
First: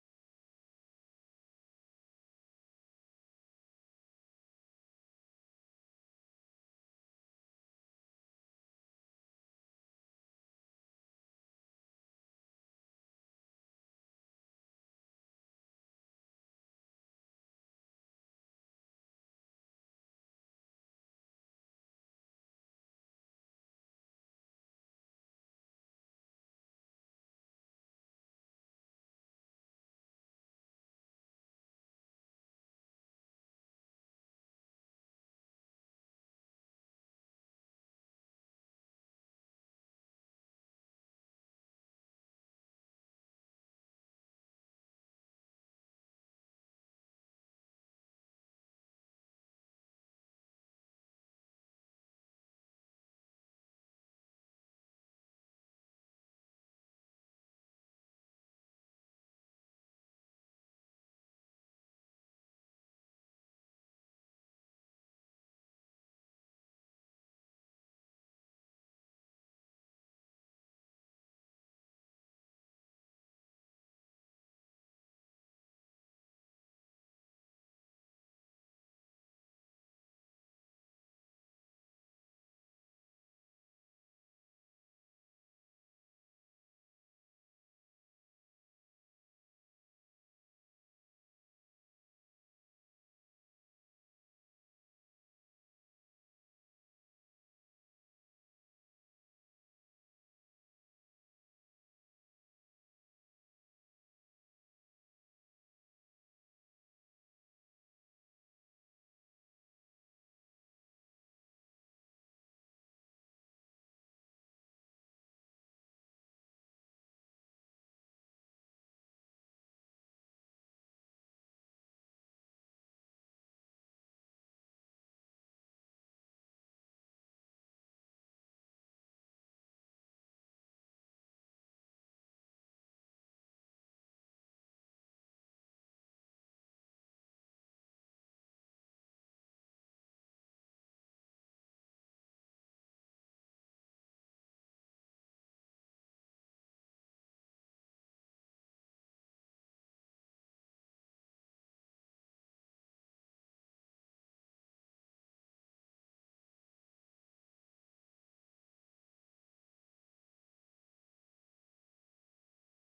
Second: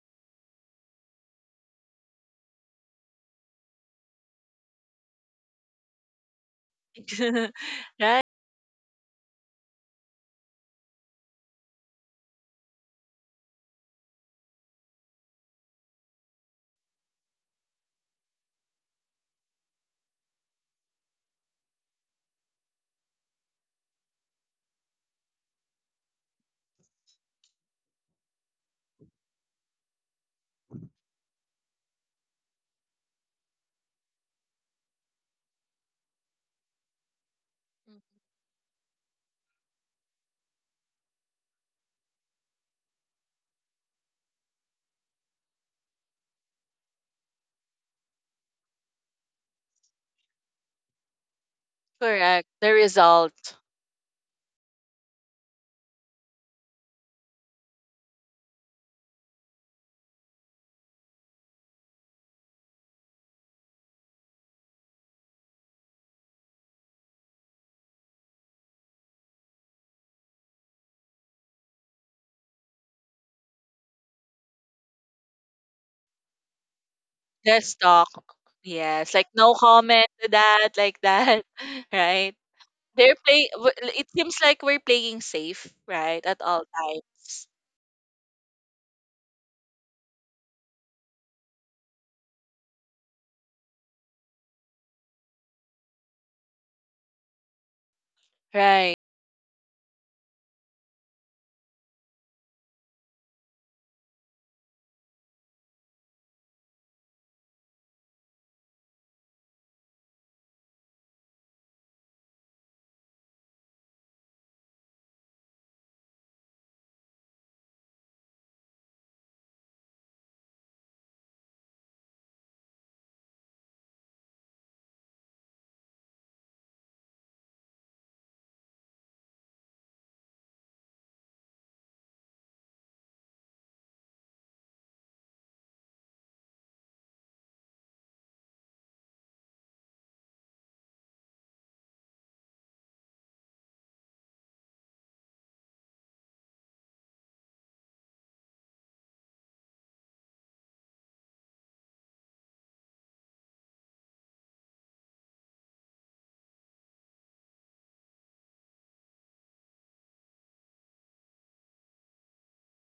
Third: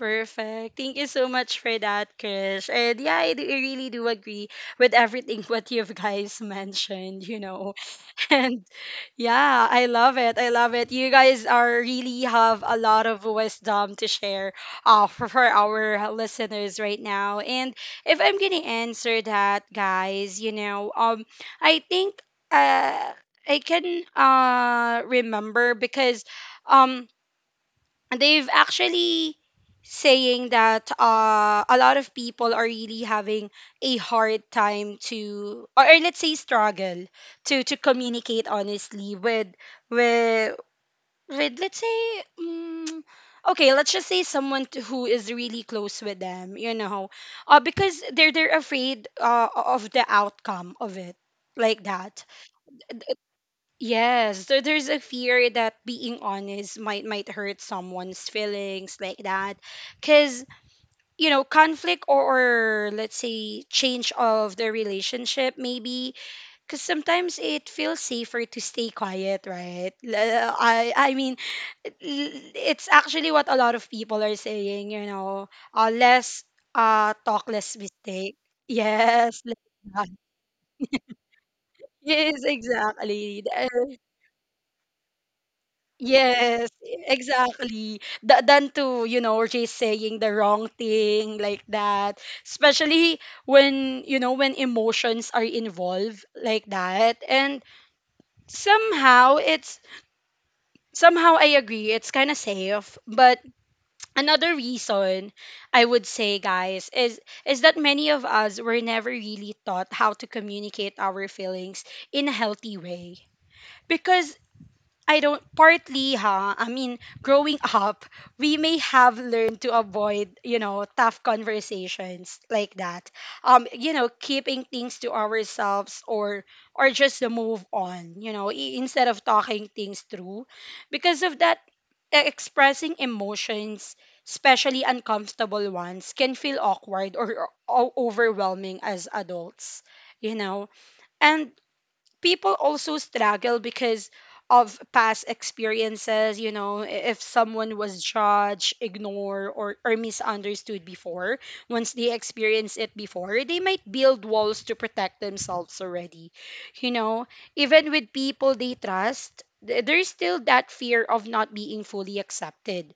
A: Perfect. Thank you so much for that, Krish. And yeah, I, do, I really do agree with everything what you've guys mentioned, you know.
C: Right?
A: And yeah, I love it. I love it. You guys are really have a lot of wisdom to share, uh, for, for our listeners right now. And if I'm gonna answer that, guys, you know, um, I think uh, I can uh remember because um they've actually saying that uh, a lot of people are really having a hard time to or, or let's say struggle to to communicate honestly with with with let's say um, okay, let's just say someone to, who is really close with them you know uh, because they're they're afraid uh, of the outcome of it, like that.
C: Correct. The result.
A: Yes, so there's a fear that being honest might might hurt someone's feelings, like that. Cause, you know, conflict or, or let's say change of the relationship maybe. Cause sometimes it feels safer to stay quiet, right? L- uh, I I mean l- it's actually what a lot of people are saying, you know, uh, less uh talk, less
C: Let's talk.
A: mistake.
C: Yes, like
A: Yes, like
C: no
A: that.
C: comment to that, like that, right?
A: Yes,
C: They're
A: exactly.
C: play. w- It seems like we're playing safe, right, at all
A: Yes,
C: times.
A: exactly. Th- than to, you know, just saying the wrong thing, like that. Especially when, you know, when emotions are involved, like that. And
C: Right.
A: somehow it's, Somehow I agree, it's kind of safe. But another reason I would say, guys, is is that many of us were never really taught how to communicate our feelings in a healthy way. Because I don't partly ha I mean, growing up, we may have learned to avoid, you know, tough conversations, like that, um you know, keeping things to ourselves, or or just to move on, you know, i- instead of talking things through. Because of that, e- expressing emotions, especially uncomfortable ones, can feel awkward or, or overwhelming as adults, you know. And people also struggle because of past experiences. You know, i- if someone was judged, ignored, or, or misunderstood before, once they experience it before, they might build walls to protect themselves already, you know. Even with people they trust, th- there's still that fear of not being fully accepted.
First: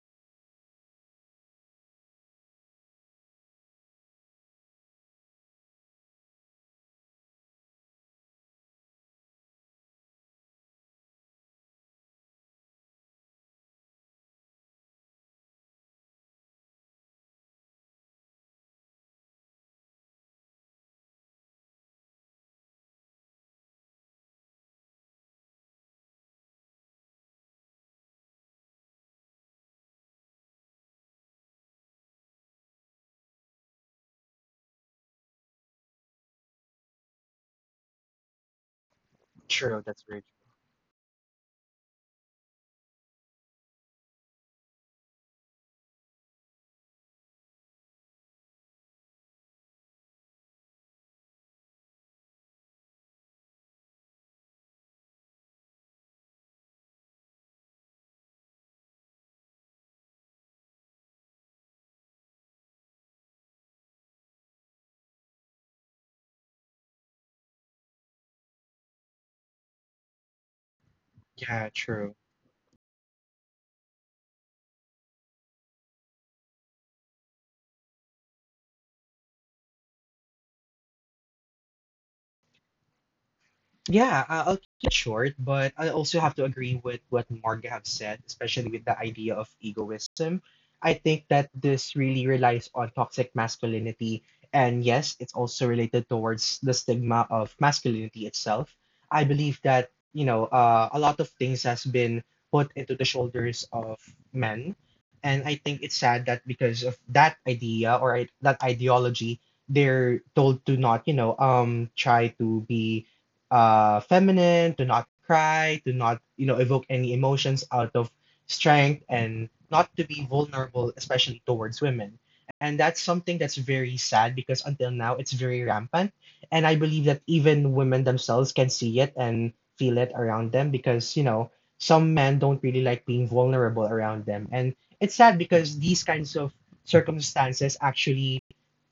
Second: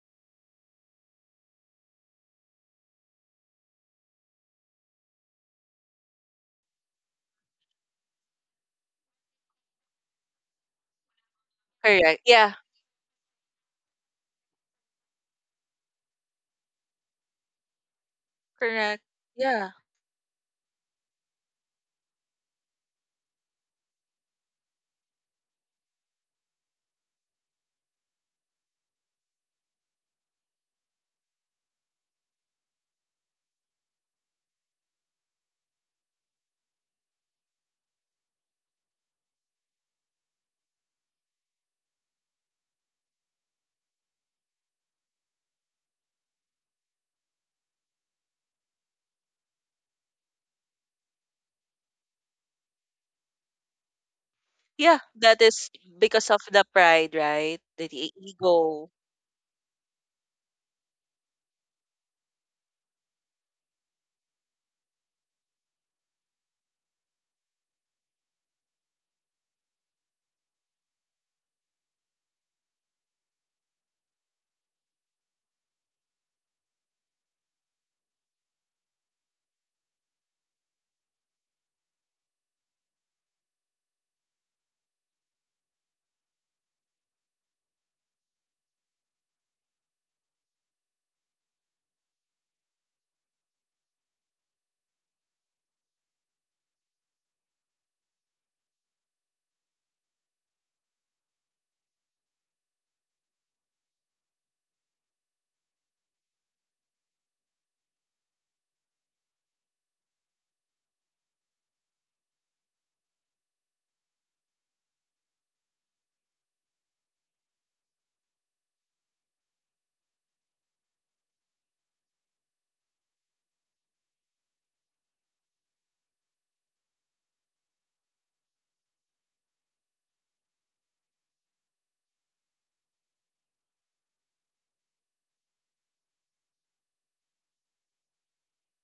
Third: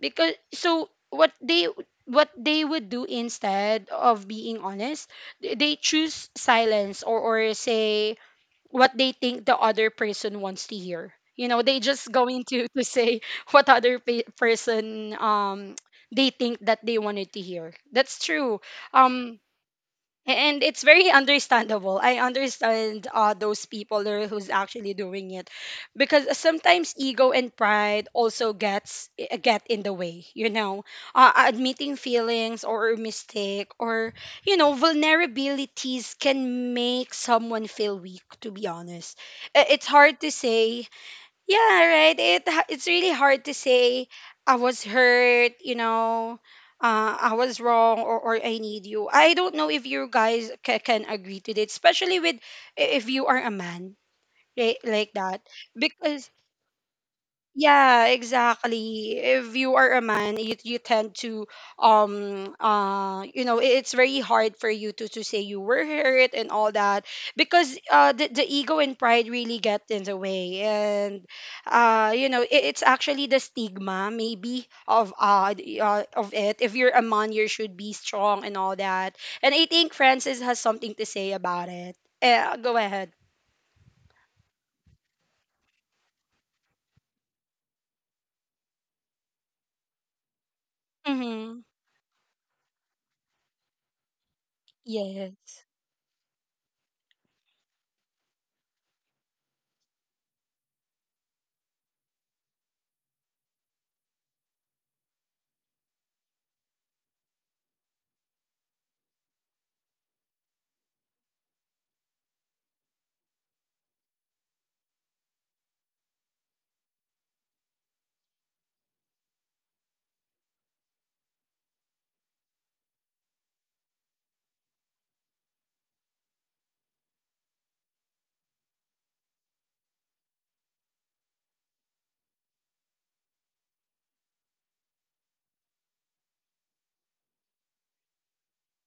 A: Because so what they, what they would do instead of being honest, they they choose silence, or or say what they think the other person wants to hear. You know, they just
C: Correct.
A: going
C: Yeah.
A: to to say what other pe- person um they think that they wanted to hear. That's true.
C: Correct.
A: Um
C: Yeah.
A: and it's very understandable. I understand uh, those people there who's actually doing it, because sometimes ego and pride also gets eh, get in the way, you know. Uh, admitting feelings or a mistake, or you know, vulnerabilities can make someone feel weak, to be honest. I-
B: True,
A: It's
B: that's
A: hard
B: very
A: to say, yeah, right. It ha- it's really hard to say I was hurt, you know, uh, I was wrong or, or I need you. I don't know if you guys ca- can agree to that, especially with i- if you are a man, right?
C: Yeah.
A: Like that.
C: That is
A: Because
C: because of the pride, right? The,
A: yeah,
C: the ego.
A: exactly. If you are a man, you you tend to um uh you know, i- it's very hard for you to to say you were hurt and all that, because uh the, the ego and pride really get in the way. And
B: Yeah,
A: uh
B: true.
A: you know, it, it's actually the stigma maybe of uh, the- uh of it. If you're a man, you should be strong and all that. And I think Francis has something to say about it. Uh, go ahead.
B: Yeah, I- I'll keep it short, but I also have to agree with what Marga have said, especially with the idea of egoism. I think that
A: Mm-hmm.
B: this really relies on toxic masculinity, and yes, it's
A: Yes.
B: also related towards the stigma of masculinity itself. I believe that, you know, uh, a lot of things has been put into the shoulders of men, and I think it's sad that because of that idea or i- that ideology, they're told to not, you know, um, try to be uh, feminine, to not cry, to not, you know, evoke any emotions out of strength and not to be vulnerable, especially towards women. And that's something that's very sad because until now it's very rampant. And I believe that even women themselves can see it and feel it around them because, you know, some men don't really like being vulnerable around them. And it's sad because these kinds of circumstances actually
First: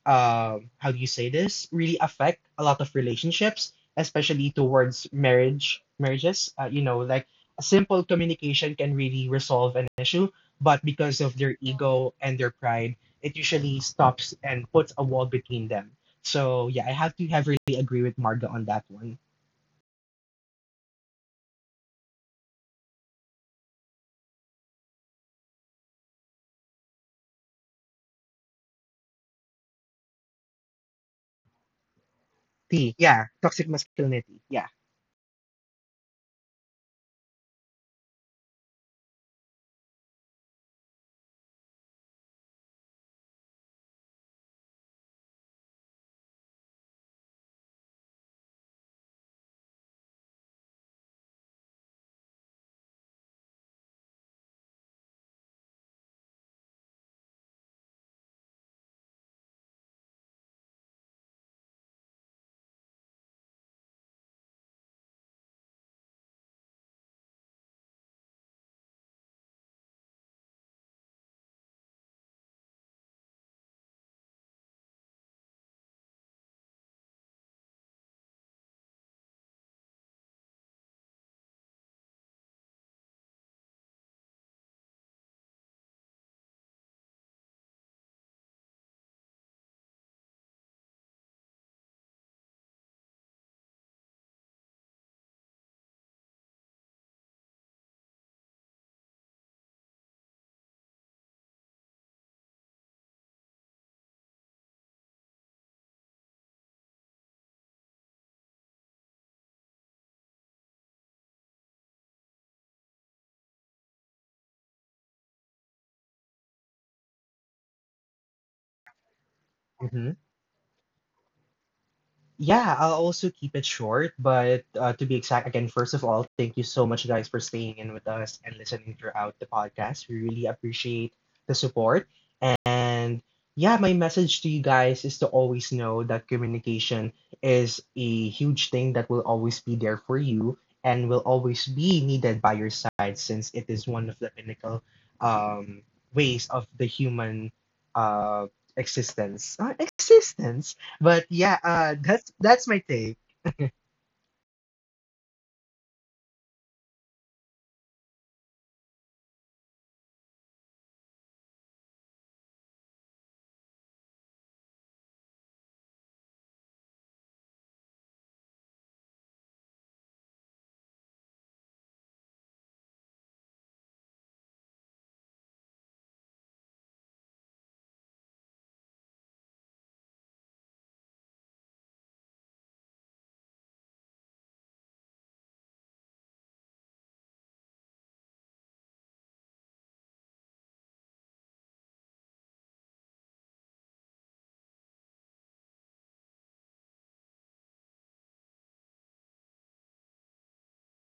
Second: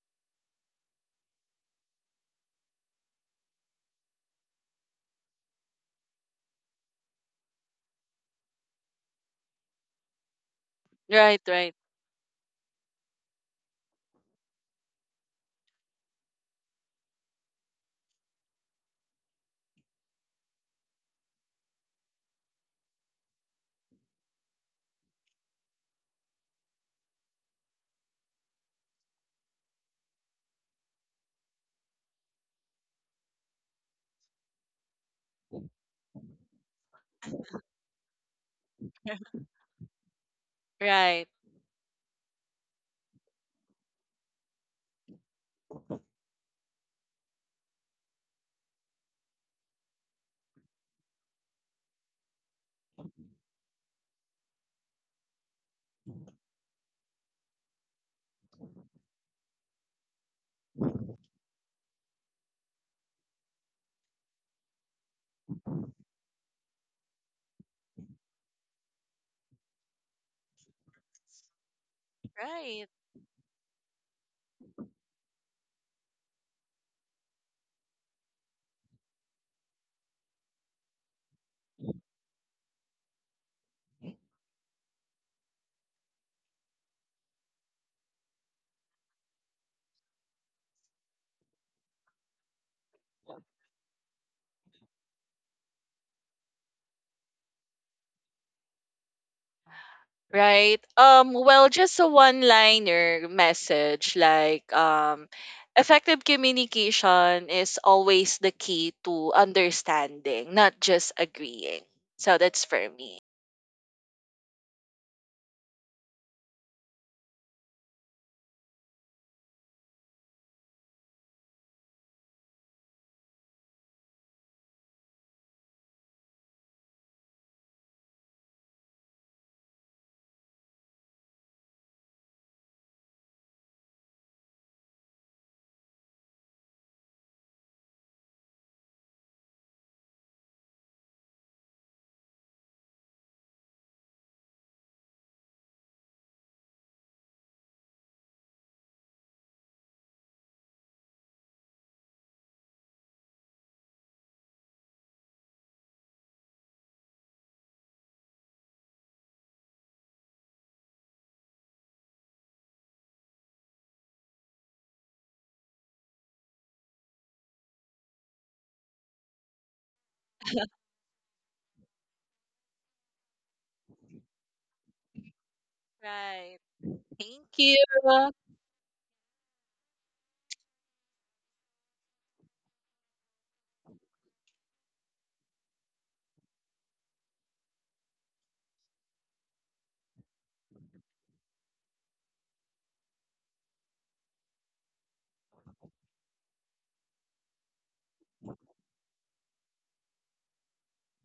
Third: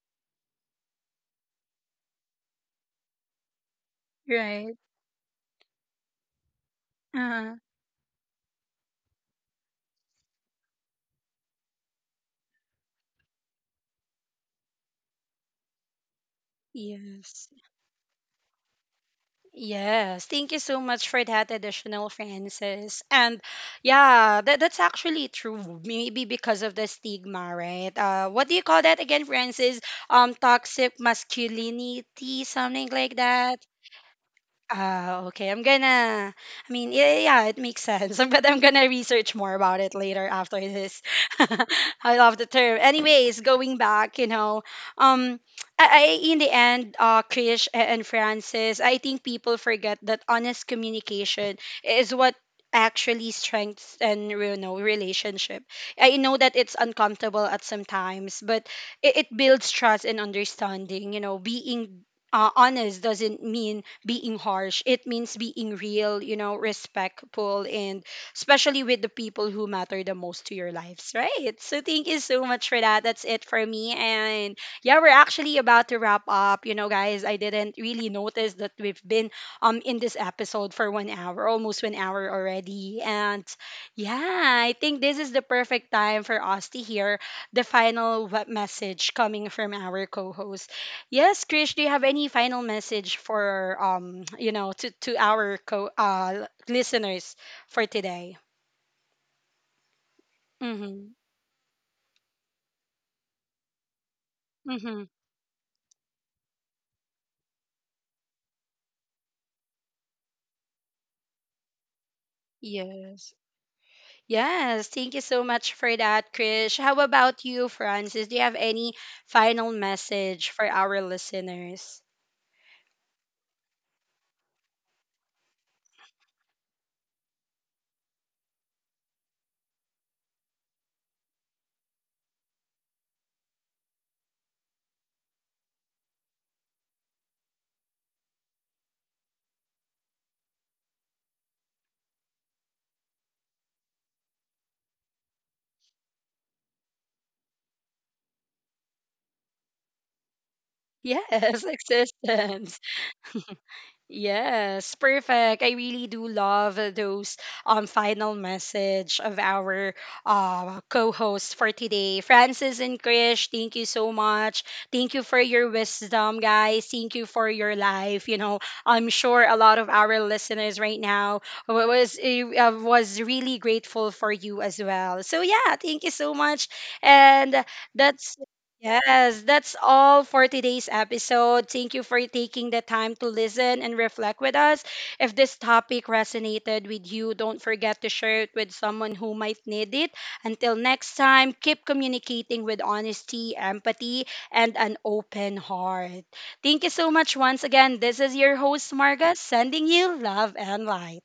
B: um how do you say this, really affect a lot of relationships, especially
A: Right.
B: towards marriage marriages, uh, you know, like
A: Uh,
B: a simple communication can really resolve an issue, but because of
C: Right.
B: their
C: Right.
B: ego and their pride it usually stops and puts a wall between them. So yeah, I have to have
A: yes.
B: really agree with Marga on that one.
A: Yes, thank you so much for that additional, Francis. And yeah, that, that's actually true. Maybe because of the stigma, right? Uh, what do you call that again, Francis? Um, toxic masculinity,
B: T
A: something like
B: Yeah,
A: that.
B: toxic masculinity, yeah.
A: Ah, okay. I'm gonna. I mean, yeah, yeah, yeah, it makes sense. But I'm gonna research more about it later after this.
C: Right.
A: I love the term. Anyways, going back, you know, um, I, I in the end, uh, Krish a- and Francis, I think people forget that honest communication is what actually strengths and you know relationship. I know that it's uncomfortable at some times, but it, it builds trust and understanding. You know, being uh, honest doesn't mean being harsh. It means being real, you know, respectful, and especially with the people who matter the most to your lives, right? So thank you so much for
C: Right.
A: that. That's it for me. And yeah, we're actually about to wrap up. You know, guys, I didn't really notice that we've been um in this episode for one hour, almost one hour already. And yeah, I think this is the perfect time for us to hear the final web message coming from our co-host. Yes, Krish, do you have any final message for um, you know, to to our co uh listeners for today?
C: Right.
A: Mhm.
C: Um, well, just a one-liner message like
A: Mhm.
C: um effective communication is always the key to understanding, not just agreeing. So that's for me.
A: Yes. Yes, thank you so much for that, Krish. How about you, Francis? Do you have any final
B: Mm-hmm.
A: message for our listeners?
B: Yeah, I'll also keep it short, but uh, to be exact, again, first of all, thank you so much, guys, for staying in with us and listening throughout the podcast. We really appreciate the support. And yeah, my message to you guys is to always know that communication is a huge thing that will always be there for you and will always be needed by your side since it is one of the pinnacle um, ways of the human uh, existence. Uh, existence? But
A: Yes,
B: yeah, uh, that's that's
A: existence.
B: my take.
A: Yes, perfect. I really do love those um final message of our uh co-hosts for today. Francis and Krish, thank you so much. Thank you for your wisdom, guys. Thank you for your life. You know, I'm sure a lot of our listeners right now wa- was eh, uh, was really grateful for you as well. So yeah, thank you so
C: Right.
A: much.
C: Thank
A: And
C: you.
A: that's Yes, that's all for today's episode. Thank you for taking the time to listen and reflect with us. If this topic resonated with you, don't forget to share it with someone who might need it. Until next time, keep communicating with honesty, empathy, and an open heart. Thank you so much once again. This is your host, Marga, sending you love and light.